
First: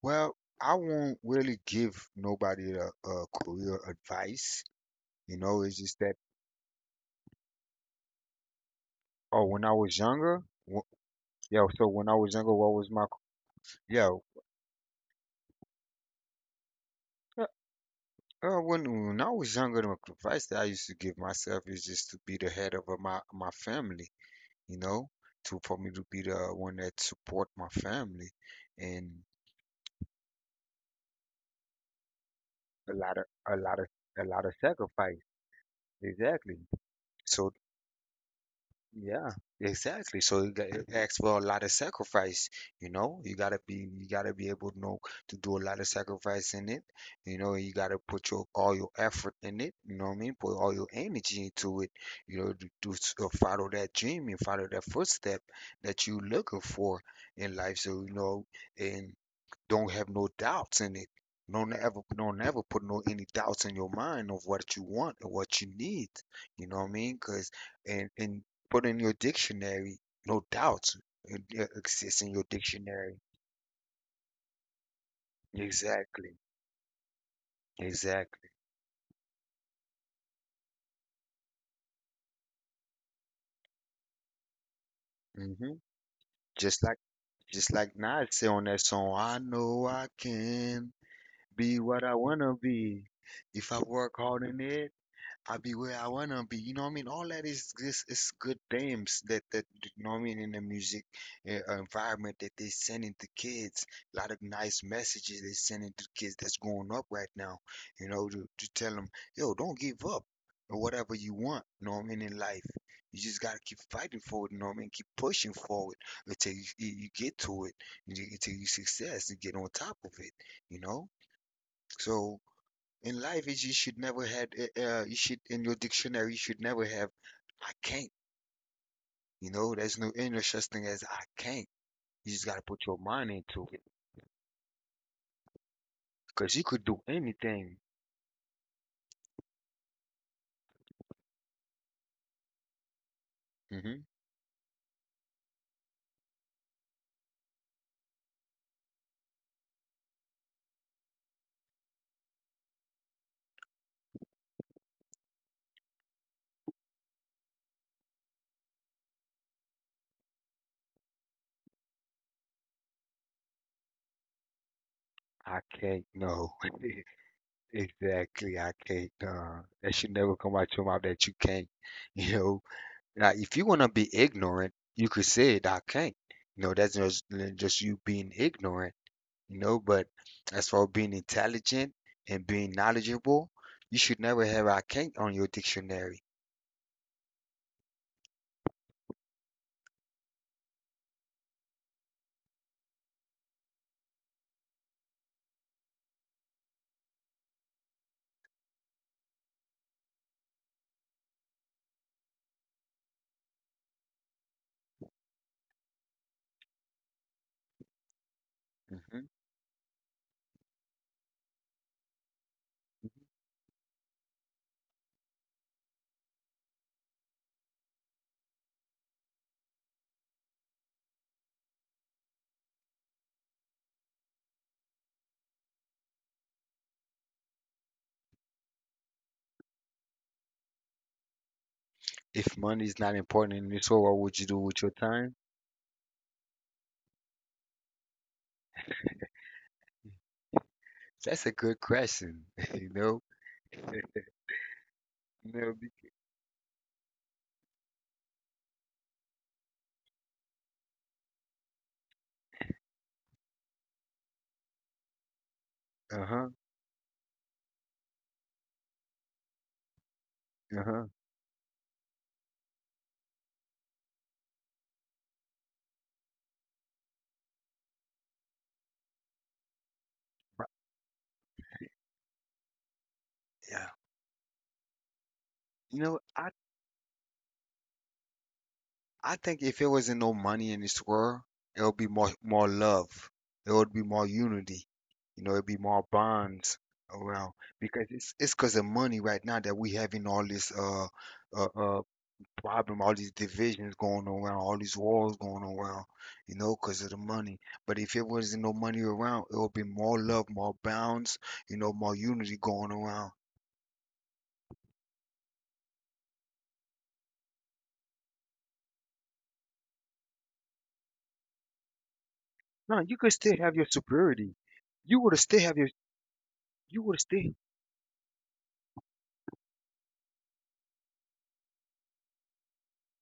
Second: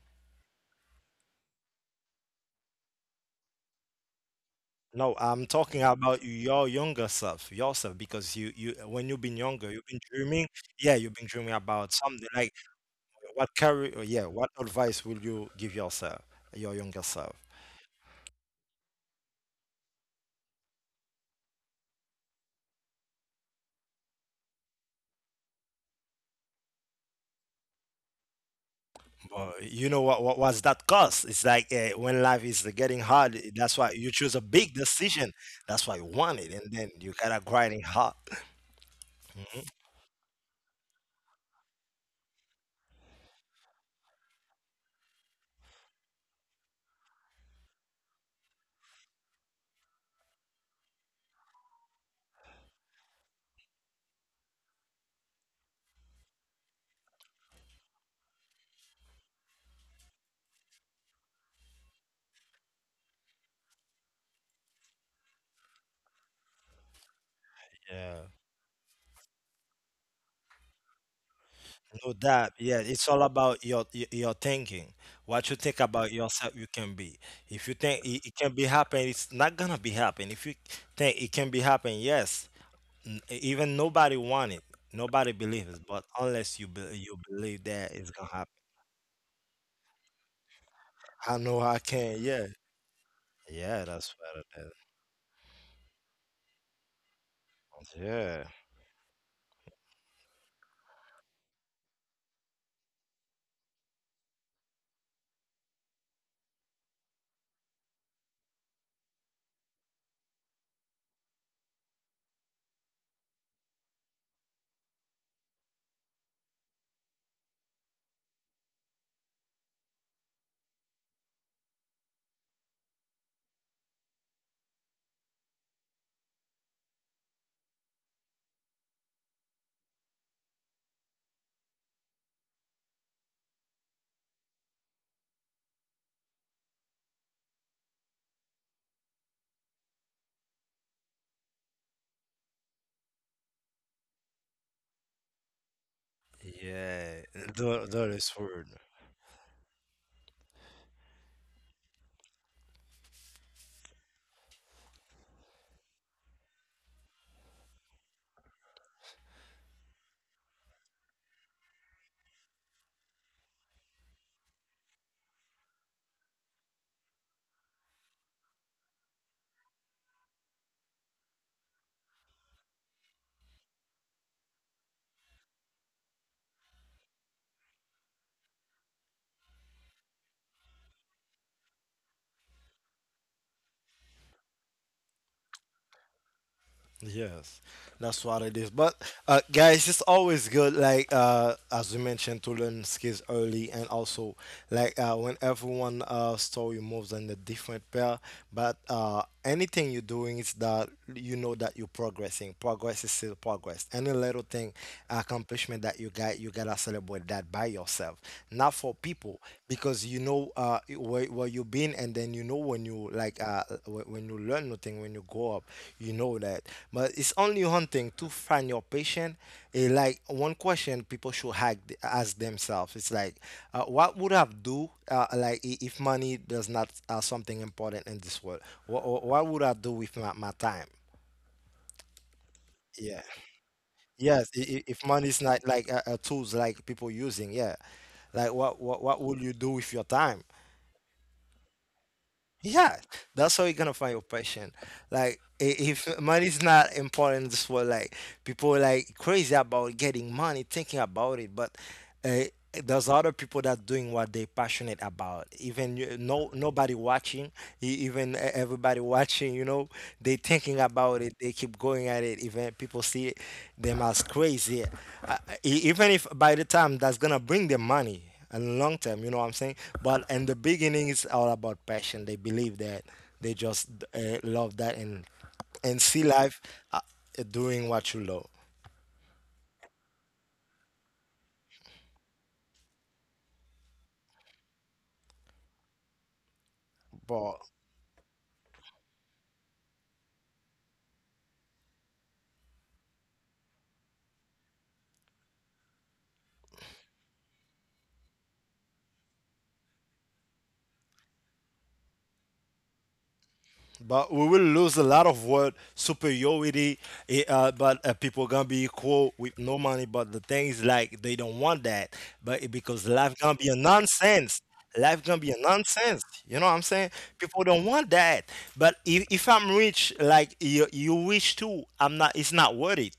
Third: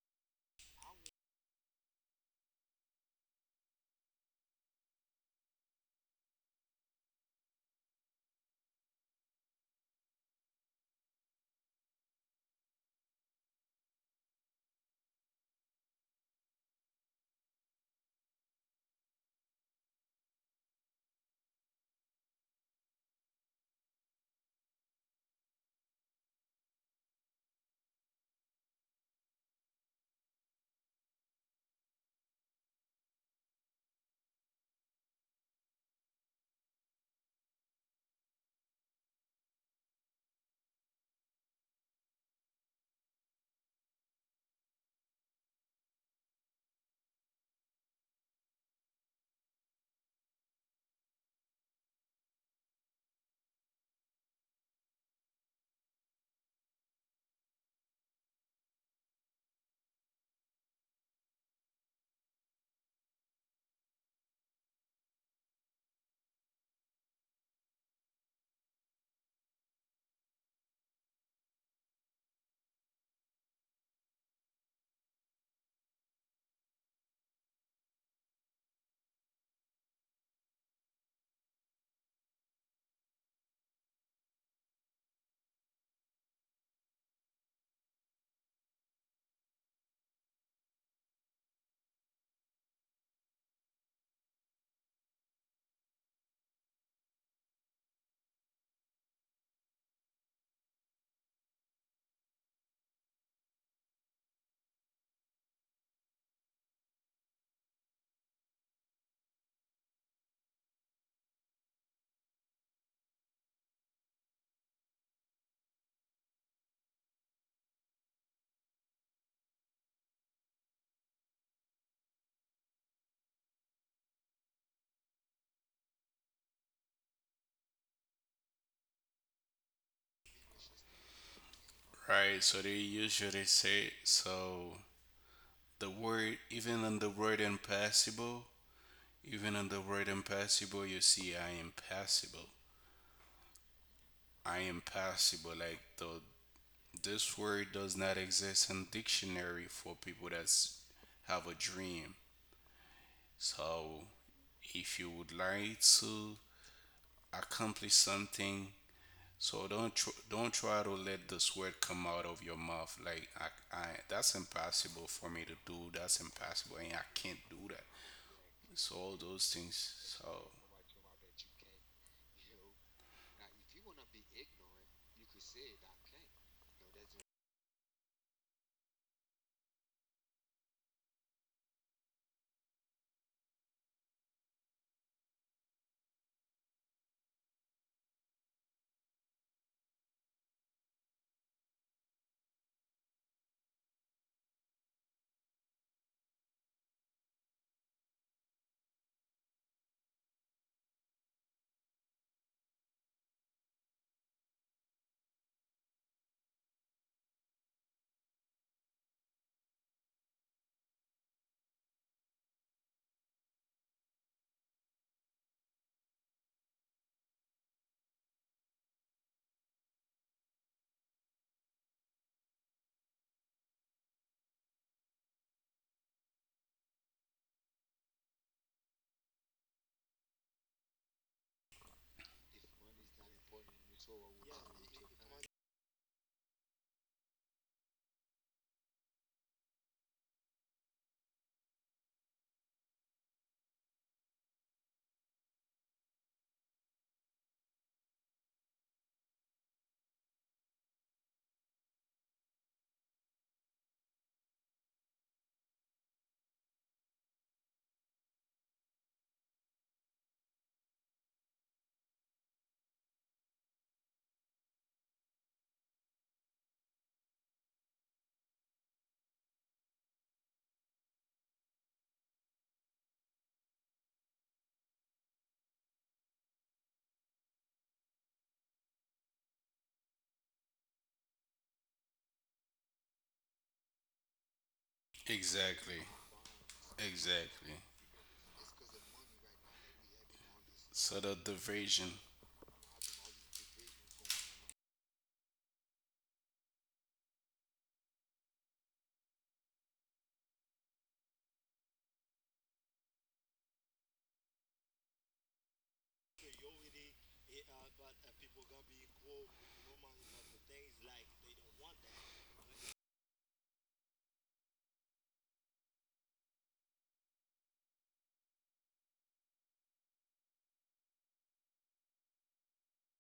Speaker 2: Well, I won't really give nobody a career advice.
Speaker 1: No,
Speaker 2: You
Speaker 1: I'm
Speaker 2: know, it's
Speaker 1: talking
Speaker 2: just that,
Speaker 1: about your younger self, yourself, because you when you've been
Speaker 2: oh, when
Speaker 1: younger,
Speaker 2: I
Speaker 1: you've
Speaker 2: was
Speaker 1: been
Speaker 2: younger,
Speaker 1: dreaming.
Speaker 2: wh-
Speaker 1: Yeah, you've been dreaming
Speaker 2: yeah, so
Speaker 1: about
Speaker 2: when I
Speaker 1: something,
Speaker 2: was
Speaker 1: like
Speaker 2: younger, what was my,
Speaker 1: what career,
Speaker 2: yeah,
Speaker 1: yeah, what advice will you give yourself, your younger self?
Speaker 2: uh, when I was younger, the advice that I used to give myself is just to be the head of my, my family, you know, to, for me to be the one that support my family. And
Speaker 1: But you know what was that cost? It's like when life is
Speaker 2: a
Speaker 1: getting
Speaker 2: lot of
Speaker 1: hard,
Speaker 2: a
Speaker 1: that's
Speaker 2: lot of
Speaker 1: why you
Speaker 2: a
Speaker 1: choose a
Speaker 2: lot of
Speaker 1: big
Speaker 2: sacrifice,
Speaker 1: decision. That's why you want it,
Speaker 2: exactly,
Speaker 1: and then you gotta
Speaker 2: so
Speaker 1: grinding hard.
Speaker 2: yeah,
Speaker 1: Mhm.
Speaker 2: exactly, so it asks for a lot of sacrifice. You know, you gotta be able to know to do a lot of sacrifice in it. You know, you gotta put your all your effort in it, you know what I mean, put all your energy into it. You know, to follow that dream and follow that footstep that you looking for in life, so you know. And don't have no doubts in it. Don't ever put no any doubts in your mind of what you want and what you need. You know what I mean? Cause and
Speaker 1: Yeah.
Speaker 2: and put in your dictionary, no doubts it
Speaker 1: No
Speaker 2: exists in your
Speaker 1: doubt, yeah, it's
Speaker 2: dictionary.
Speaker 1: all about your your thinking. What you think about
Speaker 2: Exactly,
Speaker 1: yourself, you can be. If you think it, it
Speaker 2: exactly.
Speaker 1: can be happen, it's not gonna be happen. If you think it can be happen, yes. Even nobody want it, nobody
Speaker 2: hmm
Speaker 1: believes. But unless
Speaker 2: Just like
Speaker 1: you believe that it's
Speaker 2: Nas
Speaker 1: gonna
Speaker 2: say
Speaker 1: happen,
Speaker 2: on that song, I know I can
Speaker 1: I know
Speaker 2: be
Speaker 1: I
Speaker 2: what I
Speaker 1: can. Yeah,
Speaker 2: wanna be if I
Speaker 1: yeah,
Speaker 2: work
Speaker 1: that's
Speaker 2: hard
Speaker 1: what
Speaker 2: in
Speaker 1: it is.
Speaker 2: it. I be where I wanna be. You know what I mean? All that is this is
Speaker 1: Yeah,
Speaker 2: good themes that that you know what I mean in the music environment that they sending to kids. A lot of nice messages they sending to kids that's growing up right now. You know, to tell them, yo, don't give up or whatever you want. You know what I mean in life. You just gotta keep fighting for it. You know what I mean? Keep pushing forward until you get to it. Until you see success and get on top of it. You know. So. In life, is you should never had you should in your dictionary you should never have I can't. You know, there's no any such thing as I can't. You just
Speaker 3: Right,
Speaker 2: gotta
Speaker 3: so they
Speaker 2: put your mind
Speaker 3: usually
Speaker 2: into it
Speaker 3: say, so the word,
Speaker 2: because you could do anything.
Speaker 3: even in the word impassable, you see, I am passable.
Speaker 2: hmm
Speaker 3: I am passable. Like the
Speaker 1: yeah,
Speaker 3: this word
Speaker 1: the,
Speaker 3: does
Speaker 1: that
Speaker 3: not
Speaker 1: is word.
Speaker 3: exist in dictionary for people that have a dream. So if you would like to accomplish something, so don't don't try to let this word come out of your mouth, like I that's impossible for me to
Speaker 2: I
Speaker 3: do.
Speaker 2: can't.
Speaker 3: That's
Speaker 2: No,
Speaker 3: impossible, and I can't do that.
Speaker 2: exactly. I
Speaker 3: So
Speaker 2: can't.
Speaker 3: all those things.
Speaker 2: That should
Speaker 3: So
Speaker 2: never come out your mouth that you can't. You know, now if you wanna be ignorant, you could say it. I can't. You know, that's just you being ignorant, you know. But as for being intelligent and being knowledgeable, you should never have I can't on your dictionary.
Speaker 1: Yes, that's what it is. But guys, it's always good, like as we mentioned, to learn skills early, and also like when everyone story moves in a different pair. But anything you're doing is that you know that you're progressing. Progress is still progress. Any little thing, accomplishment that you got, you gotta celebrate that by yourself, not for
Speaker 2: Mhm.
Speaker 1: people, because you know where you've been, and then you know when you like when you learn nothing when you grow up. You know that. But it's only one thing to find your passion. Like, one question people should ask themselves, it's like what would have do if money does not something important in this world, what would I do with my, my time?
Speaker 2: If money is not
Speaker 1: Yeah,
Speaker 2: important in this world, what would you
Speaker 1: yes,
Speaker 2: do with your
Speaker 1: if money
Speaker 2: time?
Speaker 1: is not like a tools like people using, yeah, like what would you do with your time?
Speaker 2: That's a good question, you
Speaker 1: Yeah,
Speaker 2: know.
Speaker 1: that's how you're gonna
Speaker 2: You
Speaker 1: find your passion. Like,
Speaker 2: know,
Speaker 1: if money's not important in this world, like people are like crazy about getting money, thinking about it, but uh, there's other people that doing what they're passionate about. Even you,
Speaker 2: uh huh,
Speaker 1: no nobody watching, even everybody watching, you know, they thinking
Speaker 2: uh huh.
Speaker 1: about it. They keep going at it. Even people see them as crazy, uh, even if by the time that's gonna bring them money. And long term, you know what I'm saying? But in the beginning, it's all about passion. They believe that they just
Speaker 2: Yeah,
Speaker 1: love that, and
Speaker 2: you know,
Speaker 1: see life, uh, doing what you love.
Speaker 2: I think if it wasn't no money in this world, it would be more love. It would be more unity. You know, it'd be
Speaker 3: exactly,
Speaker 2: more bonds around
Speaker 1: But
Speaker 3: exactly.
Speaker 2: because it's because of money right now that we having all this
Speaker 3: So the
Speaker 2: uh, uh
Speaker 3: diversion,
Speaker 2: problem, all these divisions going around, all these wars going around. You know, because of the money. But if it wasn't no money around, it would be more love, more bonds. You know, more unity going around.
Speaker 1: But we will lose a lot of word superiority. Eh, but People gonna be equal with no money. But the thing is, like they don't want that. But it-
Speaker 2: No,
Speaker 1: because
Speaker 2: you could
Speaker 1: life
Speaker 2: still
Speaker 1: gonna be
Speaker 2: have
Speaker 1: a
Speaker 2: your superiority.
Speaker 1: nonsense.
Speaker 2: You
Speaker 1: Life
Speaker 2: would
Speaker 1: gonna be
Speaker 2: still
Speaker 1: a
Speaker 2: have your
Speaker 1: nonsense. You know what I'm
Speaker 2: you
Speaker 1: saying?
Speaker 2: would still.
Speaker 1: People don't want that. But if I'm rich, like you wish too, I'm not. It's not worth it.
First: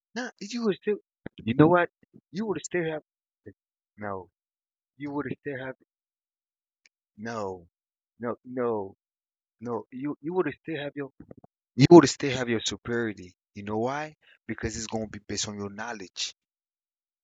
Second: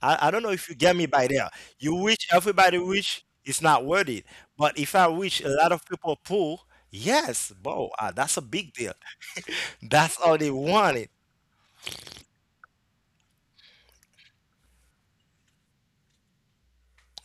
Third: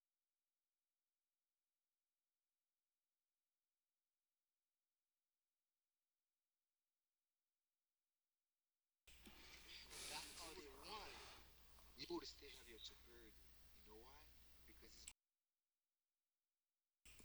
Speaker 1: I
Speaker 2: Nah,
Speaker 1: don't know
Speaker 2: you
Speaker 1: if you
Speaker 2: would
Speaker 1: get
Speaker 2: still.
Speaker 1: me by there.
Speaker 2: You know what?
Speaker 1: You wish
Speaker 2: You would
Speaker 1: everybody
Speaker 2: still have.
Speaker 1: wish it's not worth it.
Speaker 2: No,
Speaker 1: But if I
Speaker 2: you would
Speaker 1: wish a
Speaker 2: still
Speaker 1: lot
Speaker 2: have.
Speaker 1: of people pull, yes,
Speaker 2: No,
Speaker 1: bro, that's
Speaker 2: no,
Speaker 1: a big deal.
Speaker 2: no, no.
Speaker 1: That's
Speaker 2: You
Speaker 1: all they
Speaker 2: would still have
Speaker 1: wanted.
Speaker 2: your. You would still have your superiority. You know why? Because it's gonna be based on your knowledge.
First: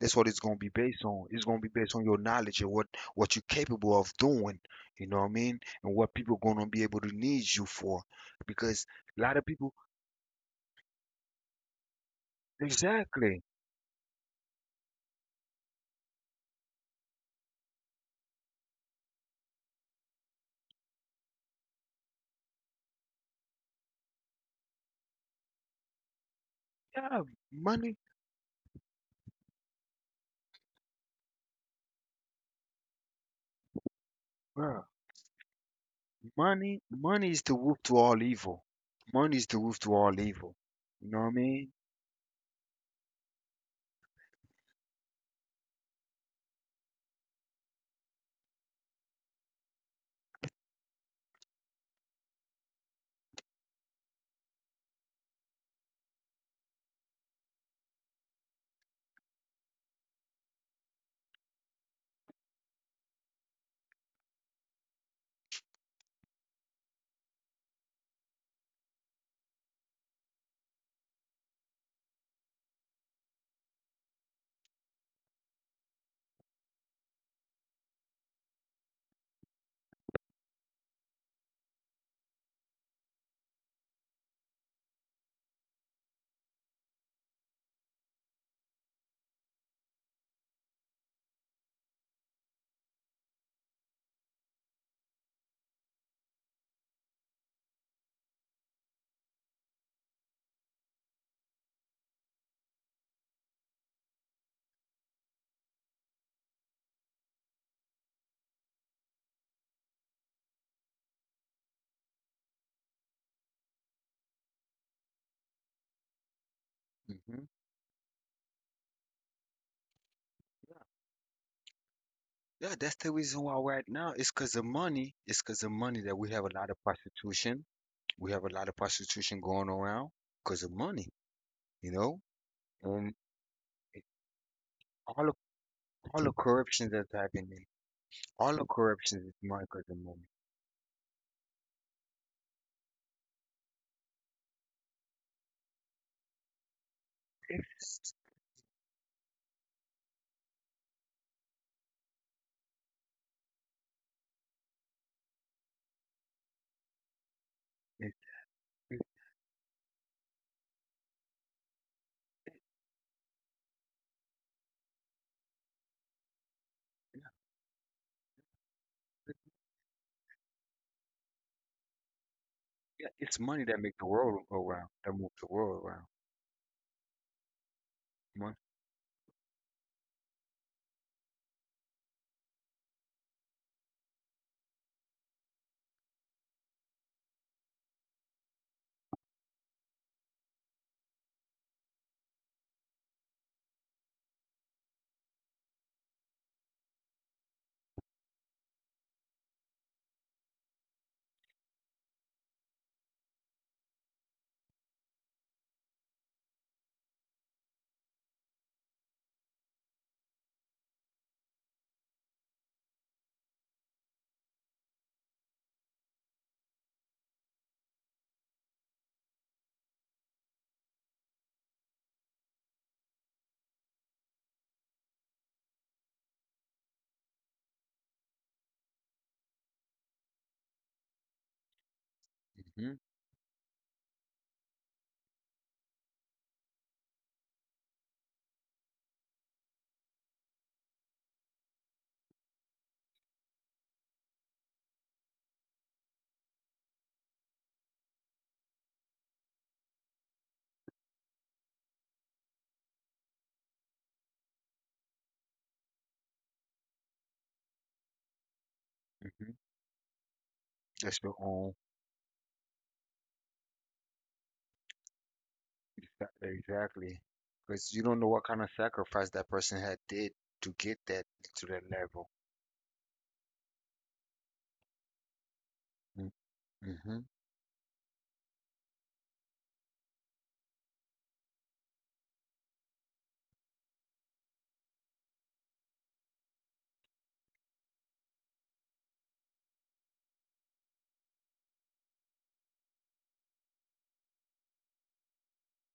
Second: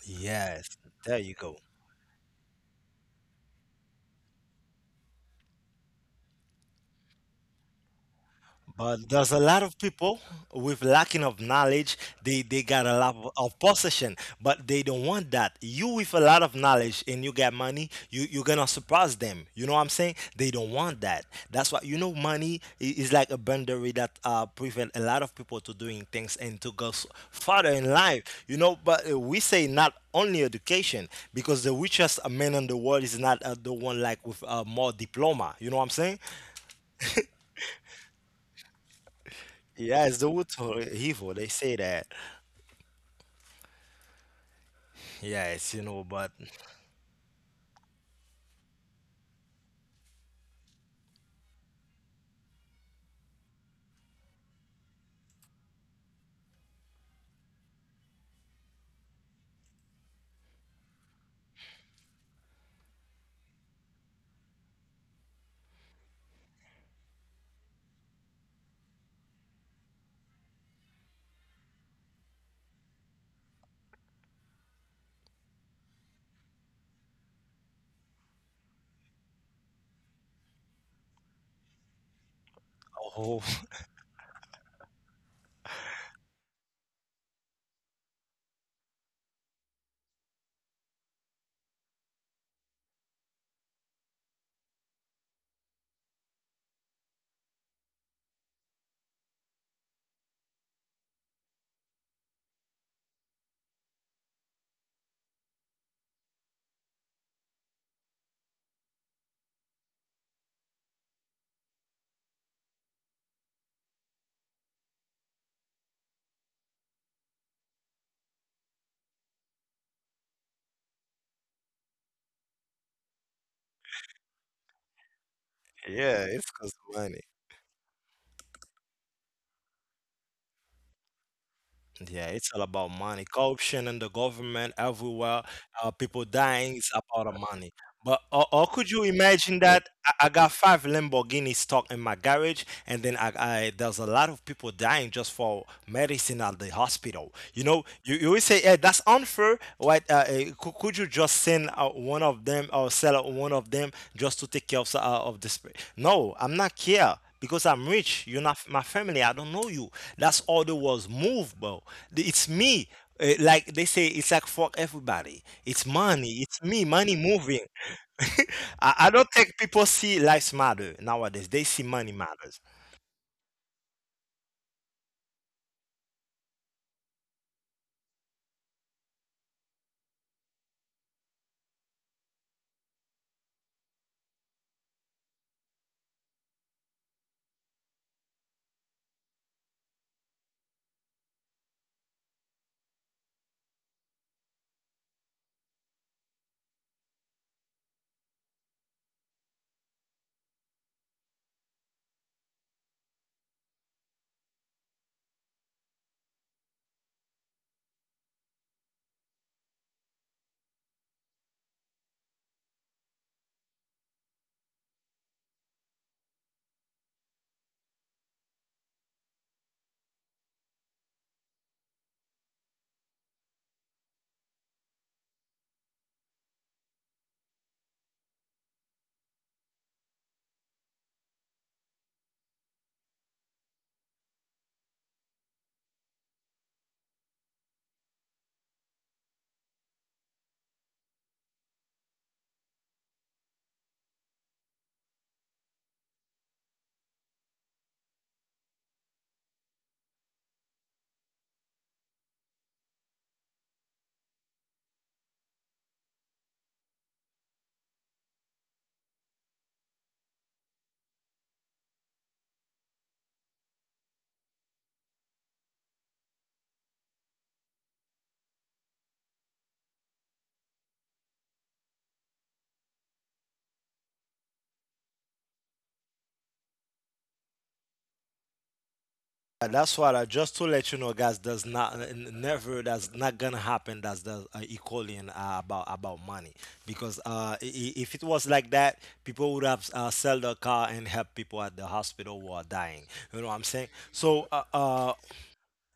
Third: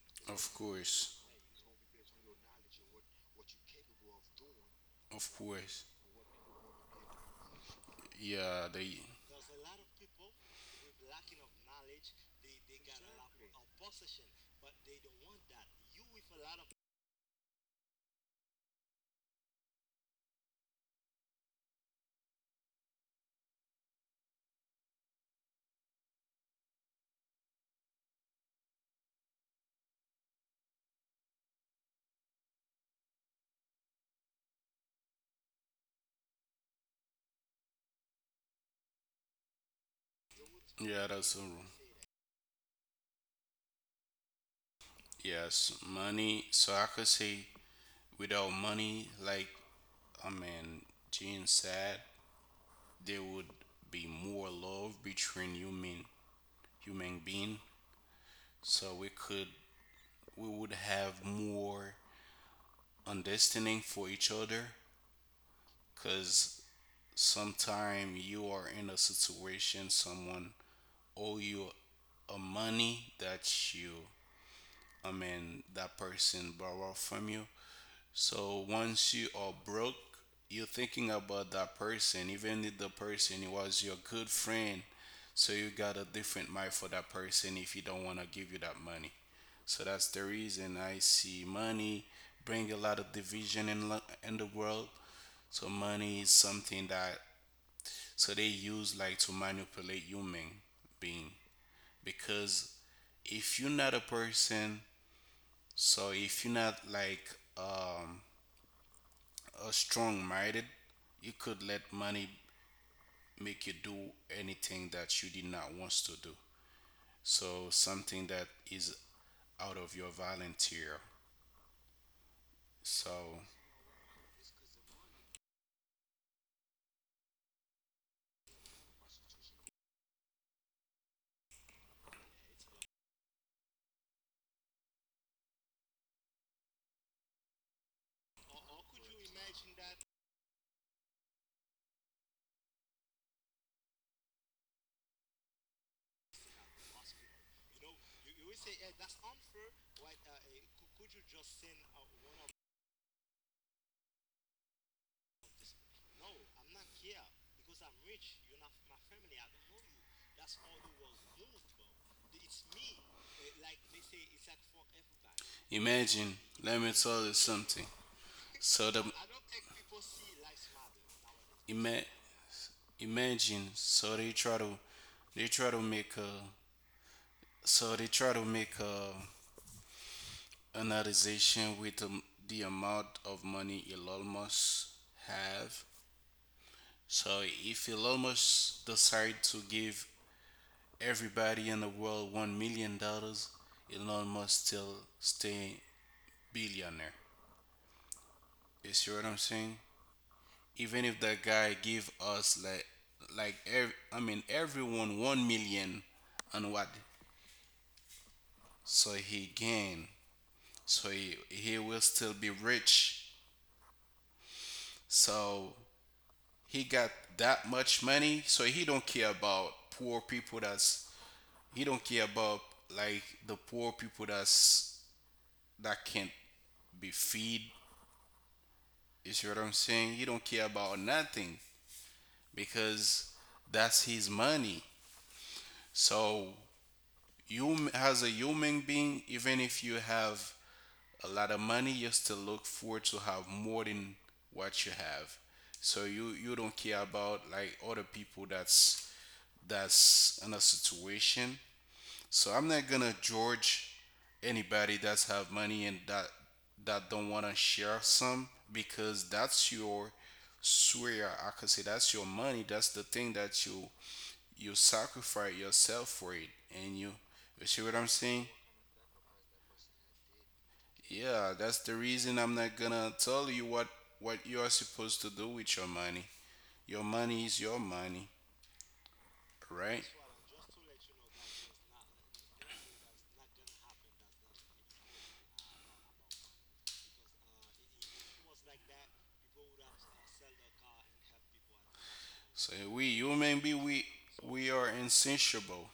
Speaker 2: That's what it's
Speaker 3: of
Speaker 2: gonna
Speaker 1: Yes,
Speaker 2: be based
Speaker 1: there
Speaker 3: course,
Speaker 2: on.
Speaker 1: you
Speaker 2: It's
Speaker 1: go.
Speaker 2: gonna be based on your knowledge and what you're capable of doing. You know what
Speaker 3: of
Speaker 2: I mean?
Speaker 3: course.
Speaker 2: And what people gonna be able to need you for.
Speaker 3: Yeah,
Speaker 2: Because
Speaker 3: they.
Speaker 1: But
Speaker 2: a
Speaker 1: there's
Speaker 2: lot
Speaker 1: a
Speaker 2: of
Speaker 1: lot
Speaker 2: people.
Speaker 1: of people with lacking of knowledge. They got a lot
Speaker 2: Exactly.
Speaker 1: of possession, but they don't want that. You with a lot of knowledge and you got money, you're gonna surprise them. You know what I'm saying? They don't want that. That's why you know money is like a boundary that prevent a lot of people to doing things and to go
Speaker 2: Yeah,
Speaker 1: further in
Speaker 2: money,
Speaker 1: life. You know, but we say not only education, because the richest man in the world is not the one like with
Speaker 2: bruh.
Speaker 1: more diploma. You know what I'm saying?
Speaker 2: Money is the root to all evil. Money is the root to
Speaker 1: Yeah, it's
Speaker 2: all
Speaker 1: the wood
Speaker 2: evil.
Speaker 1: or
Speaker 3: Yeah,
Speaker 2: You know what I
Speaker 1: evil.
Speaker 3: that's
Speaker 1: They
Speaker 2: mean?
Speaker 1: say that. Yeah, it's
Speaker 3: yes.
Speaker 1: you know, but
Speaker 3: Money. So I could say without money, like, I mean, Jane said, there would be more love between human being, so we would have more understanding for each other. Cause sometime you are in a situation, someone owe you a money that you I mean that person borrow from you. So once you are broke, you're thinking about that person, even if the person
Speaker 1: oh,
Speaker 3: was your good friend. So you got a different mind for that person if you don't want to give you that money. So that's the reason I see money bring a lot of division in in the world. So money is something that so they use like to manipulate human being. Because if you're not a person, so if you're not like um strong minded, you could let money make you do anything that you did not want to do.
Speaker 2: hmm
Speaker 3: So something that is out of your volunteer.
Speaker 2: Yeah, that's the
Speaker 3: So
Speaker 2: reason why right now it's because of money. It's because of money that
Speaker 1: yeah,
Speaker 2: we
Speaker 1: it's
Speaker 2: have a lot
Speaker 1: because
Speaker 2: of
Speaker 1: of money.
Speaker 2: prostitution. We have a lot of prostitution going around because of money. You know,
Speaker 1: Yeah, it's all about
Speaker 2: and
Speaker 1: money. Corruption and
Speaker 2: it-
Speaker 1: the government
Speaker 2: all the
Speaker 1: everywhere. People dying is
Speaker 2: corruption that's
Speaker 1: about the
Speaker 2: happening,
Speaker 1: money. But
Speaker 2: all
Speaker 1: or
Speaker 2: the
Speaker 1: could you
Speaker 2: corruption is
Speaker 1: imagine
Speaker 2: money because
Speaker 1: that
Speaker 2: of
Speaker 1: I
Speaker 2: money.
Speaker 1: got five Lamborghini stuck in my garage, and then I there's a lot of people dying just for medicine at the hospital. You know,
Speaker 2: It's,
Speaker 1: you will say, "Hey, that's unfair." Right? Could you just send out one of them or sell out one of them just to take care of of this? No, I'm not care because I'm
Speaker 2: it's,
Speaker 1: rich. You're not my
Speaker 2: it's,
Speaker 1: family. I don't know you. That's all the was move, bro. It's me. Like they say, it's like for everybody. It's
Speaker 3: imagine,
Speaker 1: money. It's
Speaker 3: let
Speaker 1: me.
Speaker 3: me
Speaker 1: Money
Speaker 3: tell you
Speaker 1: moving.
Speaker 3: something. So
Speaker 1: I don't think people see lives matter nowadays. They see
Speaker 3: ima-
Speaker 1: money matters.
Speaker 2: yeah, it's money
Speaker 3: imagine,
Speaker 2: that makes the
Speaker 3: so
Speaker 2: world go round, that moves
Speaker 3: they
Speaker 2: the
Speaker 3: try to
Speaker 2: world around. Money.
Speaker 3: make a an organization with the amount of money Elon Musk have. So if Elon Musk decide to give everybody in the world $1 million, Elon Musk still stay billionaire. You see what I'm saying? Even if that guy give us like I mean everyone 1 million, and what so he gain so he will still be rich. So he got that much money, so he don't care about poor people that's He don't care about like the poor people that can't be feed. You see what I'm saying? He don't care about nothing
Speaker 2: hmm
Speaker 3: because that's his money. So you as a human being, even if you have a lot of money, you still look forward to have more than what you have. So you don't care about like other people that's in a situation. So I'm not gonna judge anybody that's have money and that don't want to share some, because
Speaker 2: hmm
Speaker 3: that's your
Speaker 2: That's
Speaker 3: swear,
Speaker 2: the.
Speaker 3: I could say that's your money, that's the thing that you sacrifice yourself for it, and
Speaker 2: Exactly.
Speaker 3: you see
Speaker 2: Because
Speaker 3: what
Speaker 2: you
Speaker 3: I'm
Speaker 2: don't know what
Speaker 3: saying.
Speaker 2: kind of sacrifice that person had did to get that
Speaker 3: Yeah,
Speaker 2: to
Speaker 3: that's
Speaker 2: that
Speaker 3: the
Speaker 2: level.
Speaker 3: reason I'm not gonna tell you what you are supposed to do with your money.
Speaker 2: Mm,
Speaker 3: Your
Speaker 2: mm-hmm.
Speaker 3: money is your money.
Speaker 1: That's
Speaker 3: Right.
Speaker 1: why I just to let you know, guys. Does not never. That's not gonna happen. That's the equaling about money. Because if it was like that, people would have sell their car and help people at the hospital who are
Speaker 3: So
Speaker 1: dying.
Speaker 3: we
Speaker 1: You know what
Speaker 3: human
Speaker 1: I'm
Speaker 3: being,
Speaker 1: saying? So uh,
Speaker 3: we are
Speaker 1: uh,
Speaker 3: insatiable.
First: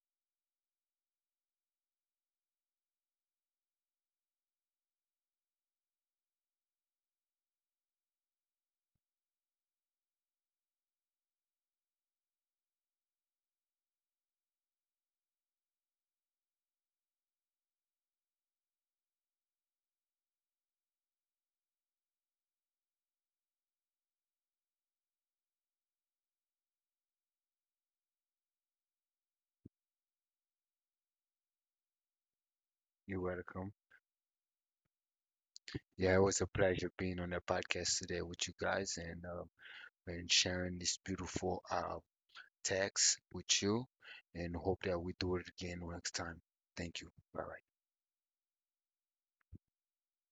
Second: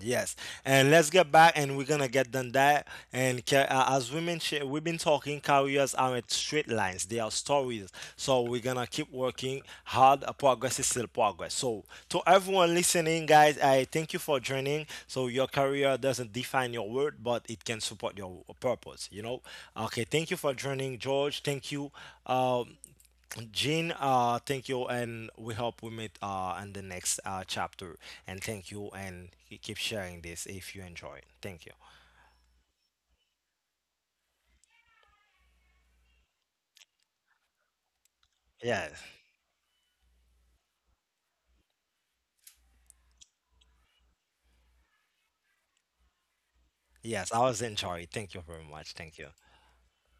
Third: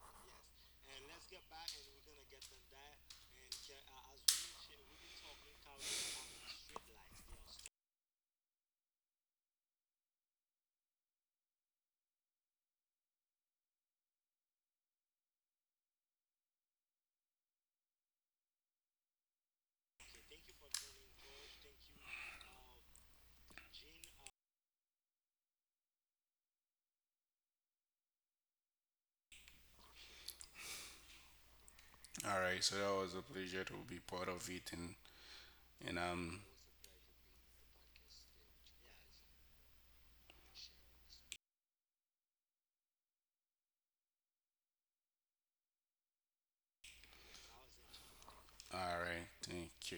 Speaker 1: Yes, and let's get back, and we're gonna get done that. And as women, we've been talking, careers aren't straight lines; they are stories. So we're gonna keep working hard. Progress is still progress. So to everyone listening, guys, I thank you for joining. So your career doesn't define your worth, but it can support your purpose. You know. Okay, thank you for joining, George. Thank you. Um, Jean, thank you, and we hope we meet in the next chapter. And thank you, and keep sharing this if you enjoy. Thank you.
Speaker 3: All right. So that was a
Speaker 2: You're
Speaker 3: pleasure to
Speaker 2: welcome.
Speaker 3: be part of it, and and
Speaker 2: Yeah, it was
Speaker 3: um.
Speaker 2: a pleasure being on the podcast today with you guys
Speaker 1: Yes,
Speaker 2: and sharing this beautiful text with you. And hope that we do it again next time. Thank you.
Speaker 1: yes, I
Speaker 2: Bye
Speaker 1: was
Speaker 2: bye.
Speaker 1: enjoying. Thank you very much.
Speaker 3: All
Speaker 1: Thank
Speaker 3: right.
Speaker 1: you.
Speaker 3: Thank you.